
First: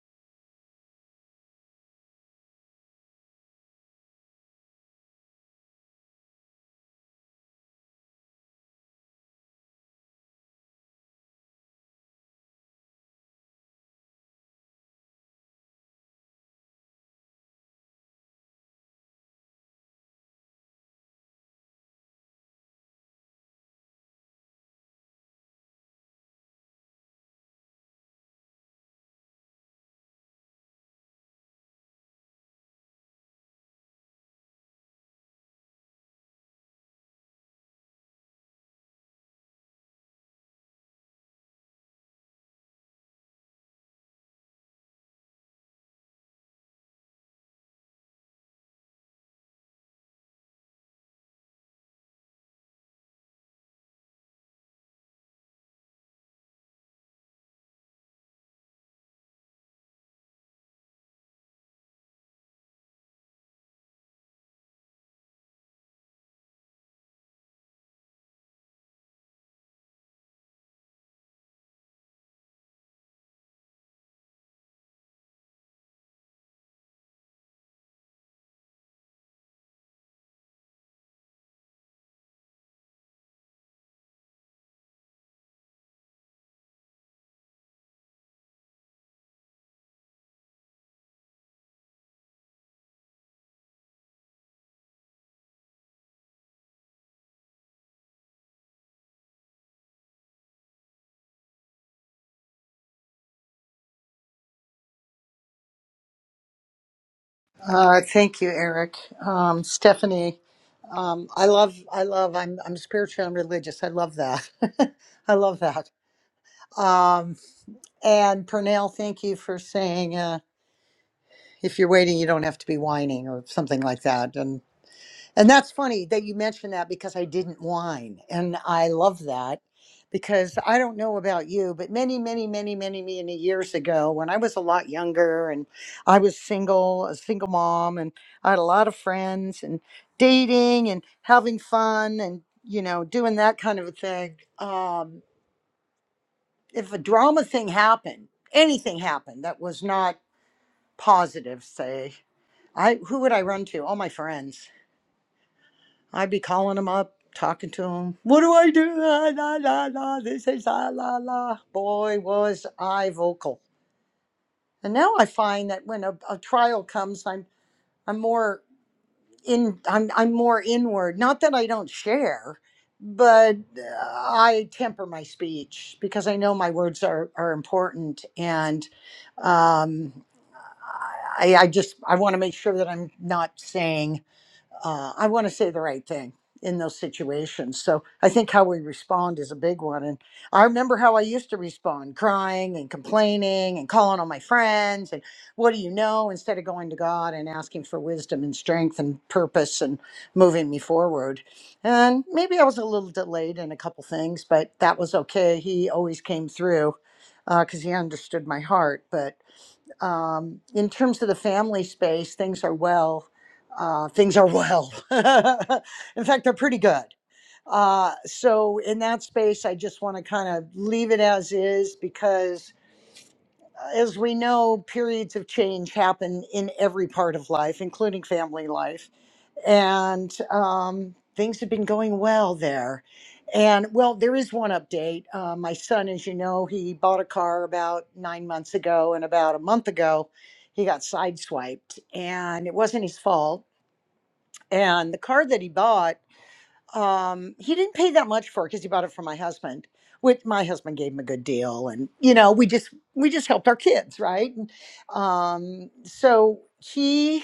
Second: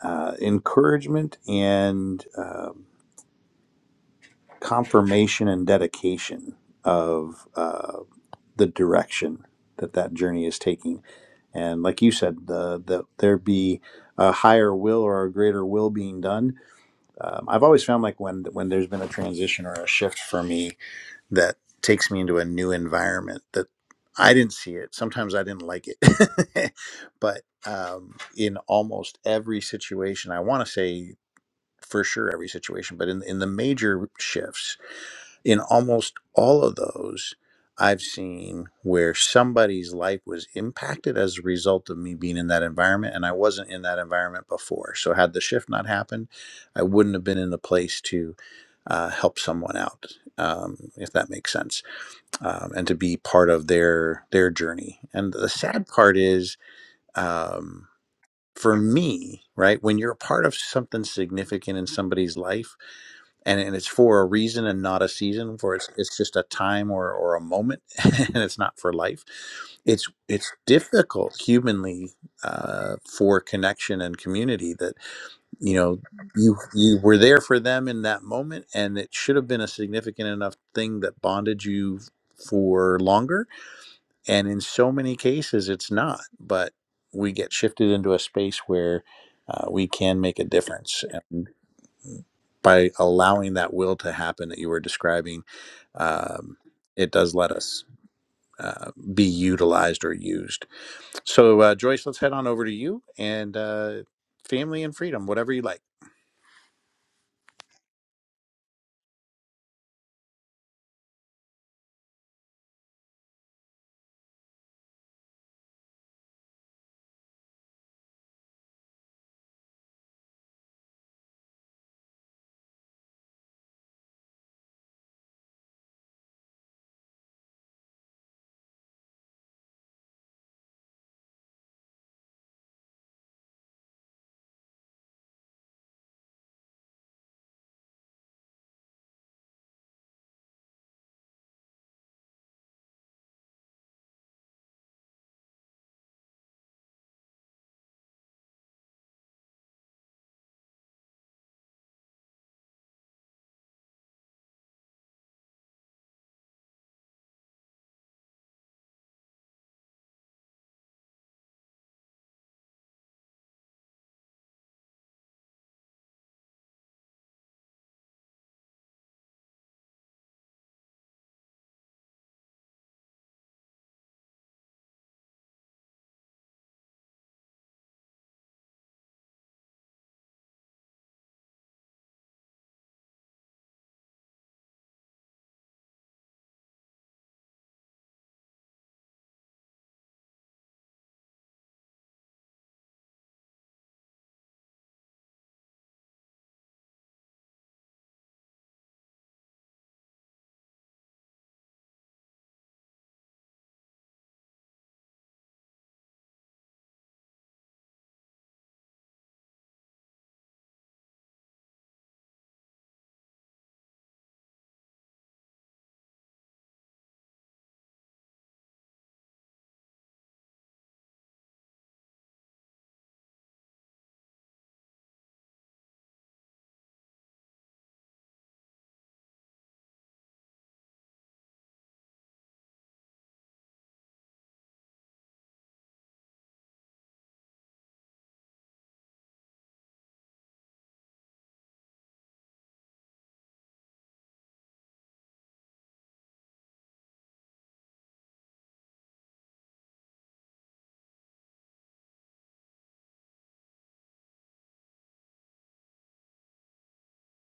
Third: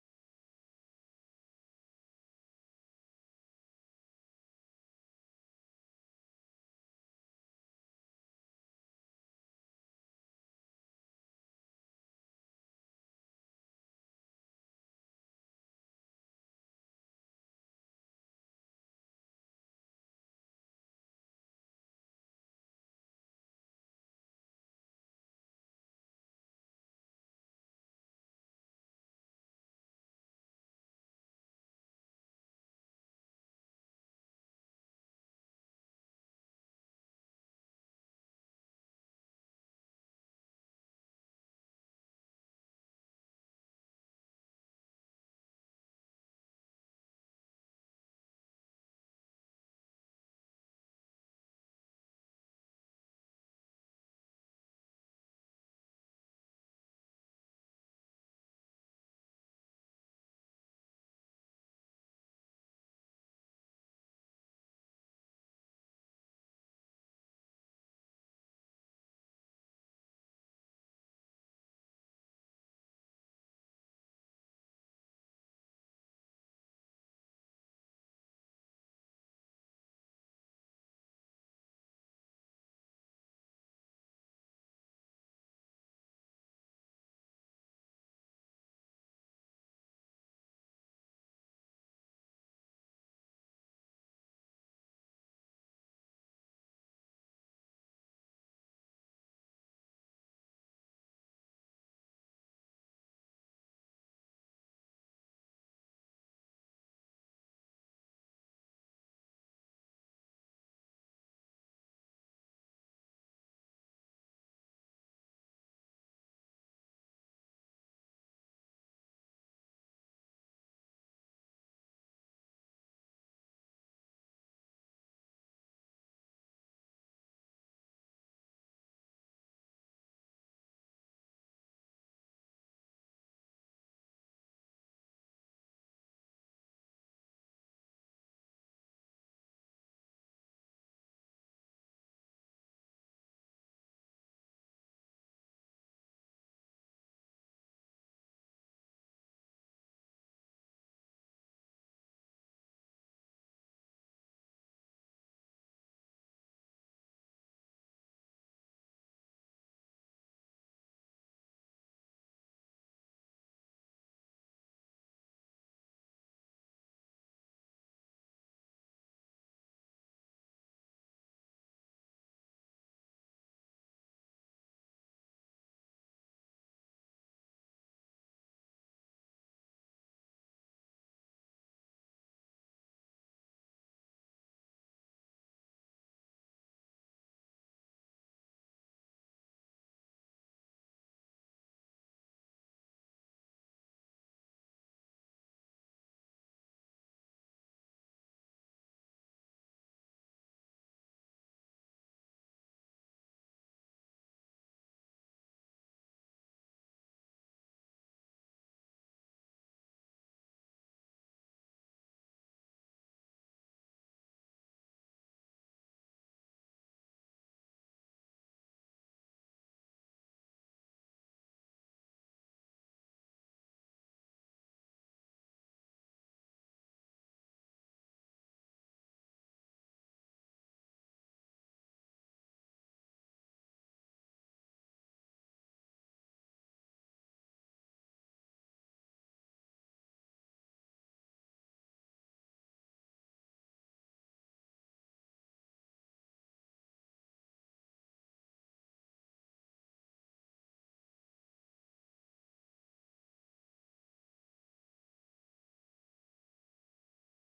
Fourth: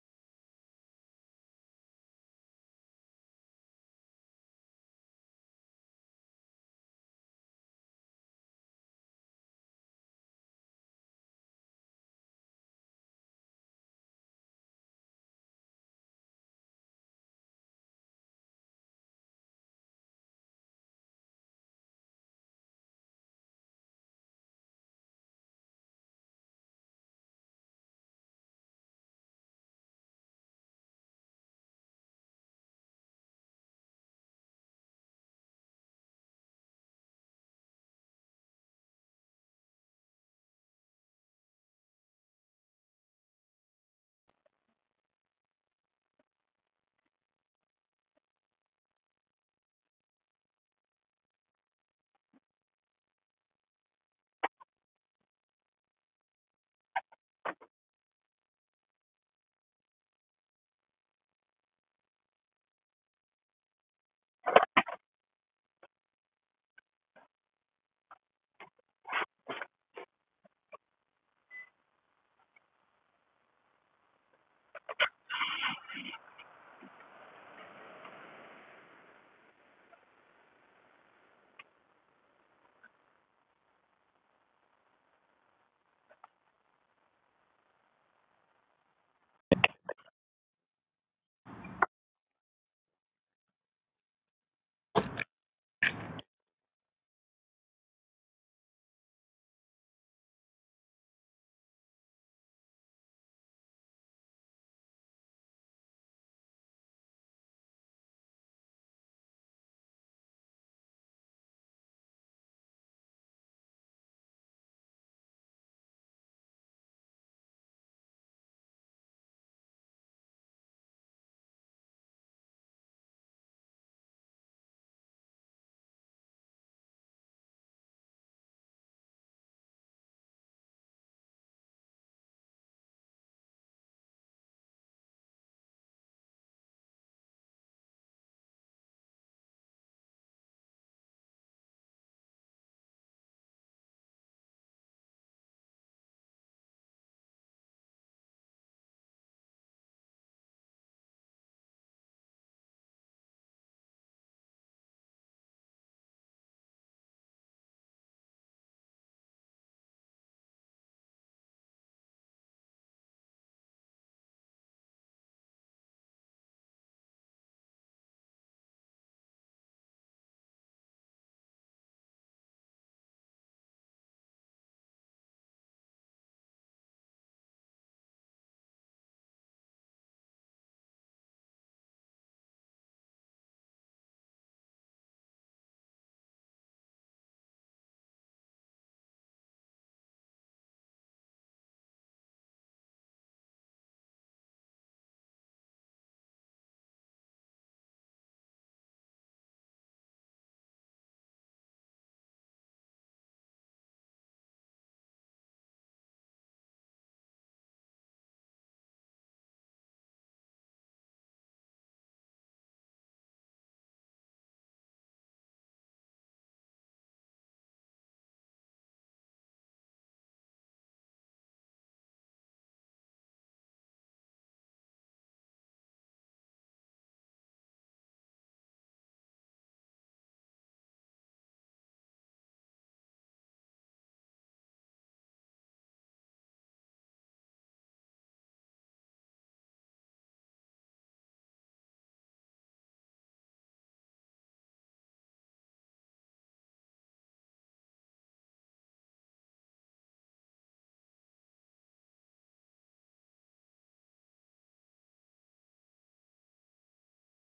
Speaker 1: uh, encouragement and um confirmation and dedication of. uh, the direction that that journey is taking. And like you said, the, the there be a higher will or a greater will being done. Um, I've always found like when when there's been a transition or a shift for me that takes me into a new environment that I didn't see it. Sometimes I didn't like it, but um, in almost every situation, I want to say for sure every situation, but in in the major shifts, in almost all of those, I've seen where somebody's life was impacted as a result of me being in that environment. And I wasn't in that environment before. So, had the shift not happened, I wouldn't have been in the place to uh, help someone out. Um, if that makes sense, um, and to be part of their their journey. And the sad part is, um, for me, right, when you're a part of something significant in somebody's life, and, and it's for a reason and not a season for it's it's just a time or, or a moment and it's not for life it's it's difficult humanly uh, for connection and community that you know you you were there for them in that moment and it should have been a significant enough thing that bonded you for longer and in so many cases it's not but we get shifted into a space where uh, we can make a difference by allowing that will to happen that you were describing, um, it does let us uh, be utilized or used. So, uh, Joyce, let's head on over to you and uh, family and freedom, whatever you like.
Speaker 3: Uh, thank you, Eric, um, Stephanie. Um, I love, I love. I'm, I'm spiritual and religious. I love that. I love that. Um, and Pernell, thank you for saying uh, if you're waiting, you don't have to be whining or something like that. And. And that's funny that you mentioned that because I didn't whine. And I love that because I don't know about you, but many, many, many, many, many years ago, when I was a lot younger and I was single, a single mom, and I had a lot of friends and dating and having fun and, you know, doing that kind of a thing. Um, if a drama thing happened, anything happened that was not positive, say, I who would I run to? All my friends I'd be calling them up, talking to them. What do I do? Ah, la la la. This is ah la la. Boy, was I vocal. And now I find that when a, a trial comes, I'm I'm more in. I'm I'm more inward. Not that I don't share, but uh, I temper my speech because I know my words are are important, and um, I, I just I want to make sure that I'm not saying uh, I want to say the right thing in those situations. So I think how we respond is a big one. And I remember how I used to respond, crying and complaining and calling on my friends and what do you know instead of going to God and asking for wisdom and strength and purpose and moving me forward. And maybe I was a little delayed in a couple things, but that was okay. He always came through because he understood my heart. But um, in terms of the family space, things are well. Uh, things are well. in fact, they're pretty good. Uh, so, in that space, I just want to kind of leave it as is because, uh, as we know, periods of change happen in every part of life, including family life and um, things have been going well there. And well, there is one update. Uh, my son, as you know, he bought a car about nine months ago, and about a month ago, he got sideswiped, and it wasn't his fault. And the car that he bought, um, he didn't pay that much for because he bought it from my husband. Which my husband gave him a good deal, and you know, we just we just helped our kids, right? And, um, so he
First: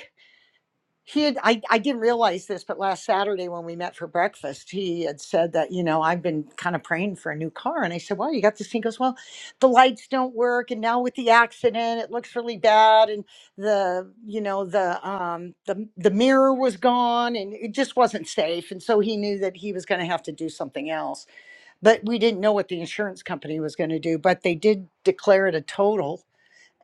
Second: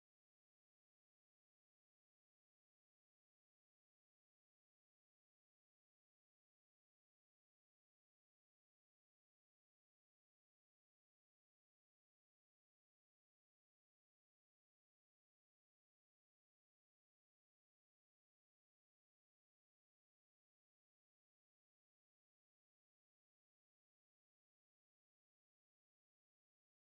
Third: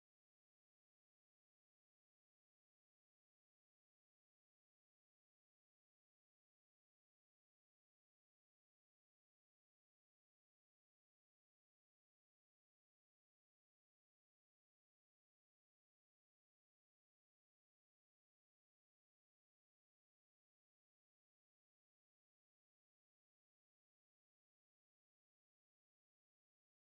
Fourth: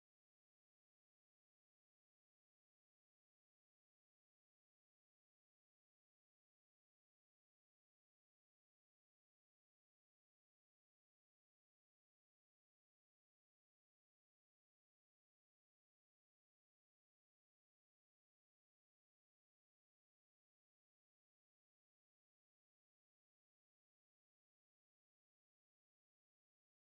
Speaker 3: he had I, I didn't realize this but last saturday when we met for breakfast he had said that you know i've been kind of praying for a new car and i said well you got this thing He goes well the lights don't work and now with the accident it looks really bad and the you know the um the, the mirror was gone and it just wasn't safe and so he knew that he was going to have to do something else but we didn't know what the insurance company was going to do but they did declare it a total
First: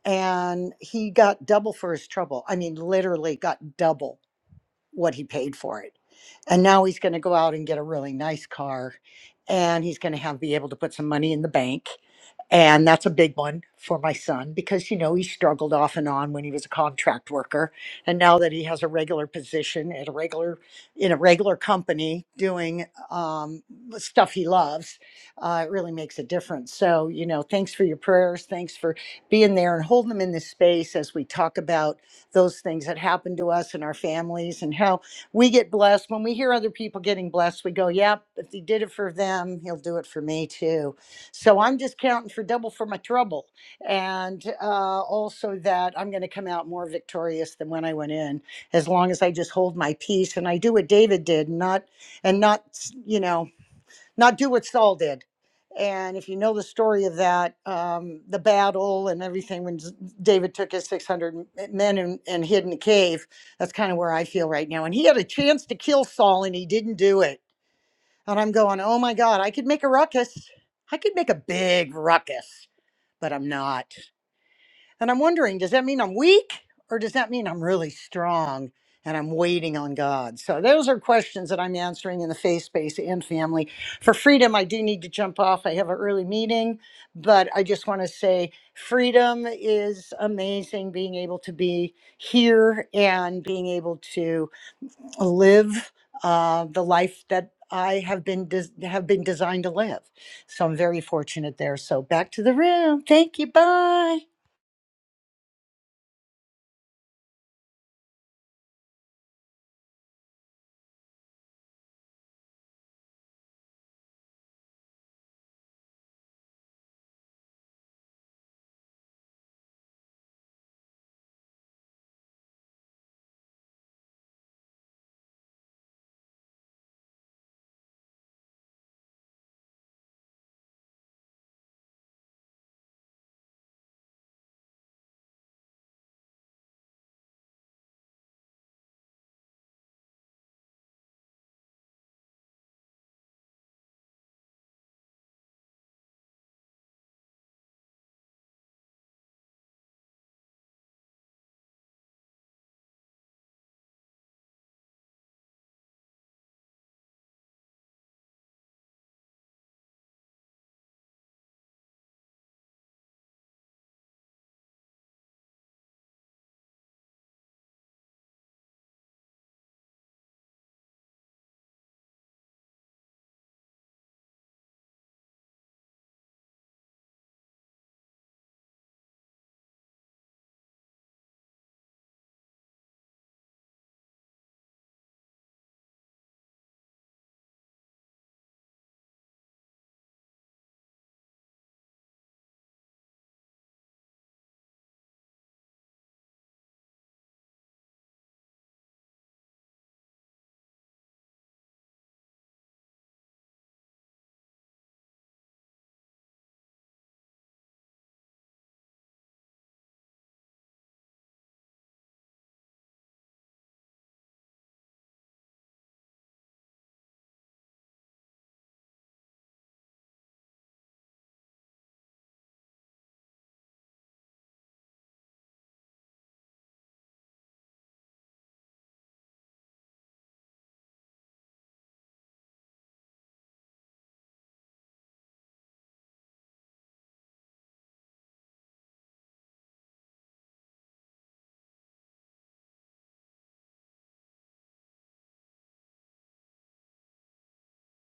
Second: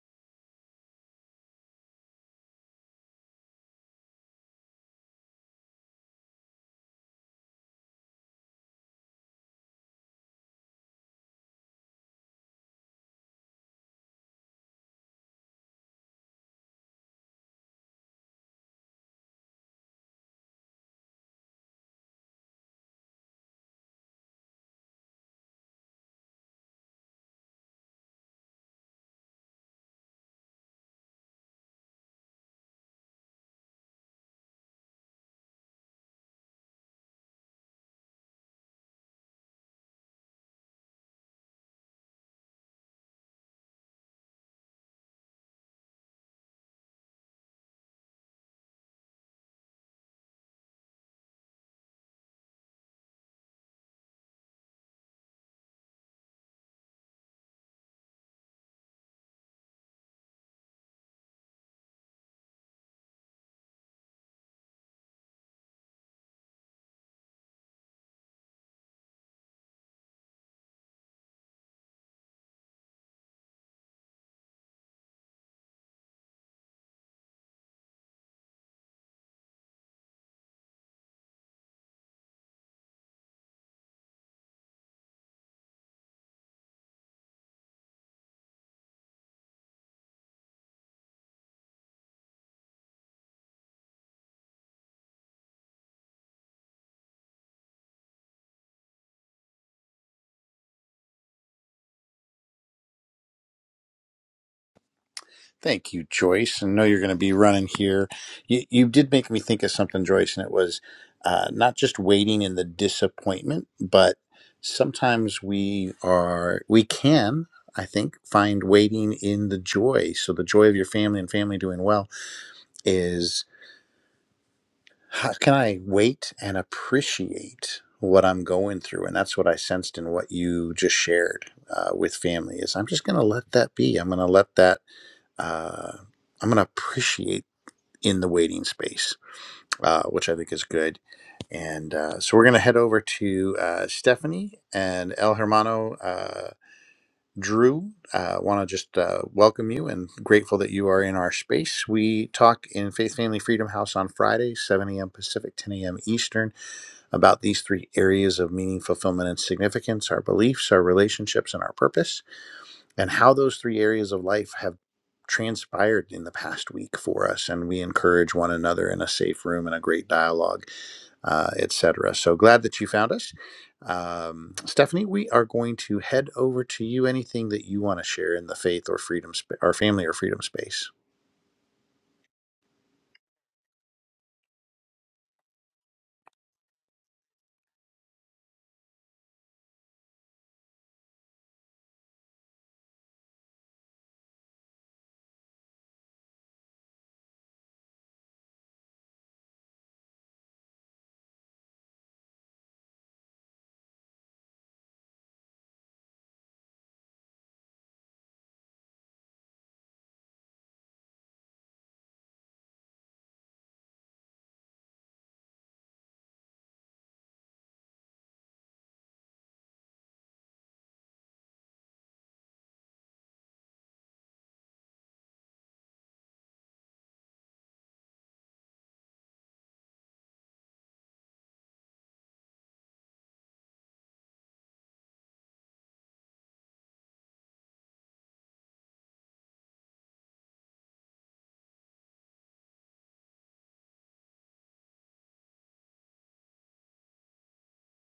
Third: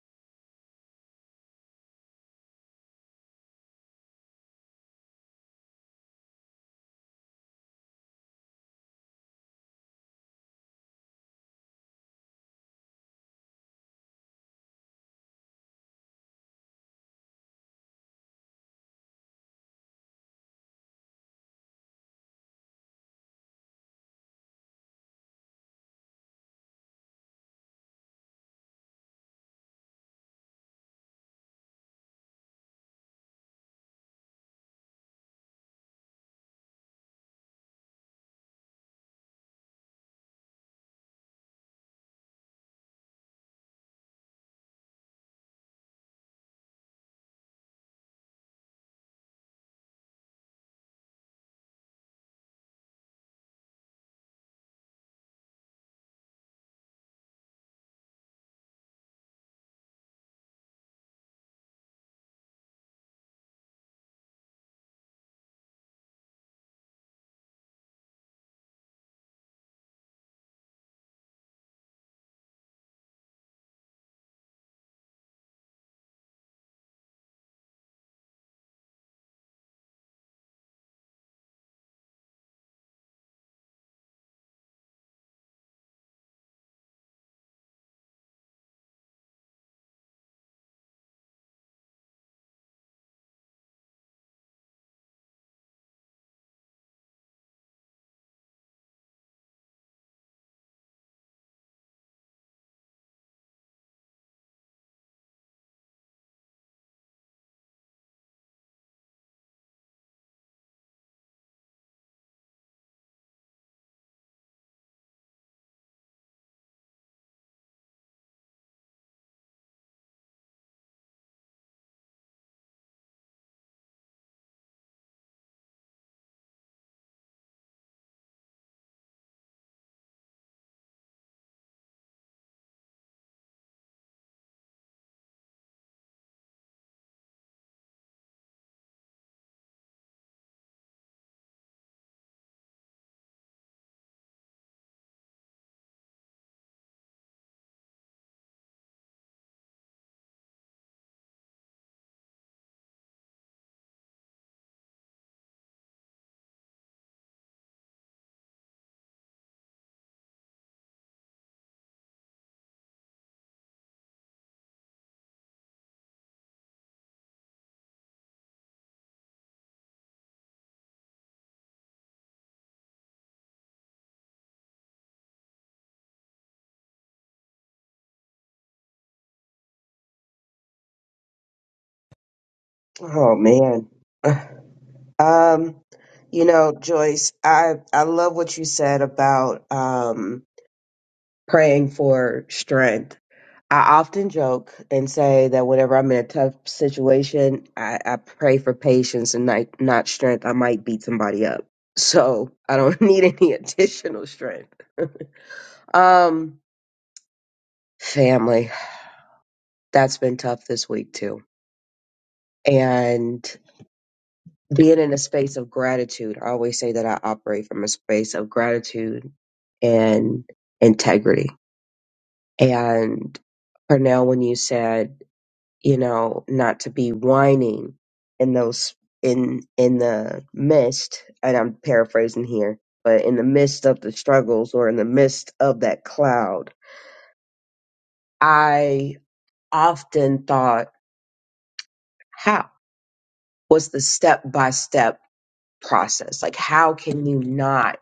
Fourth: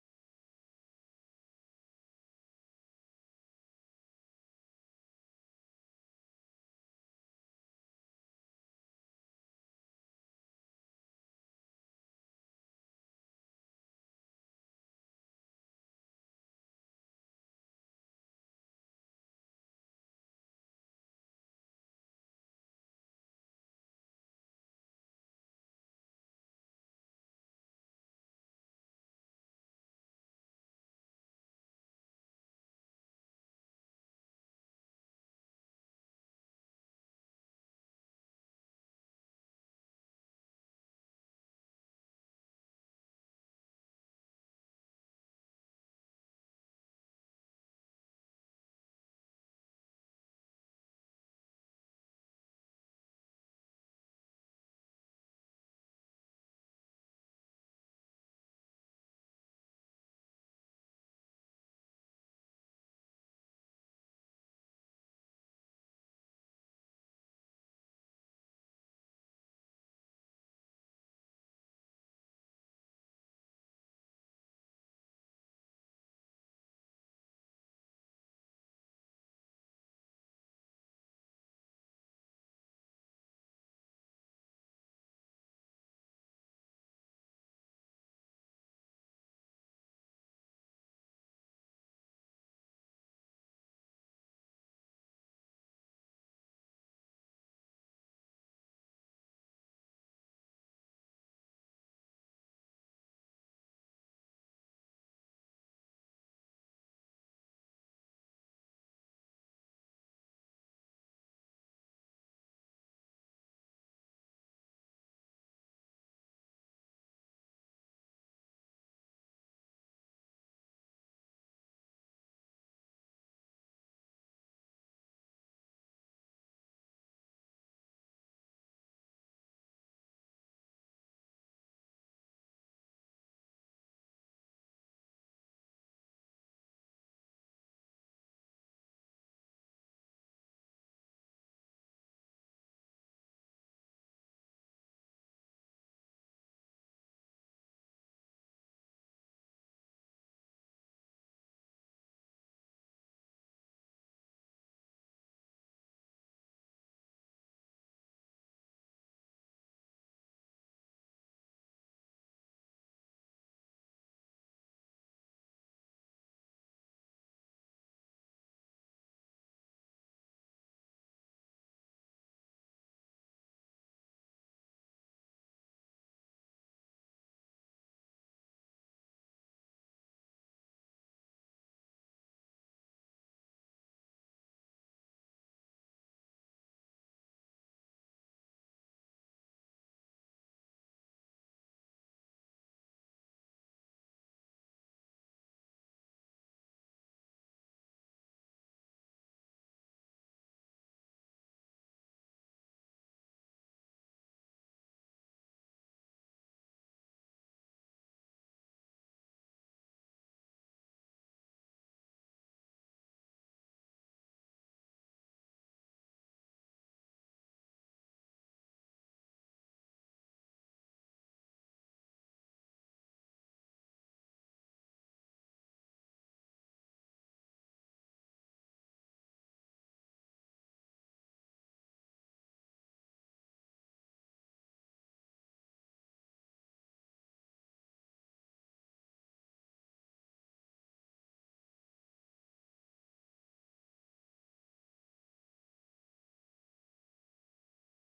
Speaker 3: and he got double for his trouble i mean literally got double what he paid for it. And now he's going to go out and get a really nice car and he's going to have be able to put some money in the bank. And that's a big one for my son because you know he struggled off and on when he was a contract worker and now that he has a regular position at a regular in a regular company doing um, stuff he loves, uh, it really makes a difference. So, you know, thanks for your prayers, thanks for being there and holding them in this space as we talk about those things that happen to us and our families and how we get blessed. When we hear other people getting blessed, we go, yep, if he did it for them, he'll do it for me too. So I'm just counting for double for my trouble. And uh, also that I'm going to come out more victorious than when I went in, as long as I just hold my peace and I do what David did, and not, and not, you know, not do what Saul did. And if you know the story of that, um, the battle and everything, when David took his 600 men and, and hid in a cave, that's kind of where I feel right now. And he had a chance to kill Saul and he didn't do it. And I'm going, oh my God, I could make a ruckus. I could make a big ruckus, but I'm not. And I'm wondering, does that mean I'm weak or does that mean I'm really strong and I'm waiting on God? So those are questions that I'm answering in the faith space and family. For freedom, I do need to jump off. I have an early meeting, but I just want to say freedom is amazing being able to be here and being able to live uh, the life that I have been des- have been designed to live. So I'm very fortunate there. So back to the room. Thank you. Bye.
Speaker 1: Thank you, Joyce. I know you're going to be running here. You, you did make me think of something, Joyce, and it was uh, not just waiting in the disappointment, but sometimes we are, we can, I think, find waiting in the joy. So, the joy of your family and family doing well is how can I wait and appreciate what I'm going through? And that's what I sensed in what you just shared uh, with family is I'm just going to let that be. I'm going to let that, uh, I'm going to appreciate in the waiting space, uh, which I think is good. And uh, so we're going to head over to uh, Stephanie and El Hermano. Uh, Drew, I uh, want to just uh, welcome you and grateful that you are in our space. We talk in Faith Family Freedom House on Friday, 7 a.m. Pacific, 10 a.m. Eastern, about these three areas of meaning, fulfillment, and significance our beliefs, our relationships, and our purpose and how those three areas of life have transpired in the past week for us and we encourage one another in a safe room and a great dialogue uh, et cetera. so glad that you found us um, stephanie we are going to head over to you anything that you want to share in the faith or freedom sp- or family or freedom space
Speaker 4: Oh man. Um, you know, Joyce, I I love what you said about um praying for strength I often joke and say that whenever I'm in a tough situation, I, I pray for patience and not, not strength. I might beat somebody up. So I don't need any additional strength. Um, family, that's been tough this week too. And being in a space of gratitude, I always say that I operate from a space of gratitude and integrity. And Pernell, when you said you know, not to be whining in those in in the midst, and I'm paraphrasing here, but in the midst of the struggles or in the midst of that cloud, I often thought, how was the step by step process? Like, how can you not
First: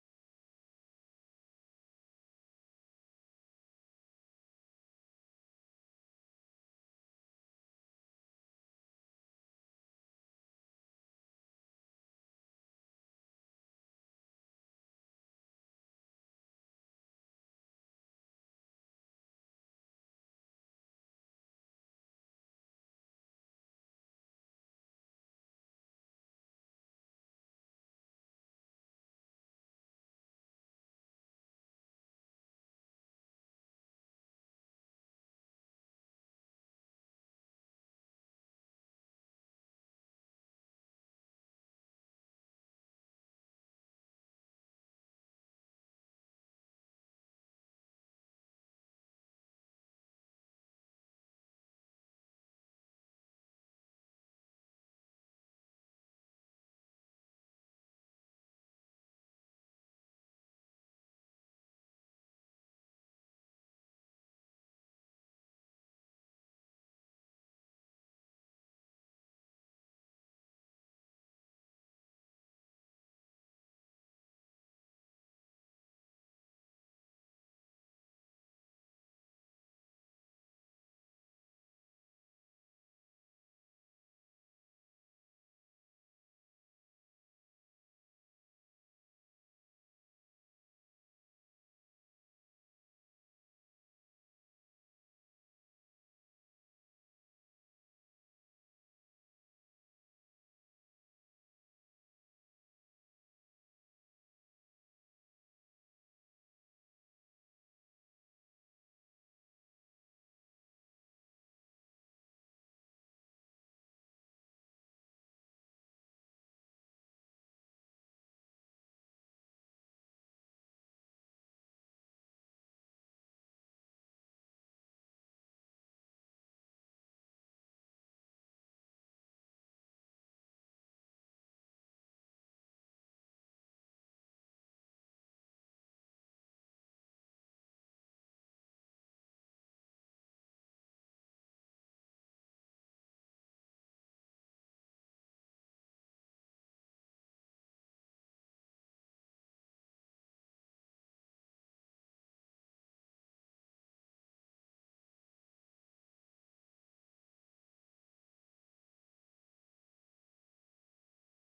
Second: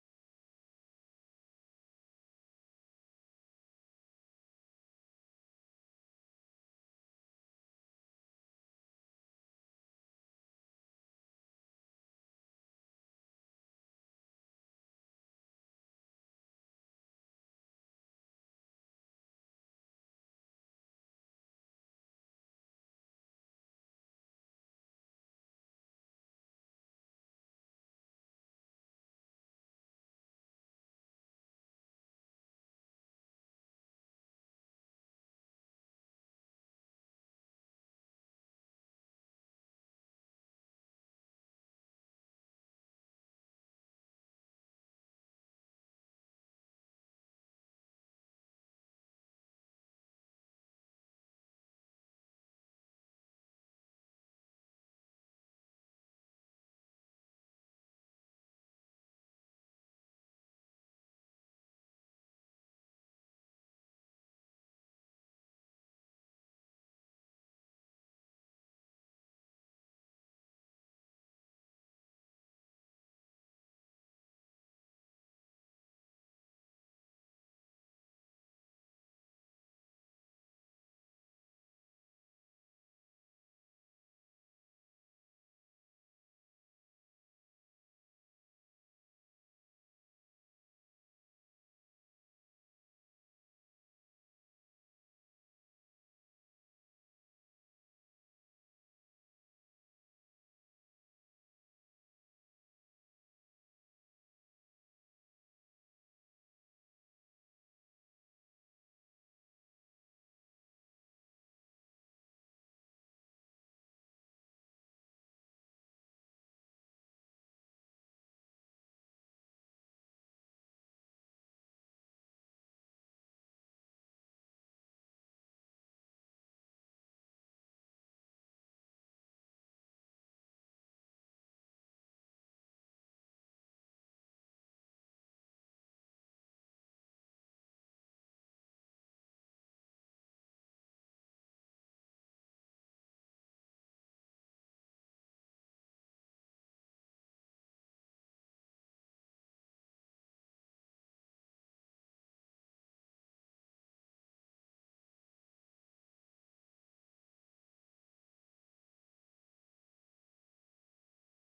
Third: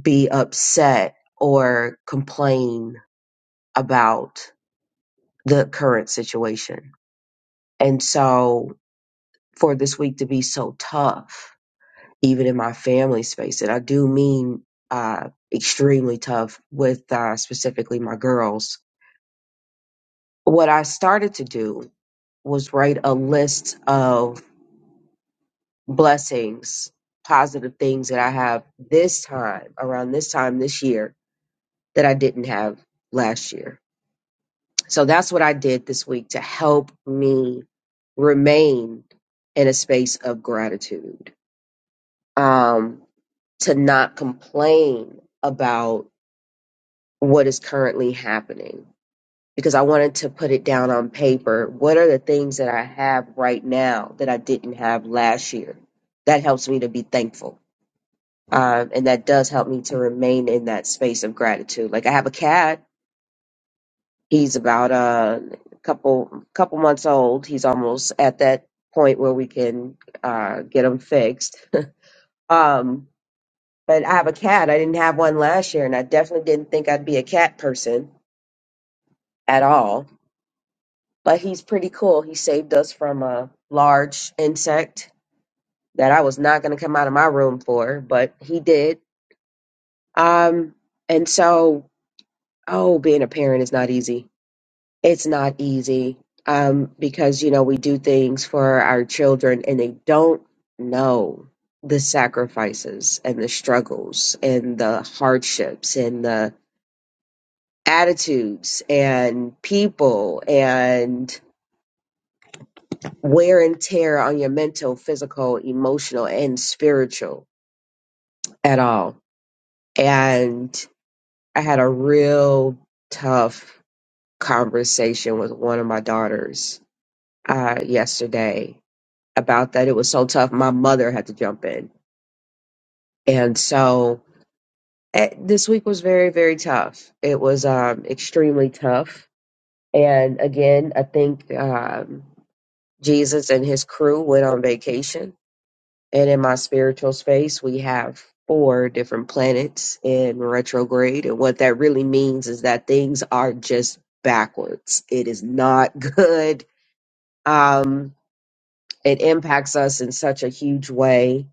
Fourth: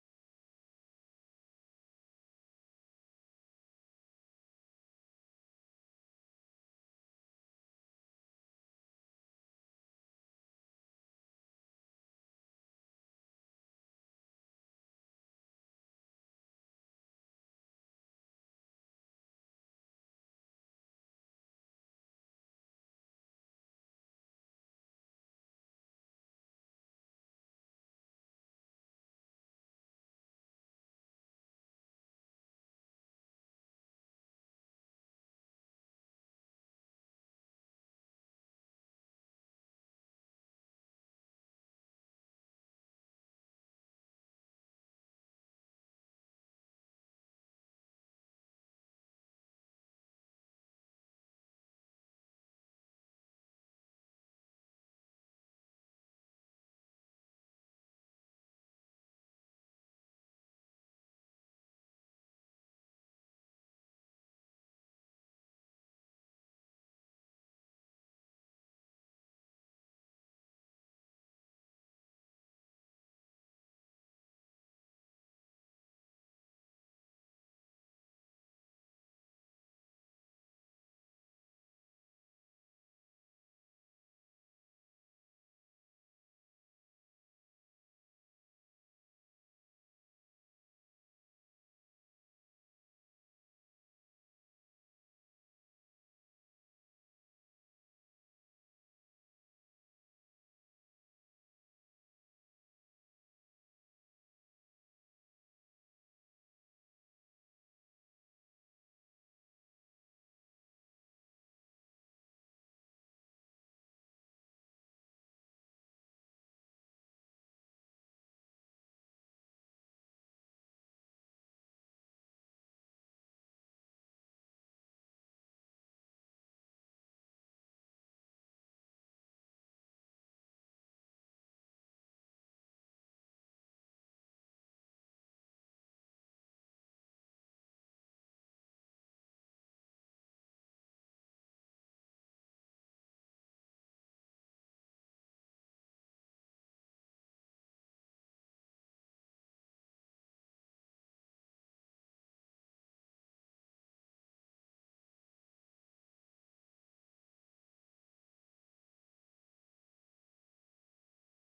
Speaker 4: be upset or complain about the current situation? And so for this week to be so tough even in my family space. And I do mean uh, extremely tough with uh, specifically my girls. What I started to do was write a list of blessings, positive things that I have this time, around this time this year, that I didn't have last year. So that's what I did this week to help me remain in a space of gratitude, um, to not complain about what is currently happening because I wanted to put it down on paper. What are the things that I have right now that I didn't have last year? That helps me to be thankful. Um, and that does help me to remain in that space of gratitude. Like I have a cat. He's about uh, a couple couple months old. He's almost at that point where we can uh, get him fixed. Um, but I have a cat. I didn't have one last year, and I definitely didn't think I'd be a cat person at all but he's pretty cool. He saved us from a large insect that I was not going to come out of my room for, but he did. Um, and so, oh, being a parent is not easy. It's not easy um, because, you know, we do things for our children and they don't know the sacrifices and the struggles and the hardships and the attitudes and people and wear and tear on your mental, physical, emotional, and spiritual at all. And I had a real tough conversation with one of my daughters uh, yesterday about that. It was so tough. My mother had to jump in. And so eh, this week was very, very tough. It was um, extremely tough. And again, I think um, Jesus and his crew went on vacation And in my spiritual space, we have four different planets in retrograde. And what that really means is that things are just backwards. It is not good. Um, it impacts us in such a huge way.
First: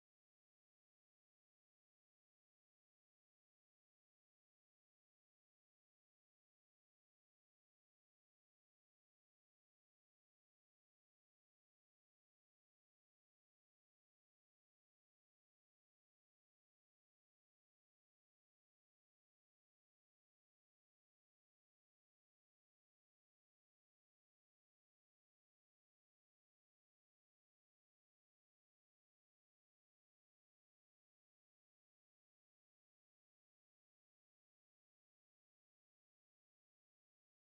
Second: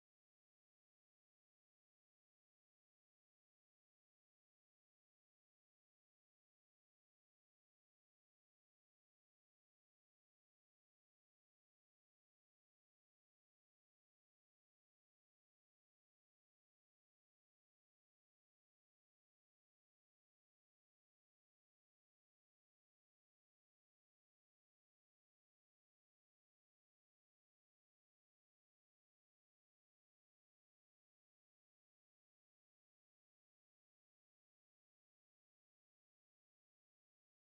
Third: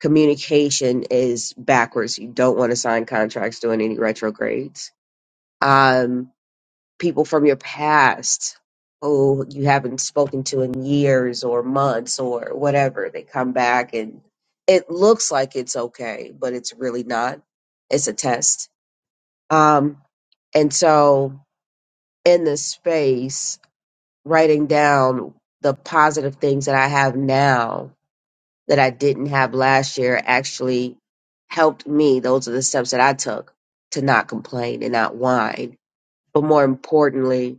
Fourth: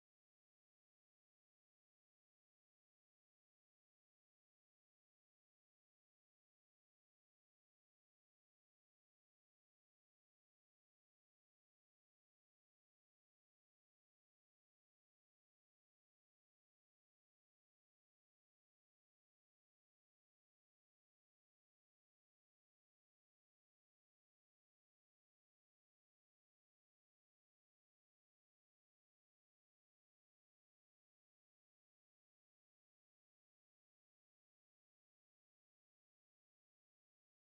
Speaker 4: Communication is backwards. You don't want to sign contracts doing any retrogrades. Um, people from your past who you haven't spoken to in years or months or whatever. They come back and it looks like it's okay, but it's really not. It's a test. Um, and so in this space, writing down the positive things that I have now that I didn't have last year actually helped me. Those are the steps that I took to not complain and not whine, but more importantly,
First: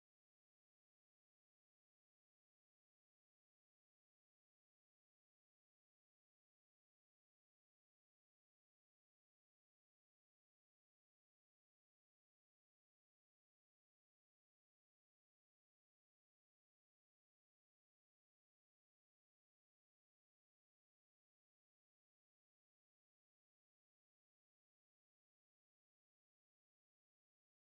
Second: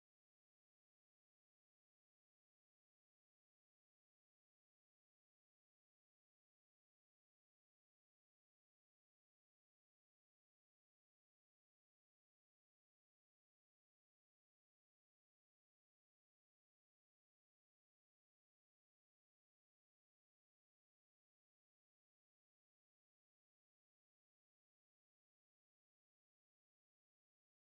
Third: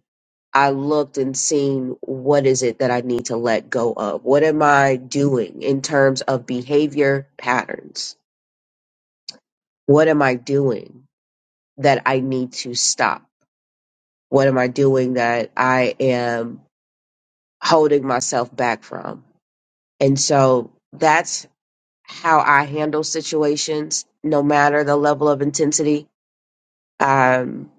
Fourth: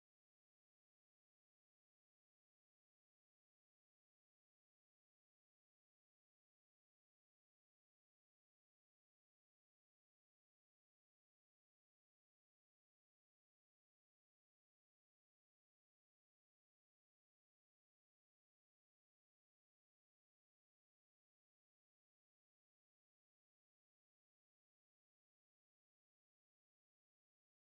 Speaker 4: I looked and seen what is it that I need to let go of? What am I doing in terms of behavior patterns? What am I doing that I need to stop? What am I doing that I am holding myself back from? And so that's how I handle situations, no matter the level of intensity. Um,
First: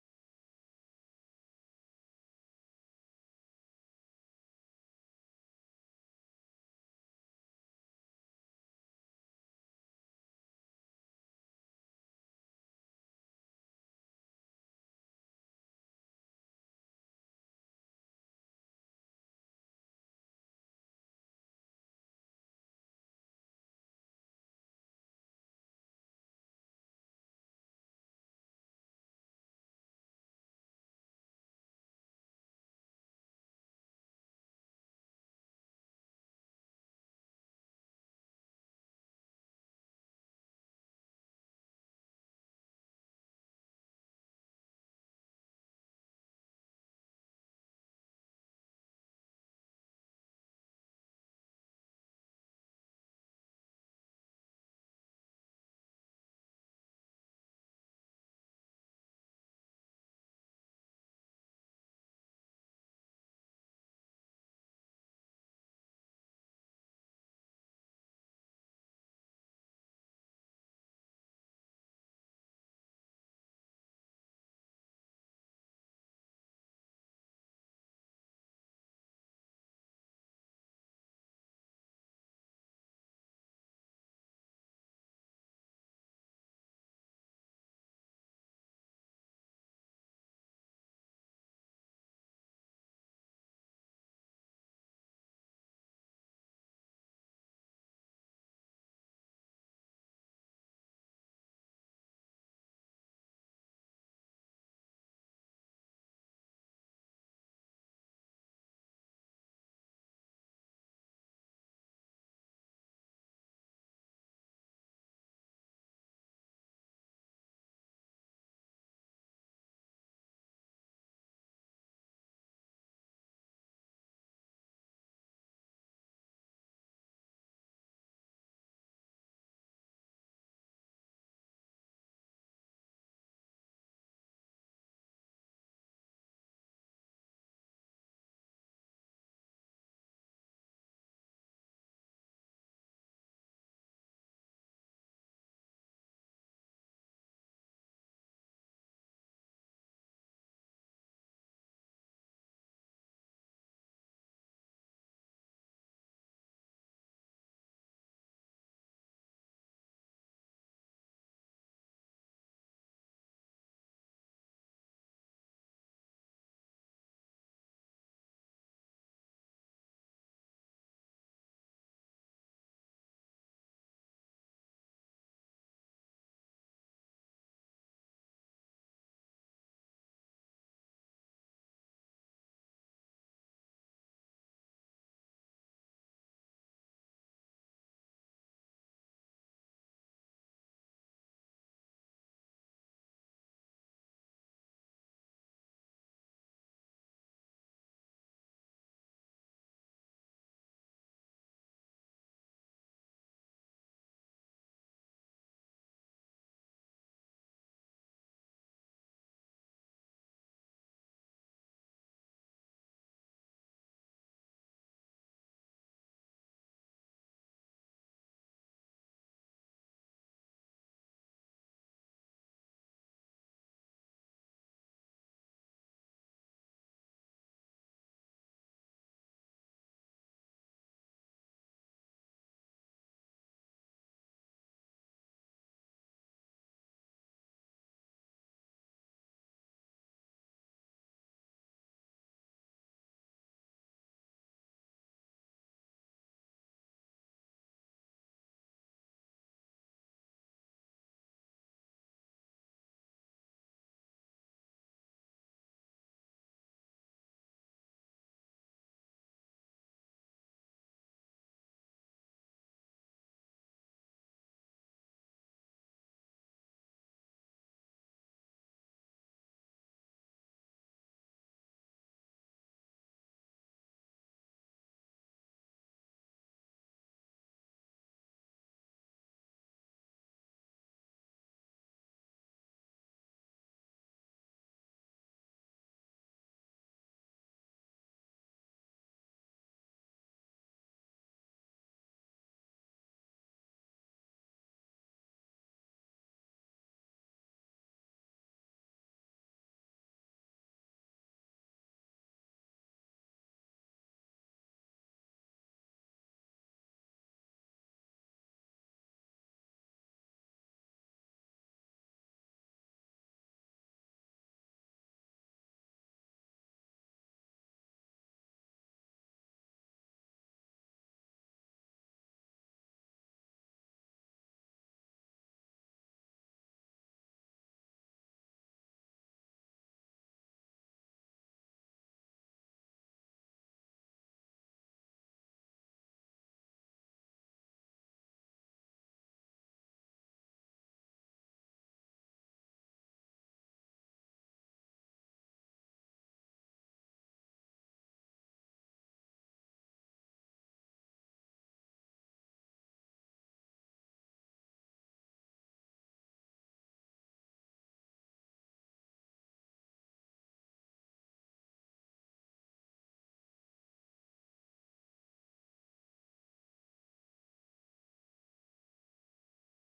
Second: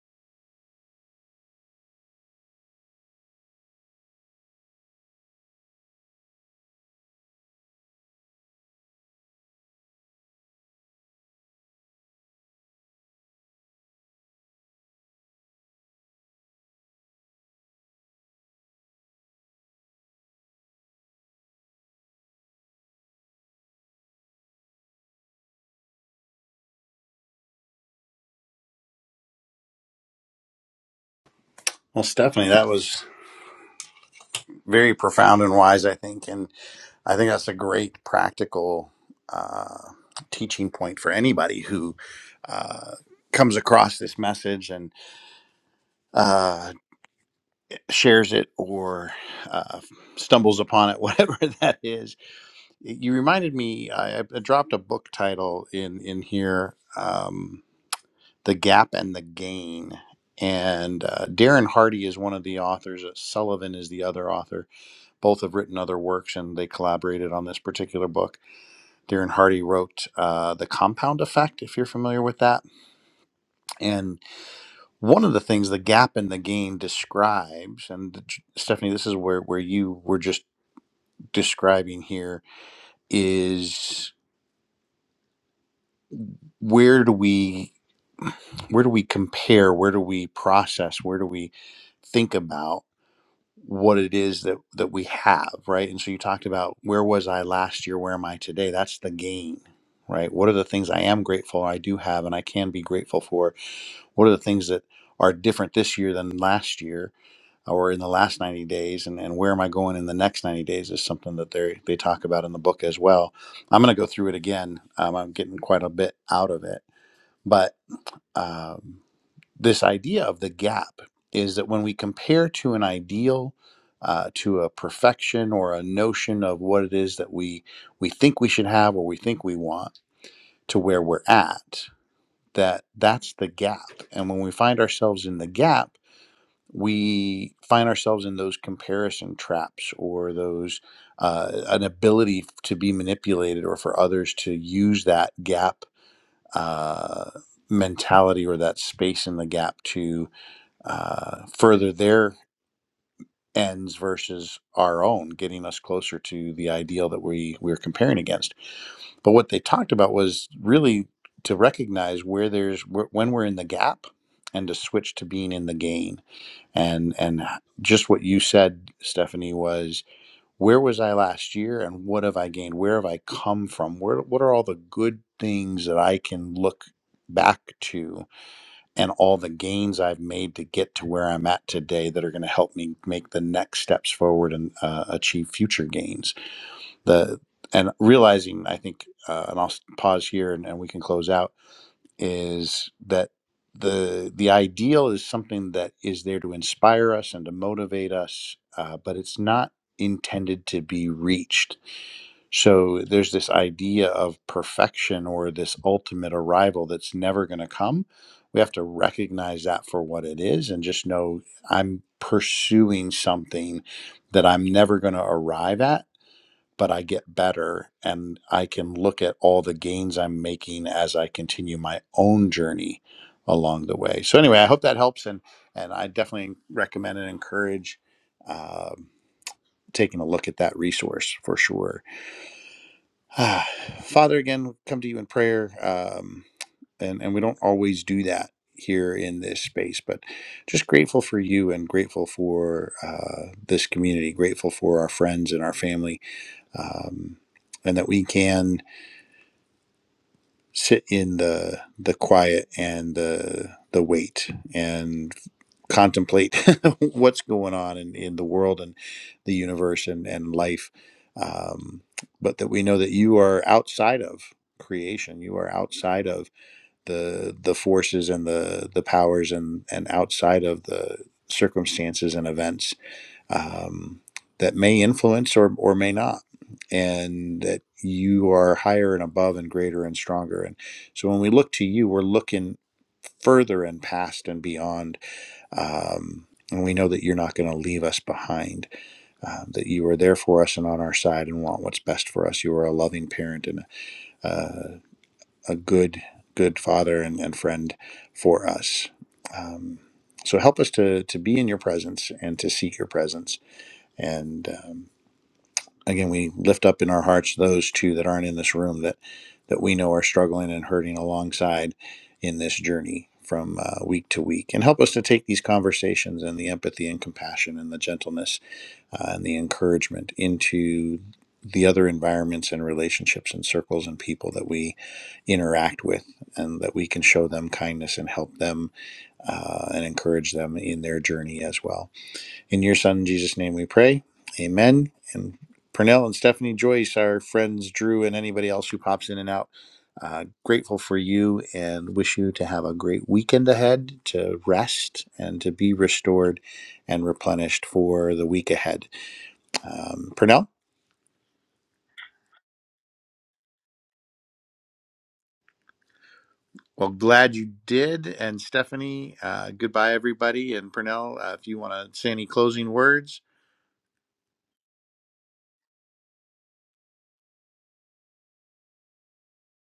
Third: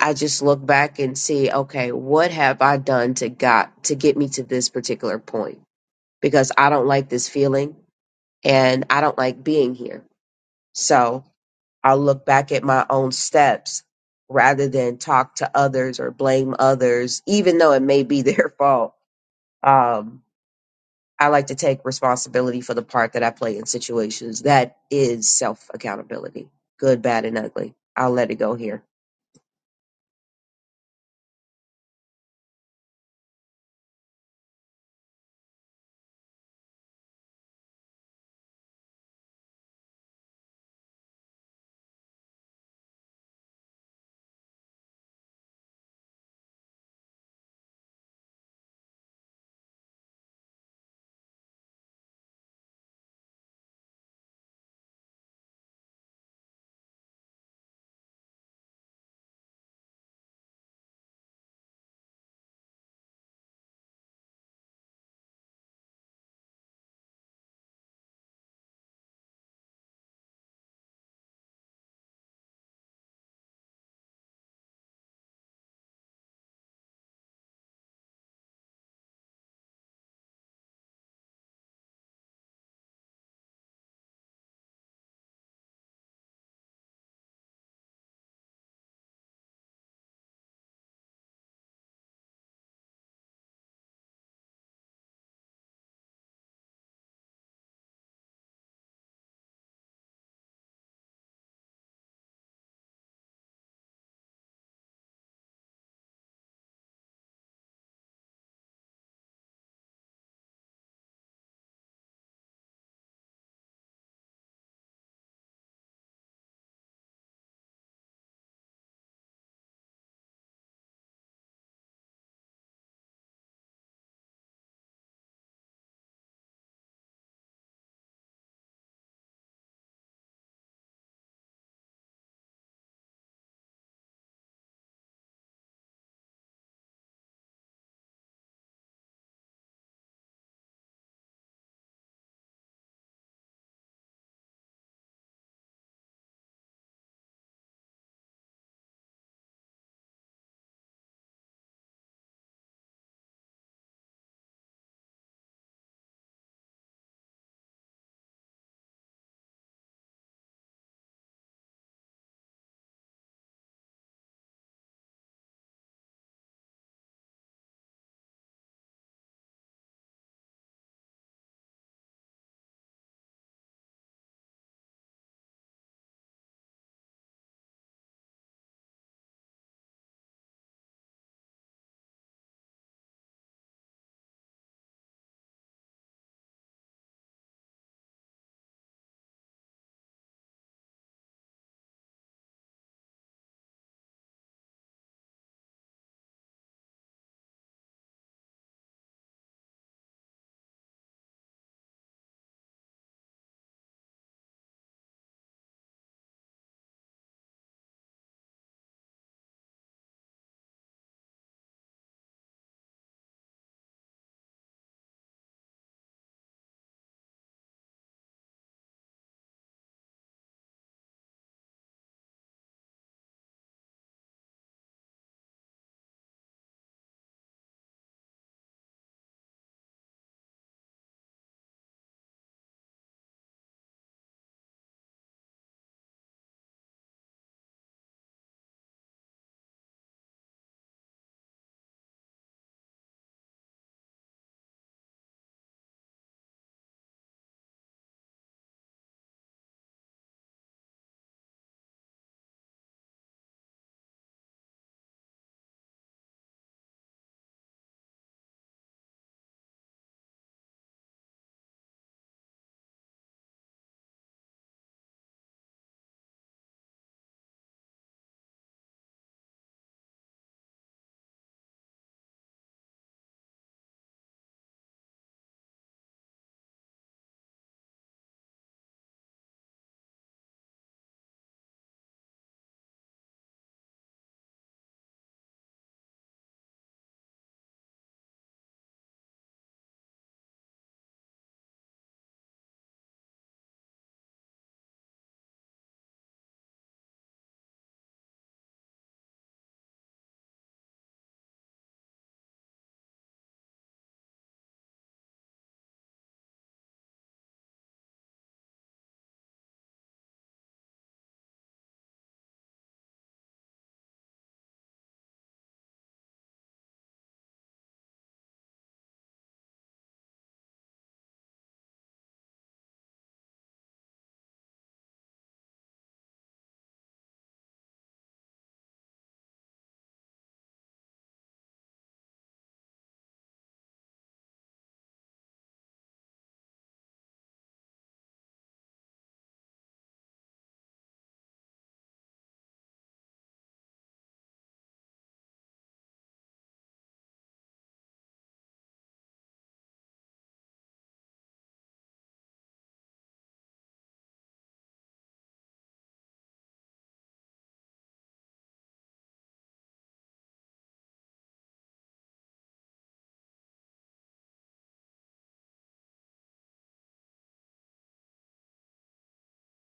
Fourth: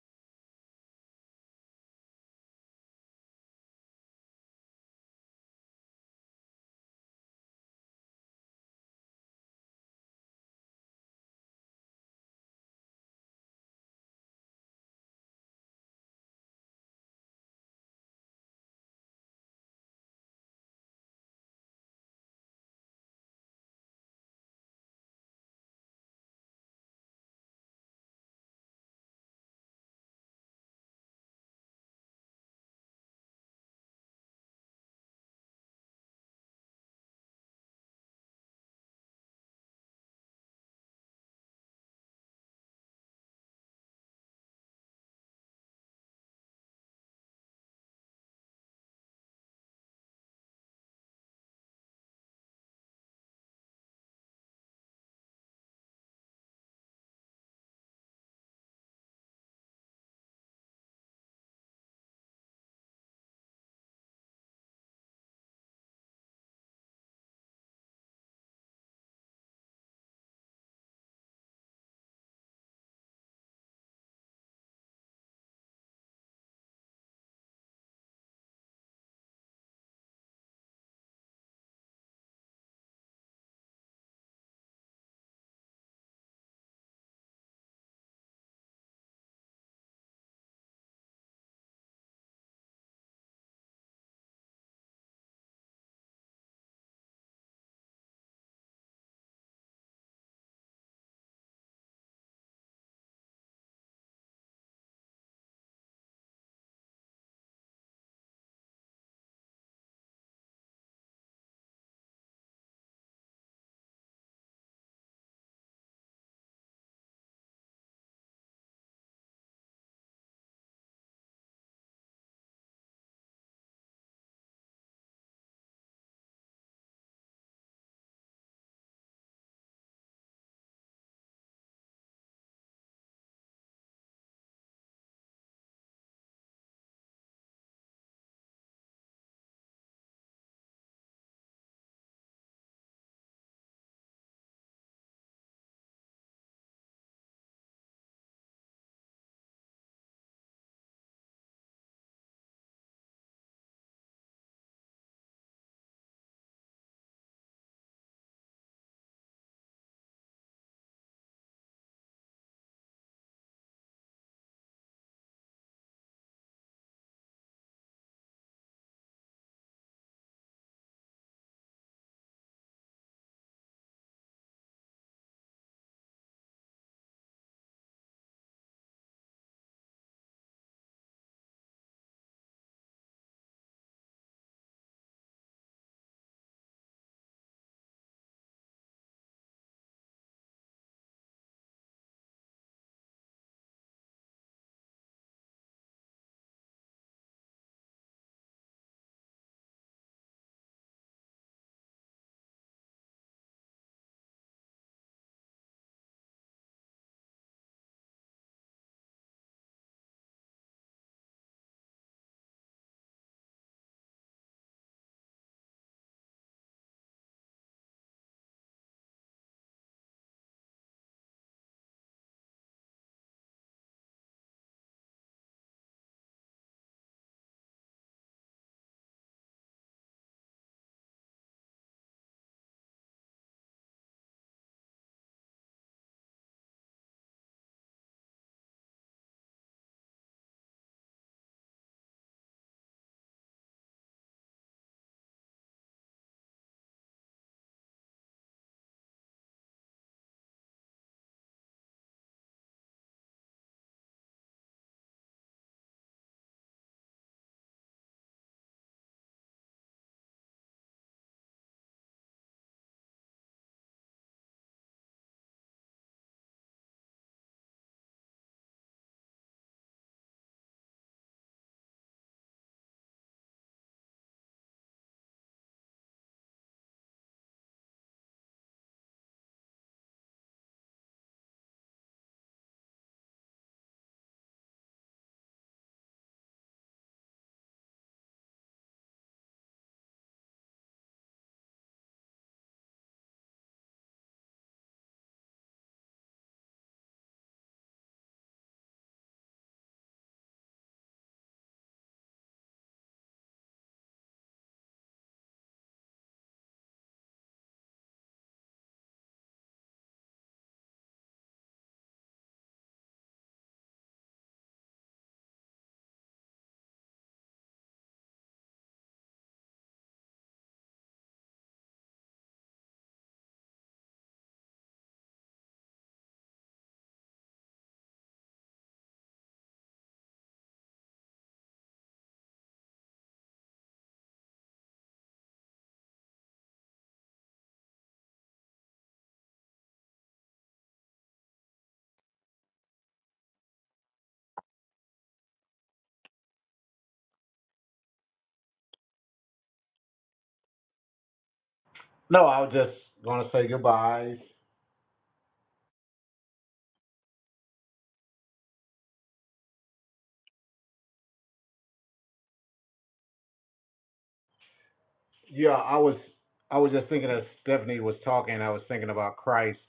Speaker 4: I just look back and see, okay, what have I done to got to get me to this particular point? because I don't like this feeling and I don't like being here. So I'll look back at my own steps rather than talk to others or blame others, even though it may be their fault. Um, I like to take responsibility for the part that I play in situations. That is self accountability, good, bad, and ugly. I'll let it go here.
Speaker 1: Well, Stephanie, that was very profound and wise, I think. And I think that's a great practical uh, teaching point for anybody who uh, comes across this message. and. uh, shares it or uh, stumbles upon it, whatever that is. You reminded me. I, I dropped a book title in in here, um, "The Gap and the Gain," and uh, Darren Hardy is one of the authors. uh, Sullivan is the other author. Both have written other works, and they collaborated on this particular book. Darren Hardy wrote uh, "The Compound Effect," if you're familiar with that, and One of the things the gap in the gain describes, and Stephanie, this is where, where you were just describing here, is where do we where do we compare, where do we process, where do we think about what it is that that we have, right? And so you talked about where was I last year, where am I today? That's the gain, right? What are the things I am grateful I do have and I can be grateful for? What are the things that are different this year than last year? or in the last 90 days and, and where am i going in the next 90 days is something that they they talk about in the book as well i'm going to go through it again um, i'm getting quite a bit out of it but um, this idea of the gap is that when we compare to an ideal uh, to a perfection or a notion of what it is that we we think we should have or we think we want to where we're at that that's the gap and when we find ourselves in the gap we find ourselves in those comparison traps or those uh, an ability to be manipulated or for others to use that gap uh, mentality or that space in the gap to uh, further their ends versus our own getting us closer to the ideal that we we're comparing against but what they talked about was really to recognize where there's wh- when we're in the gap and to switch to being in the gain and and just what you said stephanie was where was i last year and what have i gained where have i come from where what are all the good things that i can look back to and all the gains i've made to get to where i'm at today that are going to help me make the next steps forward and uh, achieve future gains the and realizing i think uh, and i'll pause here and, and we can close out is that the the ideal is something that is there to inspire us and to motivate us, uh, but it's not intended to be reached. So there's this idea of perfection or this ultimate arrival that's never going to come. We have to recognize that for what it is and just know I'm pursuing something that I'm never going to arrive at but I get better and I can look at all the gains I'm making as I continue my own journey along the way. So anyway, I hope that helps and and I definitely recommend and encourage um, taking a look at that resource for sure. Ah, Father, again, come to you in prayer, um, and and we don't always do that here in this space, but just grateful for you and grateful for uh, this community, grateful for our friends and our family um, and that we can sit in the the quiet and the the wait and contemplate what's going on in, in the world and the universe and, and life um, but that we know that you are outside of creation you are outside of the the forces and the the powers and and outside of the circumstances and events um, that may influence or, or may not, and that you are higher and above and greater and stronger. And so when we look to you, we're looking further and past and beyond. Um, and we know that you're not going to leave us behind, uh, that you are there for us and on our side and want what's best for us. You are a loving parent and uh, a good, good father and, and friend for us. Um, so help us to, to be in your presence and to seek your presence and um, again, we lift up in our hearts those two that aren't in this room that that we know are struggling and hurting alongside in this journey from uh, week to week, and help us to take these conversations and the empathy and compassion and the gentleness uh, and the encouragement into the other environments and relationships and circles and people that we interact with, and that we can show them kindness and help them uh, and encourage them in their journey as well. In your son Jesus' name we pray. Amen. And Purnell and Stephanie Joyce, our friends Drew and anybody else who pops in and out. Uh, grateful for you and wish you to have a great weekend ahead to rest and to be restored and replenished for the week ahead. Um, Purnell?
Speaker 2: No, I was just gonna say goodbye.
Speaker 1: Well, glad you did. And Stephanie, uh, goodbye, everybody. And Purnell, uh, if you want to say any closing words,
Speaker 2: Yeah, I was I was just thinking as Stephanie was talking, I was thinking about Christ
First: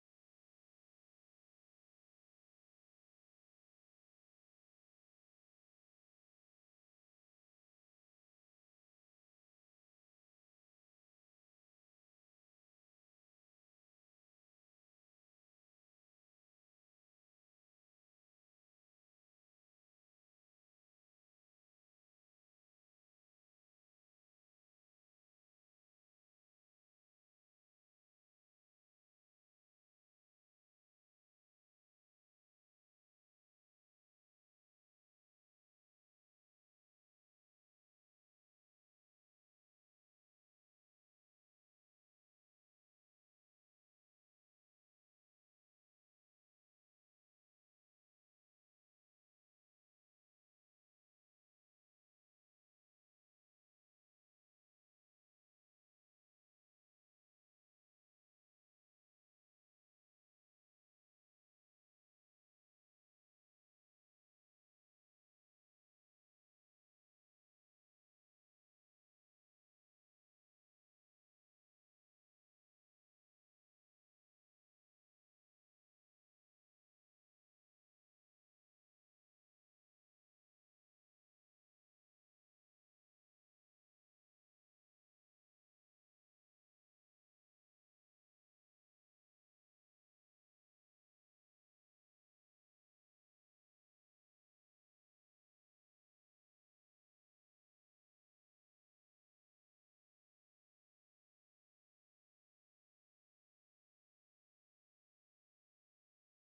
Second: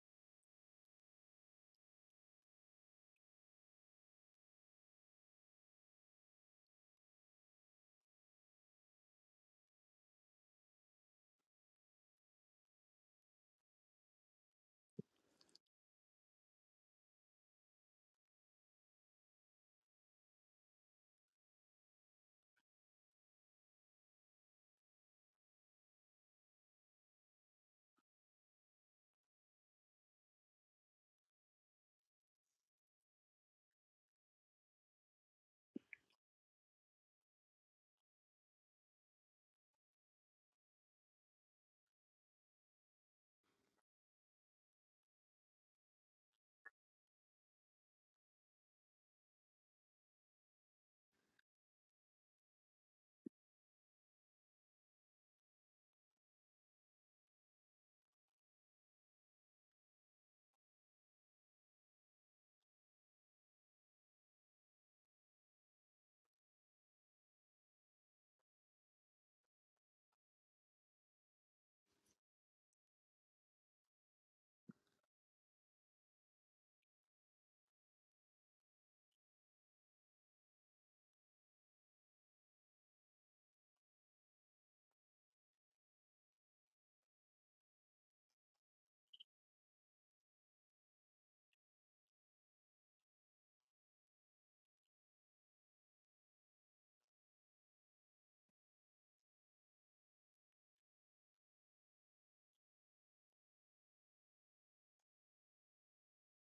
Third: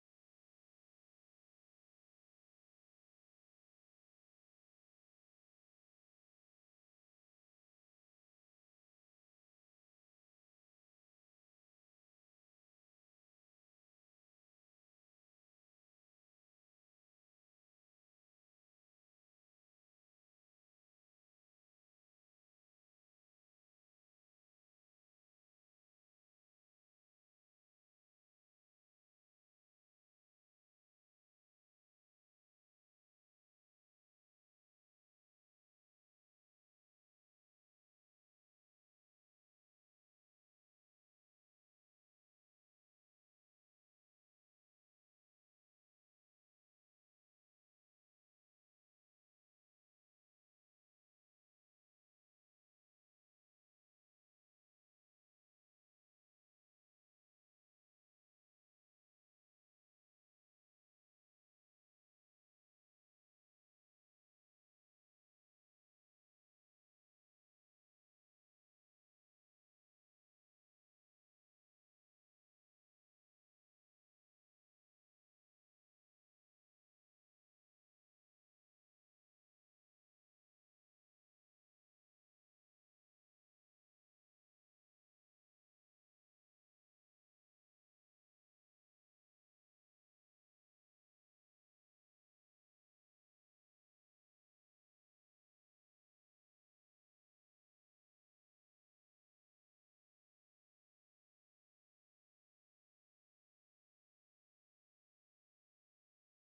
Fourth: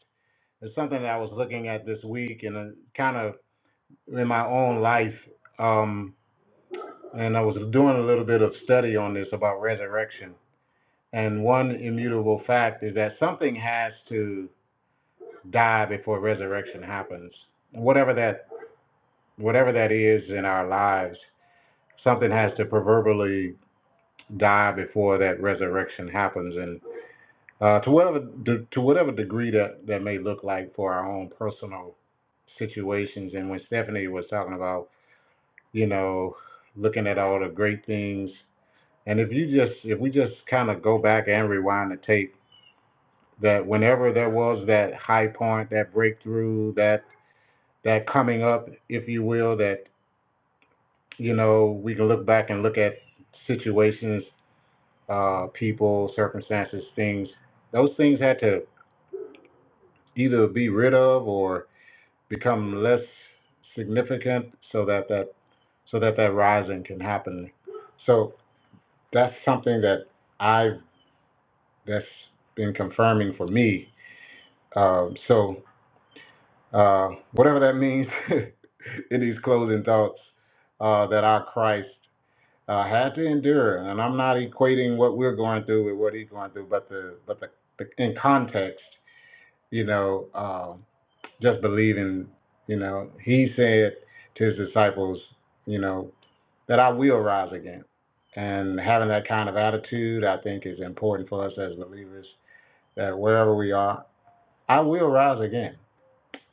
Speaker 2: It's something that I was looking at this week and kind of in my own life. Um, and I was doing a little bit of study on this about resurrection. And one immutable fact is that something has to die before resurrection happens. Whatever that whatever that is in our lives, something has to proverbially die before that resurrection happens. And Uh, to whatever de- to whatever degree that that may look like for our own personal situations. And when Stephanie was talking about, you know, looking at all the great things, and if you just if we just kind of go back and rewind the tape, that whenever there was that high point, that breakthrough, that that coming up, if you will, that you know we can look back and look at situations, uh, people, circumstances, things. Those things had to either be rid of or become less significant so that that so that that rising can happen. So that's something that I've that's been confirming for me. Um, so uh, whatever that means in these closing thoughts, uh, that our Christ uh, had to endure, and I'm not equating what we're going through with what he's going through, but the but the, the in context, you know, um just believing, you know, he said to his disciples, you know, that I will rise again. And having that kind of attitude, I think, is important for us as believers that wherever we are, I will rise again.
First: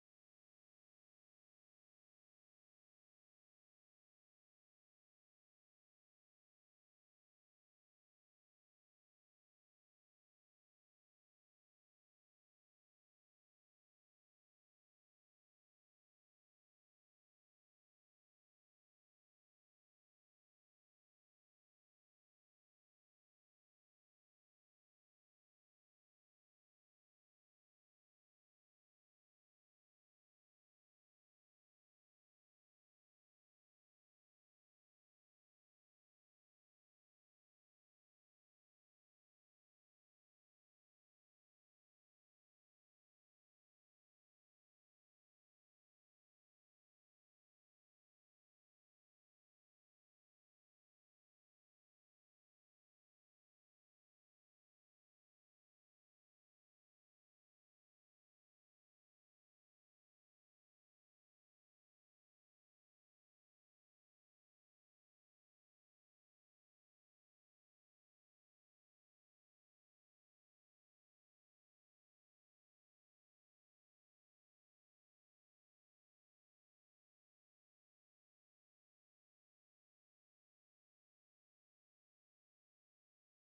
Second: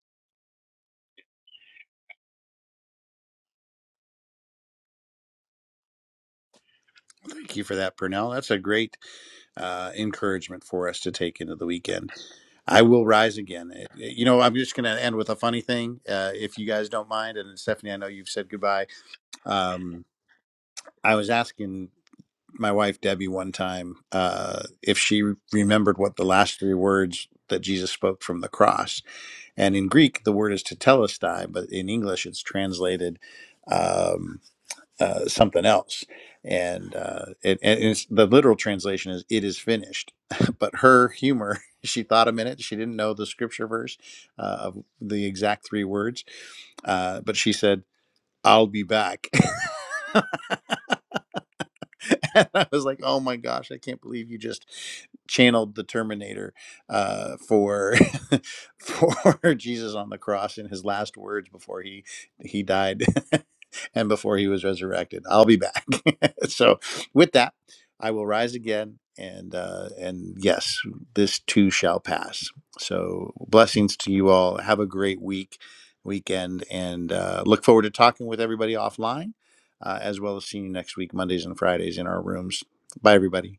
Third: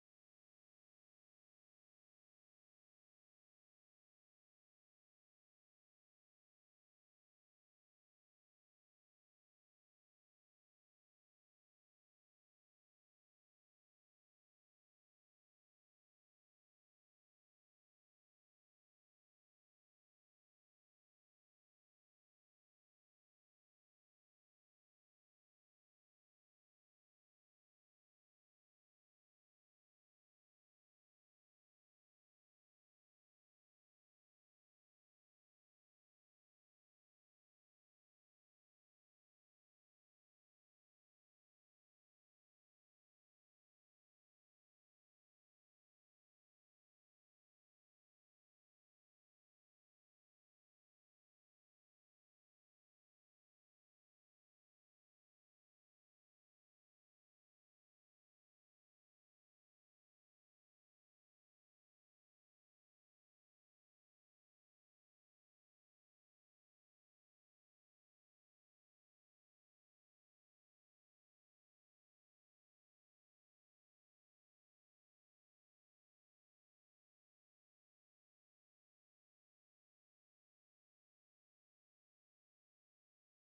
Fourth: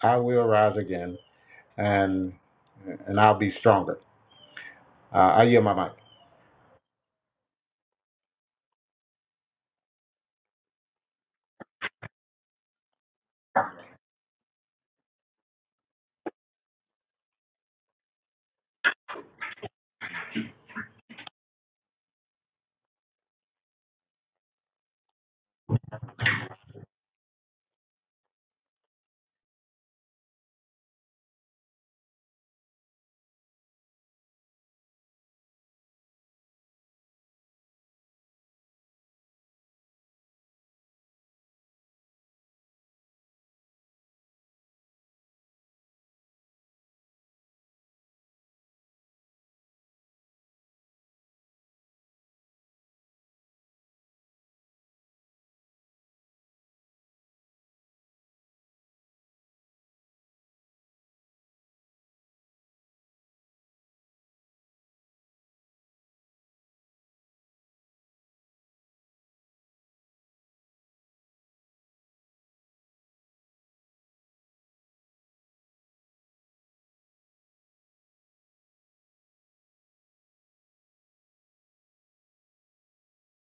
Speaker 2: I will rise again, and and I'll be stronger. Uh, I yield my mic.
Speaker 1: Thank you for that, Purnell. That's a great uh, encouragement for us to take into the weekend. I will rise again. It- it- You know, I'm just going to end with a funny thing, uh, if you guys don't mind. And Stephanie, I know you've said goodbye. Um, I was asking my wife Debbie one time uh, if she remembered what the last three words that Jesus spoke from the cross. And in Greek, the word is tetelestai, but in English, it's translated. Um, uh, something else. And uh, it, and it's, the literal translation is "it is finished." but her humor, she thought a minute. She didn't know the scripture verse uh, of the exact three words, uh, but she said, "I'll be back." and I was like, oh my gosh, I can't believe you just channeled the Terminator uh, for for Jesus on the cross in his last words before he he died and before he was resurrected. I'll be back. so with that, I will rise again, and uh, and yes, this too shall pass. So blessings to you all. Have a great week, weekend, and uh, look forward to talking with everybody offline uh, as well as seeing you next week, Mondays and Fridays in our rooms. Bye, everybody.